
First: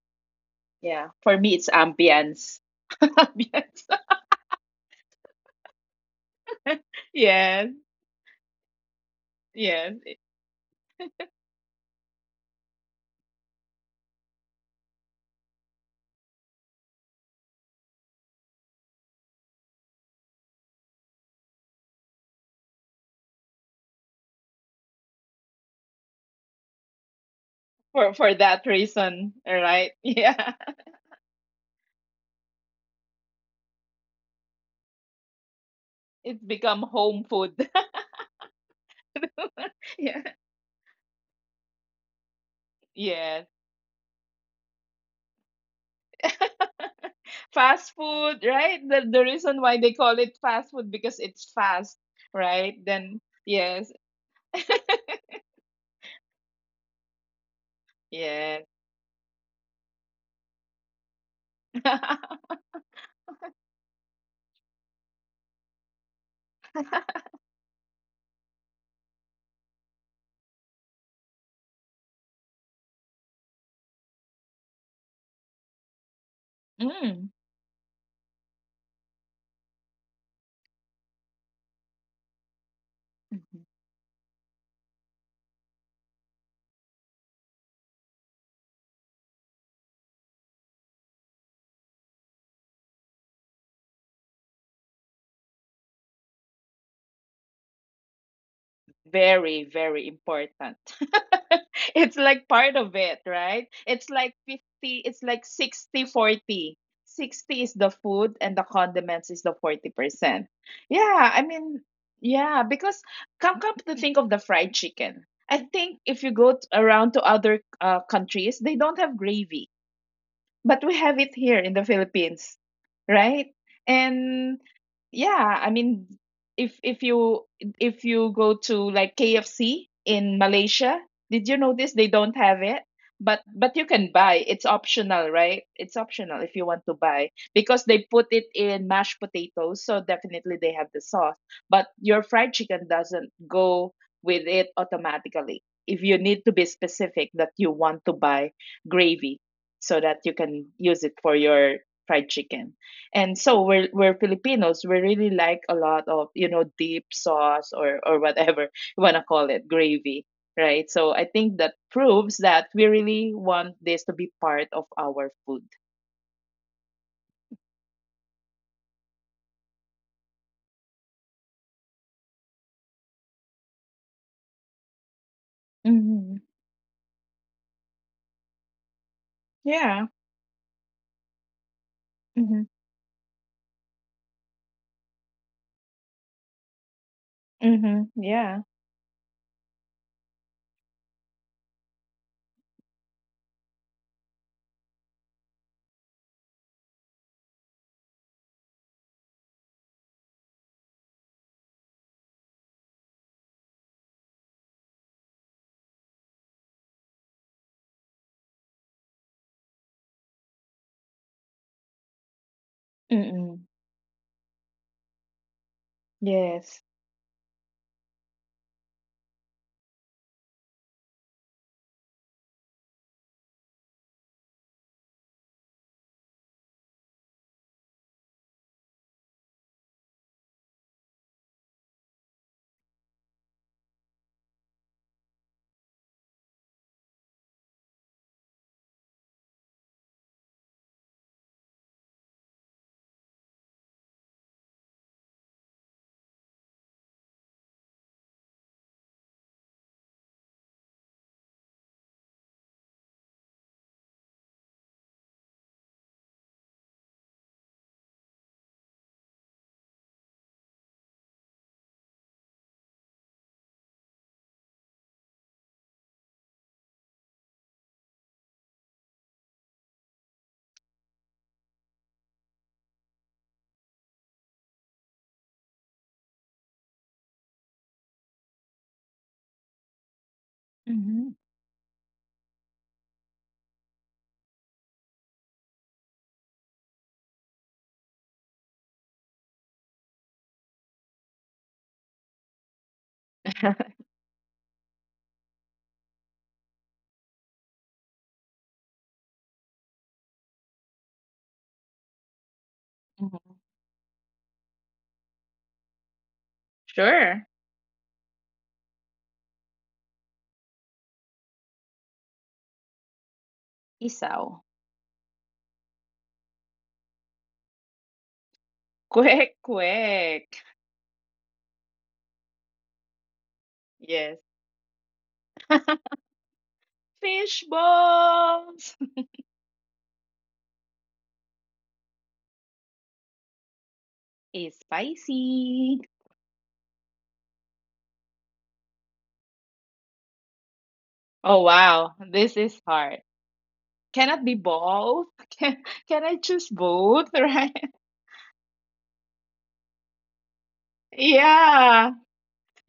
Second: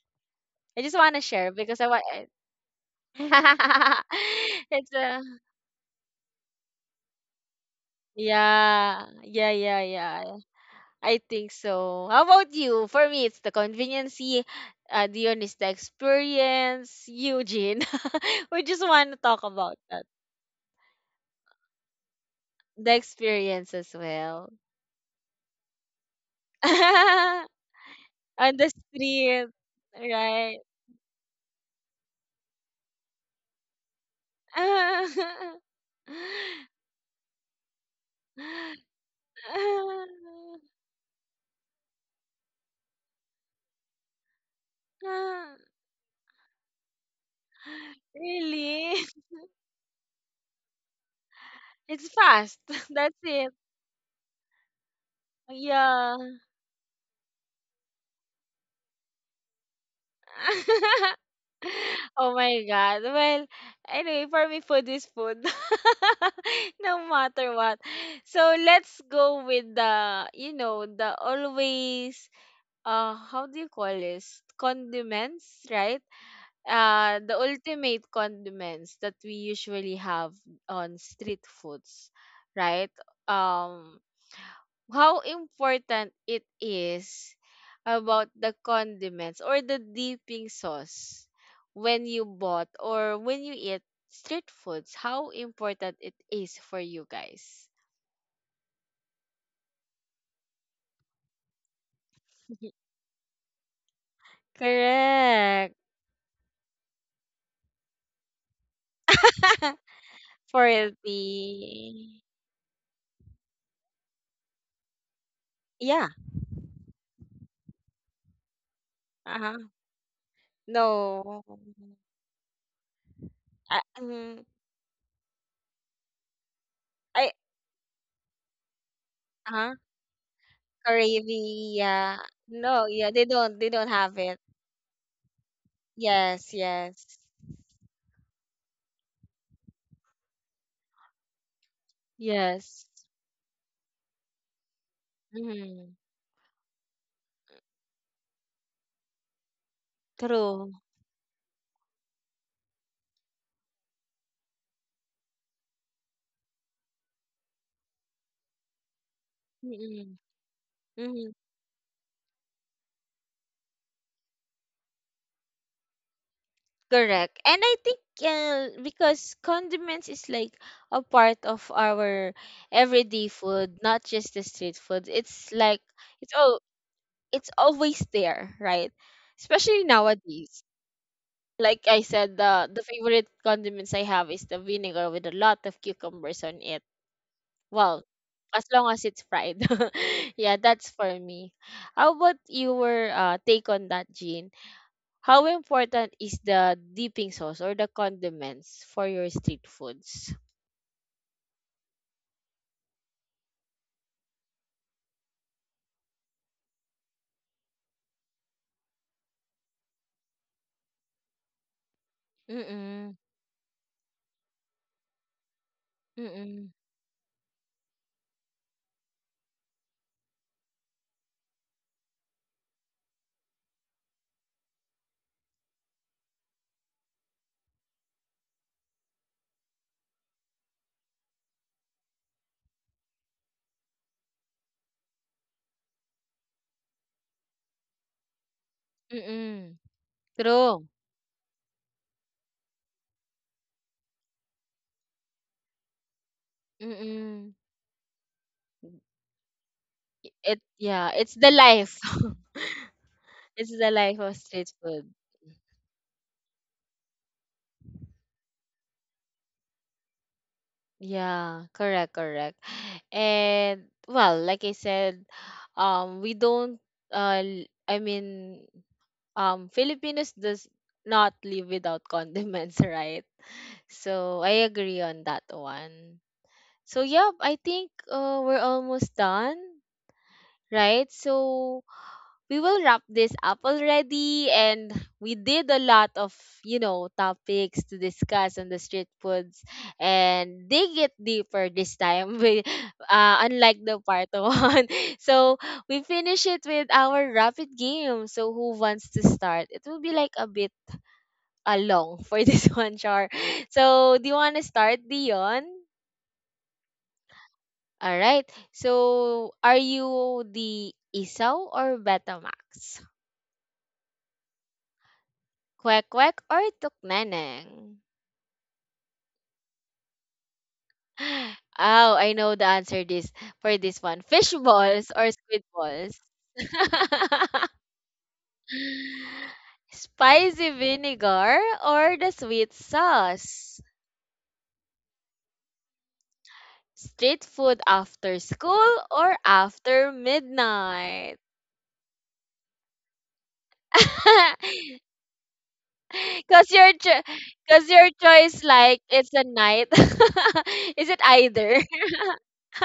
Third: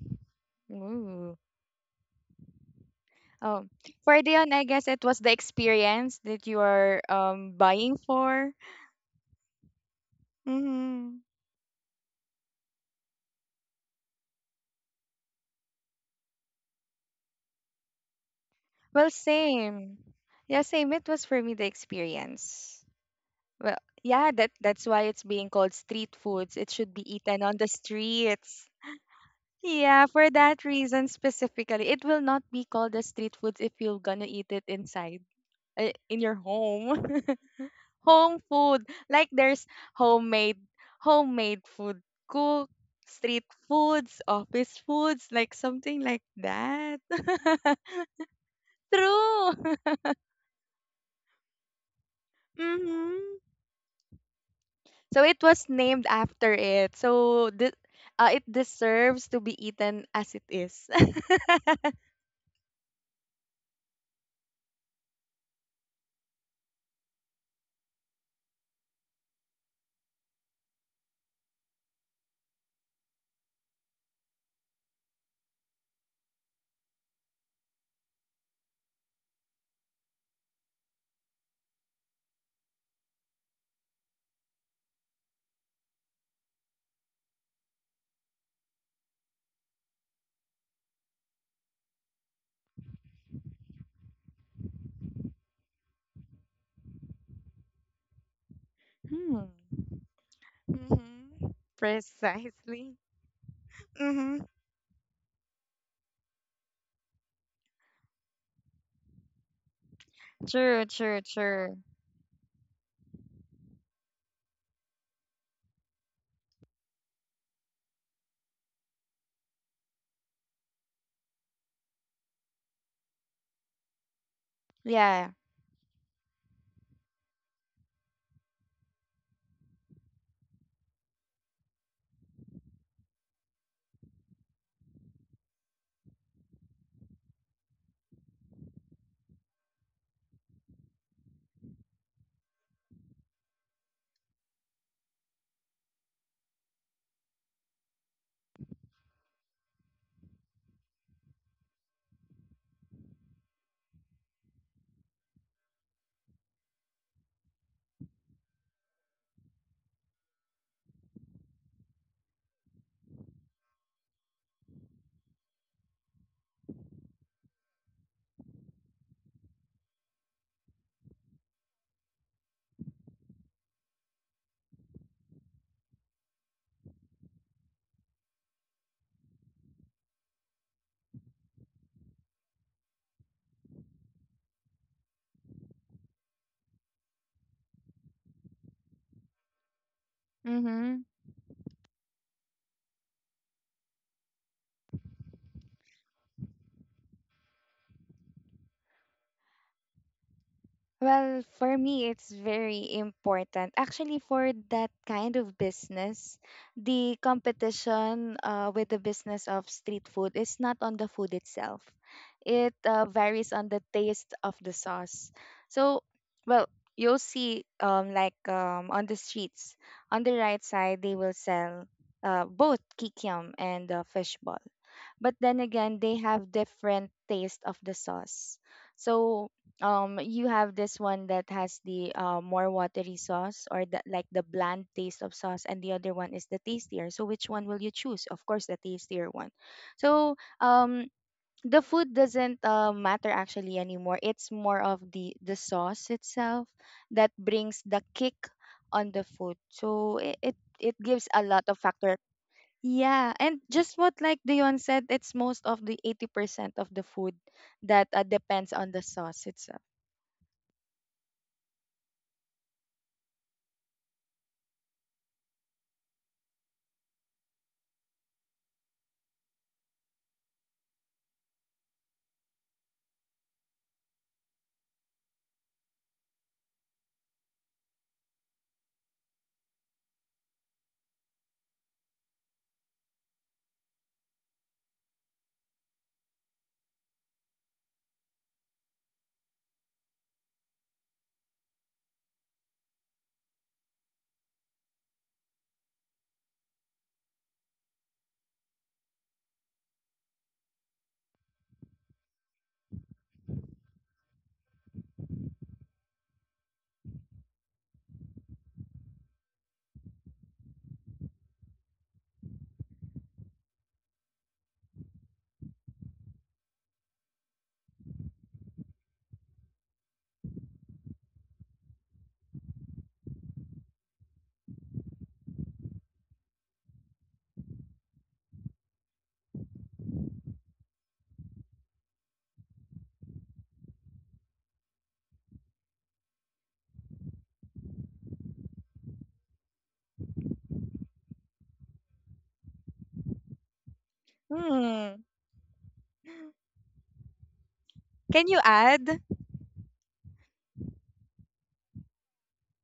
I just yeah, want to Ooh. for share me it's because I want. ambience. Oh, ambience. for Dion, I guess It's it was a. the experience that you are Yes, buying for. Yeah, yeah, yeah, yes, yeah. Mm-hmm. I think so. How about you? For me, it's the conveniency. Dion is the experience. Eugene, we just Well, want to talk about same. that. Yeah, same. It was for me the experience. The experience Well, as yeah, that well. that's why it's being called street foods. It should be eaten on the for On that streets. the reason, street, all right. Yeah, for Yeah, right? that reason specifically, it will not be called a street foods if you're gonna eat it inside. In your it's become home. home food. Home food, like there's Yeah. homemade, homemade food, cook, Yeah. street foods, office foods, like something like that. Fast food, right? Really? The True. reason why they call it fast food because it's fast, It's fast. right? Then That's Hmm. it. yes, So it was named Yeah. after it, so it yes. deserves to be eaten as it is. Oh my God. Well, anyway, for me, food is food. No matter what. So let's go with the always, how do you call this? Condiments, right? Mm. The ultimate condiments that we usually have on street foods, right? Um, how important it is about the condiments or the dipping sauce when you bought or when you eat street foods, how important it is for you guys? Hmm. Very, very important. Mm-hmm. It's like part of Precisely. it, right? It's like Mm-hmm. 50, it's like Correct. 60-40. 60 is the food and the condiments is the 40%. True, For true, Yeah, I true. mean, the. yeah, because come come to think of the fried chicken. I think Yeah. if you go around to other countries, they don't have gravy Uh-huh. but we have it No. here in the Philippines, right? I, mm, And Yeah. yeah, I mean, I. If you go to like Uh-huh. KFC in Malaysia, did you Gravy, notice they yeah. don't have it? No, yeah, they don't But they you don't can have buy. it. It's optional, right? It's optional if Yes, you want to yes, buy because they put it in mashed potatoes, so definitely they have the sauce. But your fried chicken yes. doesn't go with it automatically. Mm, If you need to be specific that you want to buy gravy, so that you can true. use it for your fried chicken. And so we're Filipinos. We really like a lot of you know deep sauce or whatever you wanna call it Mm-mm. gravy, right? So I Mm-hmm. think that proves that we really want this to be part of our food. Correct. And I think because condiments is like a part of our everyday food, not just the street food. It's like, Mm-hmm. it's all it's always there, right? Especially Yeah. nowadays. Like I said, Mm-hmm. the favorite condiments I have is the vinegar with a lot of cucumbers on it. Mm-hmm. Well, Yeah. as long as it's fried. Yeah, that's Mm-hmm. for me. How about your take on that, Jean? How important is the dipping sauce or the condiments for your street foods? Well, for me, it's very important. Actually, for that kind of business, the competition with the business of street food is not on the food itself. It Mm-mm. varies Mm-mm. on the taste of the sauce. So, well, Mm-mm. Yes. you'll see like on the streets, on the right side, they will sell both kikiam and fishball, but then again they have different taste of the sauce. So you have this one that has the more watery sauce, or the, like the bland taste of sauce, and the other one is the tastier. So which one will you choose? Of course, the tastier one. Mm-mm. So True. um the food doesn't matter actually anymore. It's more of the sauce itself that Mm-mm. brings the kick on the food. So it, it It it yeah, gives it's a the lot of life. factor. Yeah, and It's just the what life like of street Dion said, food. it's most of the 80% of the food that depends on the sauce itself. Yeah, correct, correct. And well, like I said, we don't, I mean, Filipinos does not live without condiments, right? So I agree on that one. So, yeah, I think we're almost done, right? Mm-hmm. So, we will wrap this up already. And we did a lot of topics to discuss on the street foods and dig it deeper this time, we, unlike the part one. So, we finish it with our rapid game. So, who wants to start? It will be like a bit long for this one, Char. Mm-hmm. So, do you want to start, Dion? Sure. All right. So, are you the Isaw or Betamax? Isaw. Kwek kwek or tukneneng? Quick, quick. Oh, I know the answer this for this one. Yes. Fish balls or squid balls? Fish balls. Spicy vinegar or the sweet sauce? Is spicy. Street food after school or after midnight? Oh wow, this is hard. Can it be Hmm. both? Can can I choose Cause your cho- both, right? cause your Can you choice, like add? it's a night. Is it either? Yeah.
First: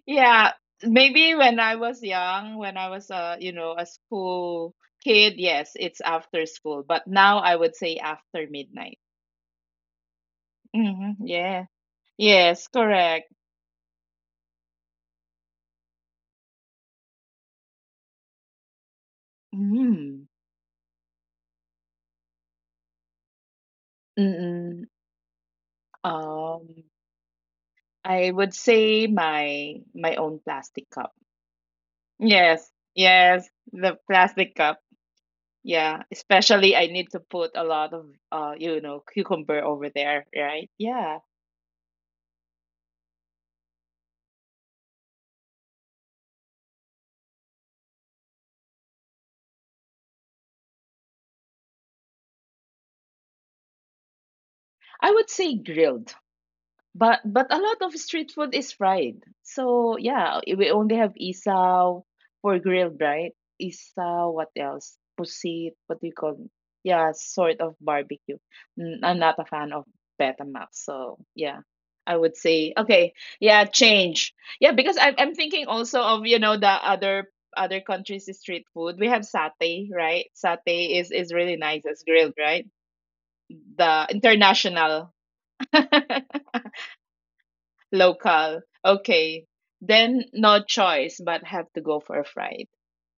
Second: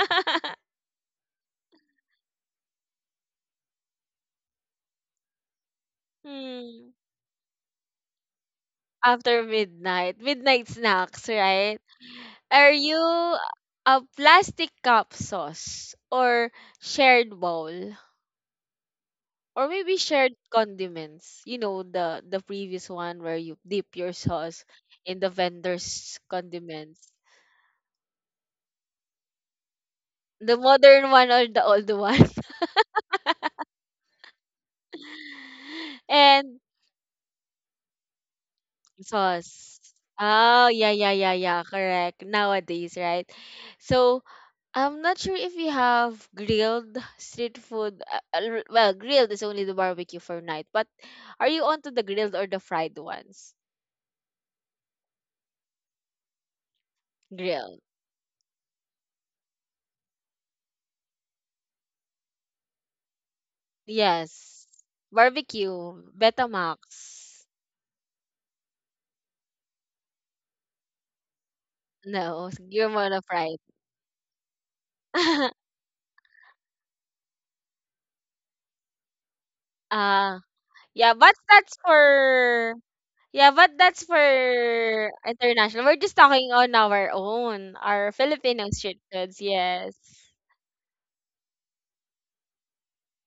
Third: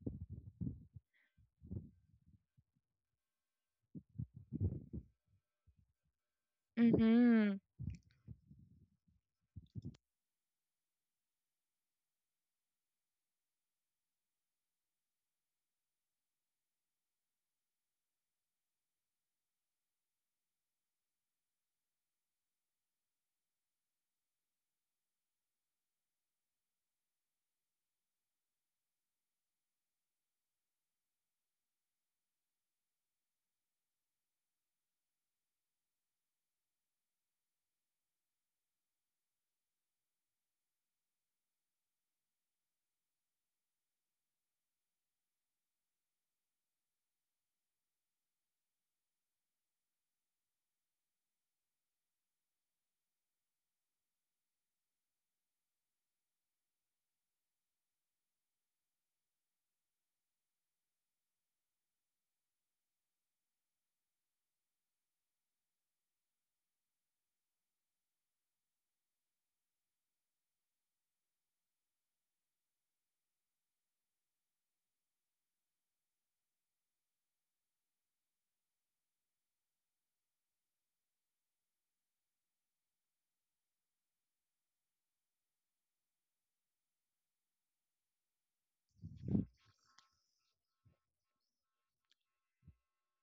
Yeah. Maybe when I was young, when I was a, you know, a school kid, yes, it's after school, Hmm. but now I Mm-hmm. would say after midnight. After midnight, midnight Hmm. snacks, Yeah. right? Yes, Are you correct. a plastic cup sauce or shared bowl? Or maybe Mm. shared condiments. The previous one where you dip your sauce Mm-mm. in the vendor's Um, condiments. I would say my own The plastic modern cup. one or the old one. Yes. Yes, the plastic cup. Yeah, And especially I need to put a lot of you know cucumber sauce. over there, Oh, right? yeah, yeah, Yeah. yeah, yeah. Correct. Nowadays, right? So, I'm not sure if we have grilled street food. Well, grilled is only the barbecue for night. But are you onto the grilled or the fried ones? I would say grilled. But a lot Grilled. of street food is fried. So yeah, we only have isaw for grilled, right? Isaw, what Yes. else? Pusit, what Barbecue. do you call? Yeah, Betamax. sort of barbecue. I'm not a fan of Betamax, so yeah. I would No, say you're okay, more of fried. yeah, change. Yeah, because I'm thinking also of, you know, the other countries' street food. We have satay, right? Ah, Satay is yeah, but really that's nice as grilled, right? for. Yeah, but that's The for international. international. We're just talking on our own, our Filipino Local. street goods. Okay. Yes. Then no choice but have to go for a fried.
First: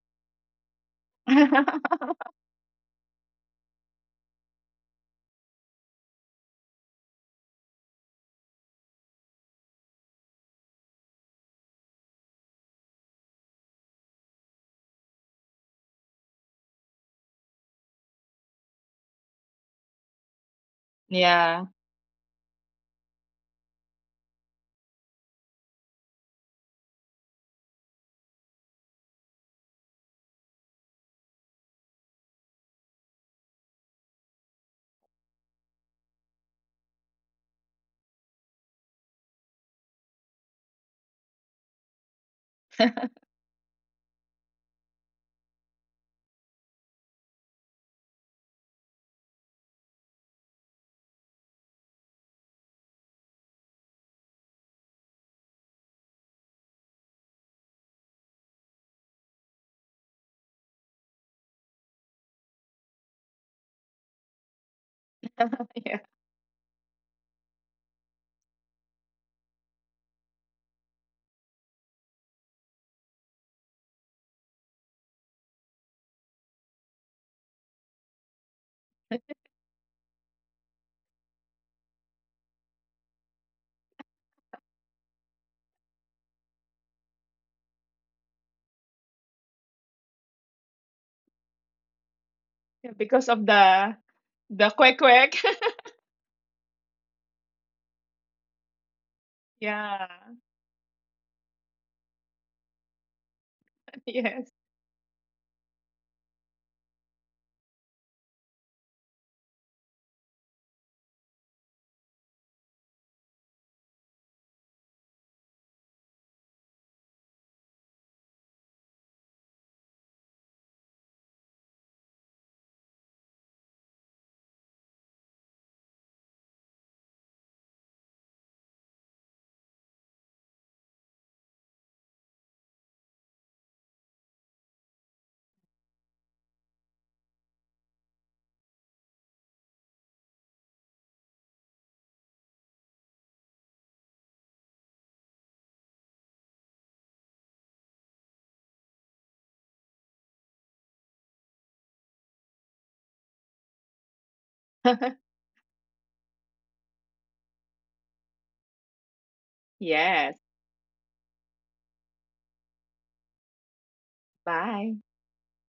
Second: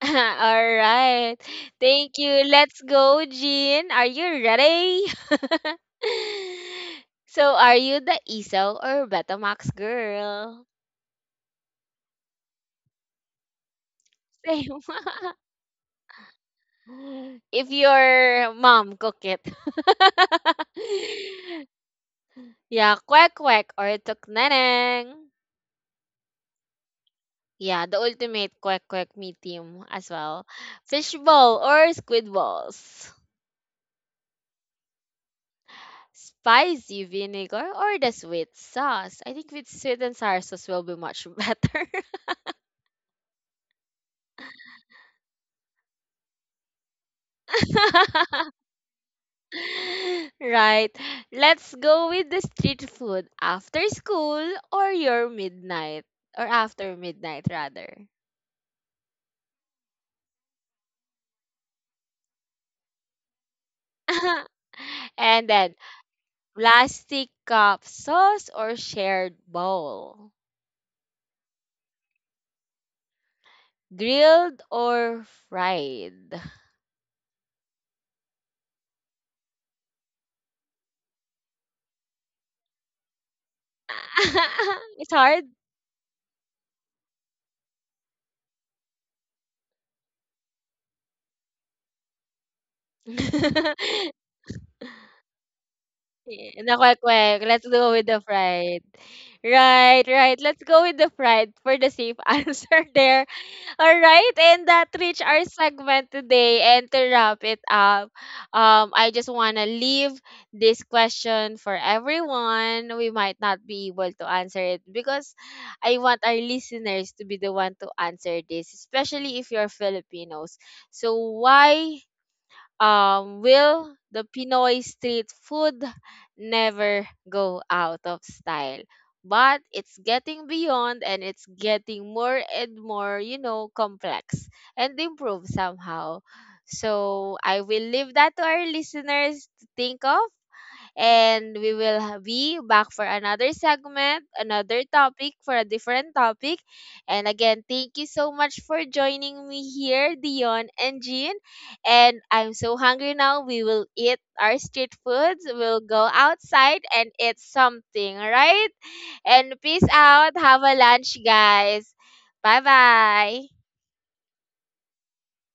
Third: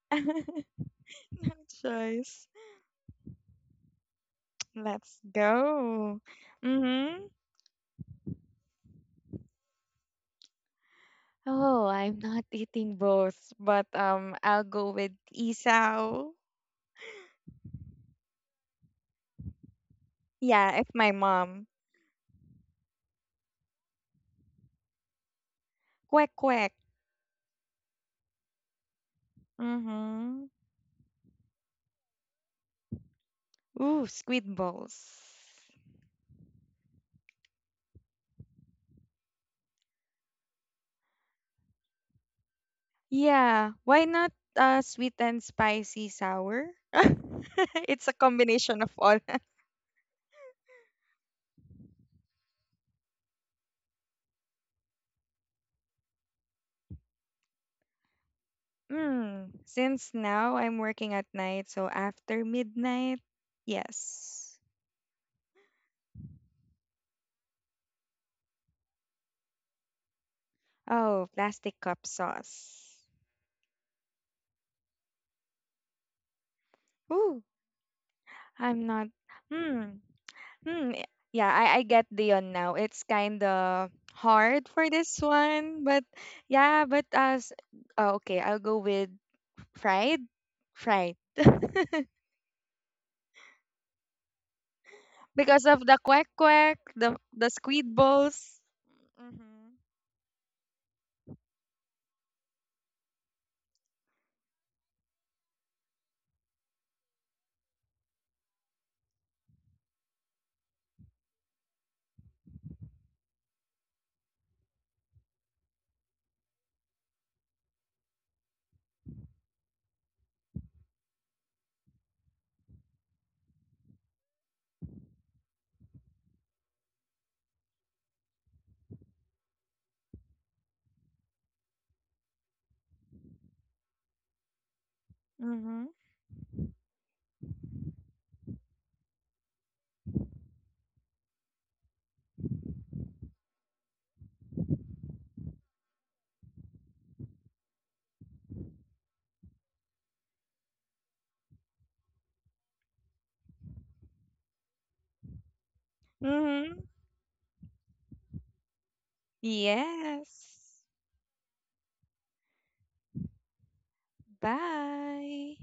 All right. Thank you. Choice. Let's go, Jean. Are you ready? Let's go. Mm-hmm. So, are you the ISO or Betamax girl? Oh, I'm not eating both. But I'll Same. go with isaw. If your mom cook it. Yeah, if my Yeah. mom. Yeah, quack quack or tuk neneng. Quack quack. Yeah, the ultimate quack quack me team as Mm-hmm. well. Fishbowl or squid balls. Ooh, squid balls. Spicy vinegar or the sweet sauce. I think with sweet and sour sauce will be much better. Yeah, why not sweet and spicy sour? It's a combination of all. Right. Let's go with the street food after school or your midnight or after midnight rather. Mm, since now I'm working at night, so after midnight, yes. And then Yeah. plastic cup sauce or shared bowl. Oh, plastic cup sauce. Grilled or fried? Ooh, I'm not. Hmm. Hmm. Yeah, I get Dion now. It's kind of hard for this It's hard. one, but yeah, but as okay, I'll go with fried. Fried. Yeah, because of the quick quick. Because of the quack quack, Na quick, the quick. Let's squid go with the balls. fried. Mm-hmm. Yeah. Right, right. Let's go with the fried for the safe answer there. All Yes. right, and that reached our segment today. And to wrap it up, I just want to leave this question for everyone. We might not be able to answer it because I want our listeners to be the one to answer this, especially if you're Filipinos. So why will the Pinoy street food never go out of style? But it's getting beyond and it's getting more and more, complex and improve Mm-hmm. somehow. So I will leave that to our listeners to think of and we will be back for another segment, another topic, for a different topic. And again, thank you so much for joining me here, Dion and Jean. And I'm so hungry now. We will eat our street foods. We'll go Mm-hmm. outside and eat something, right? And peace Yes. out. Have Yes. a lunch, guys. Bye bye. Bye. Bye.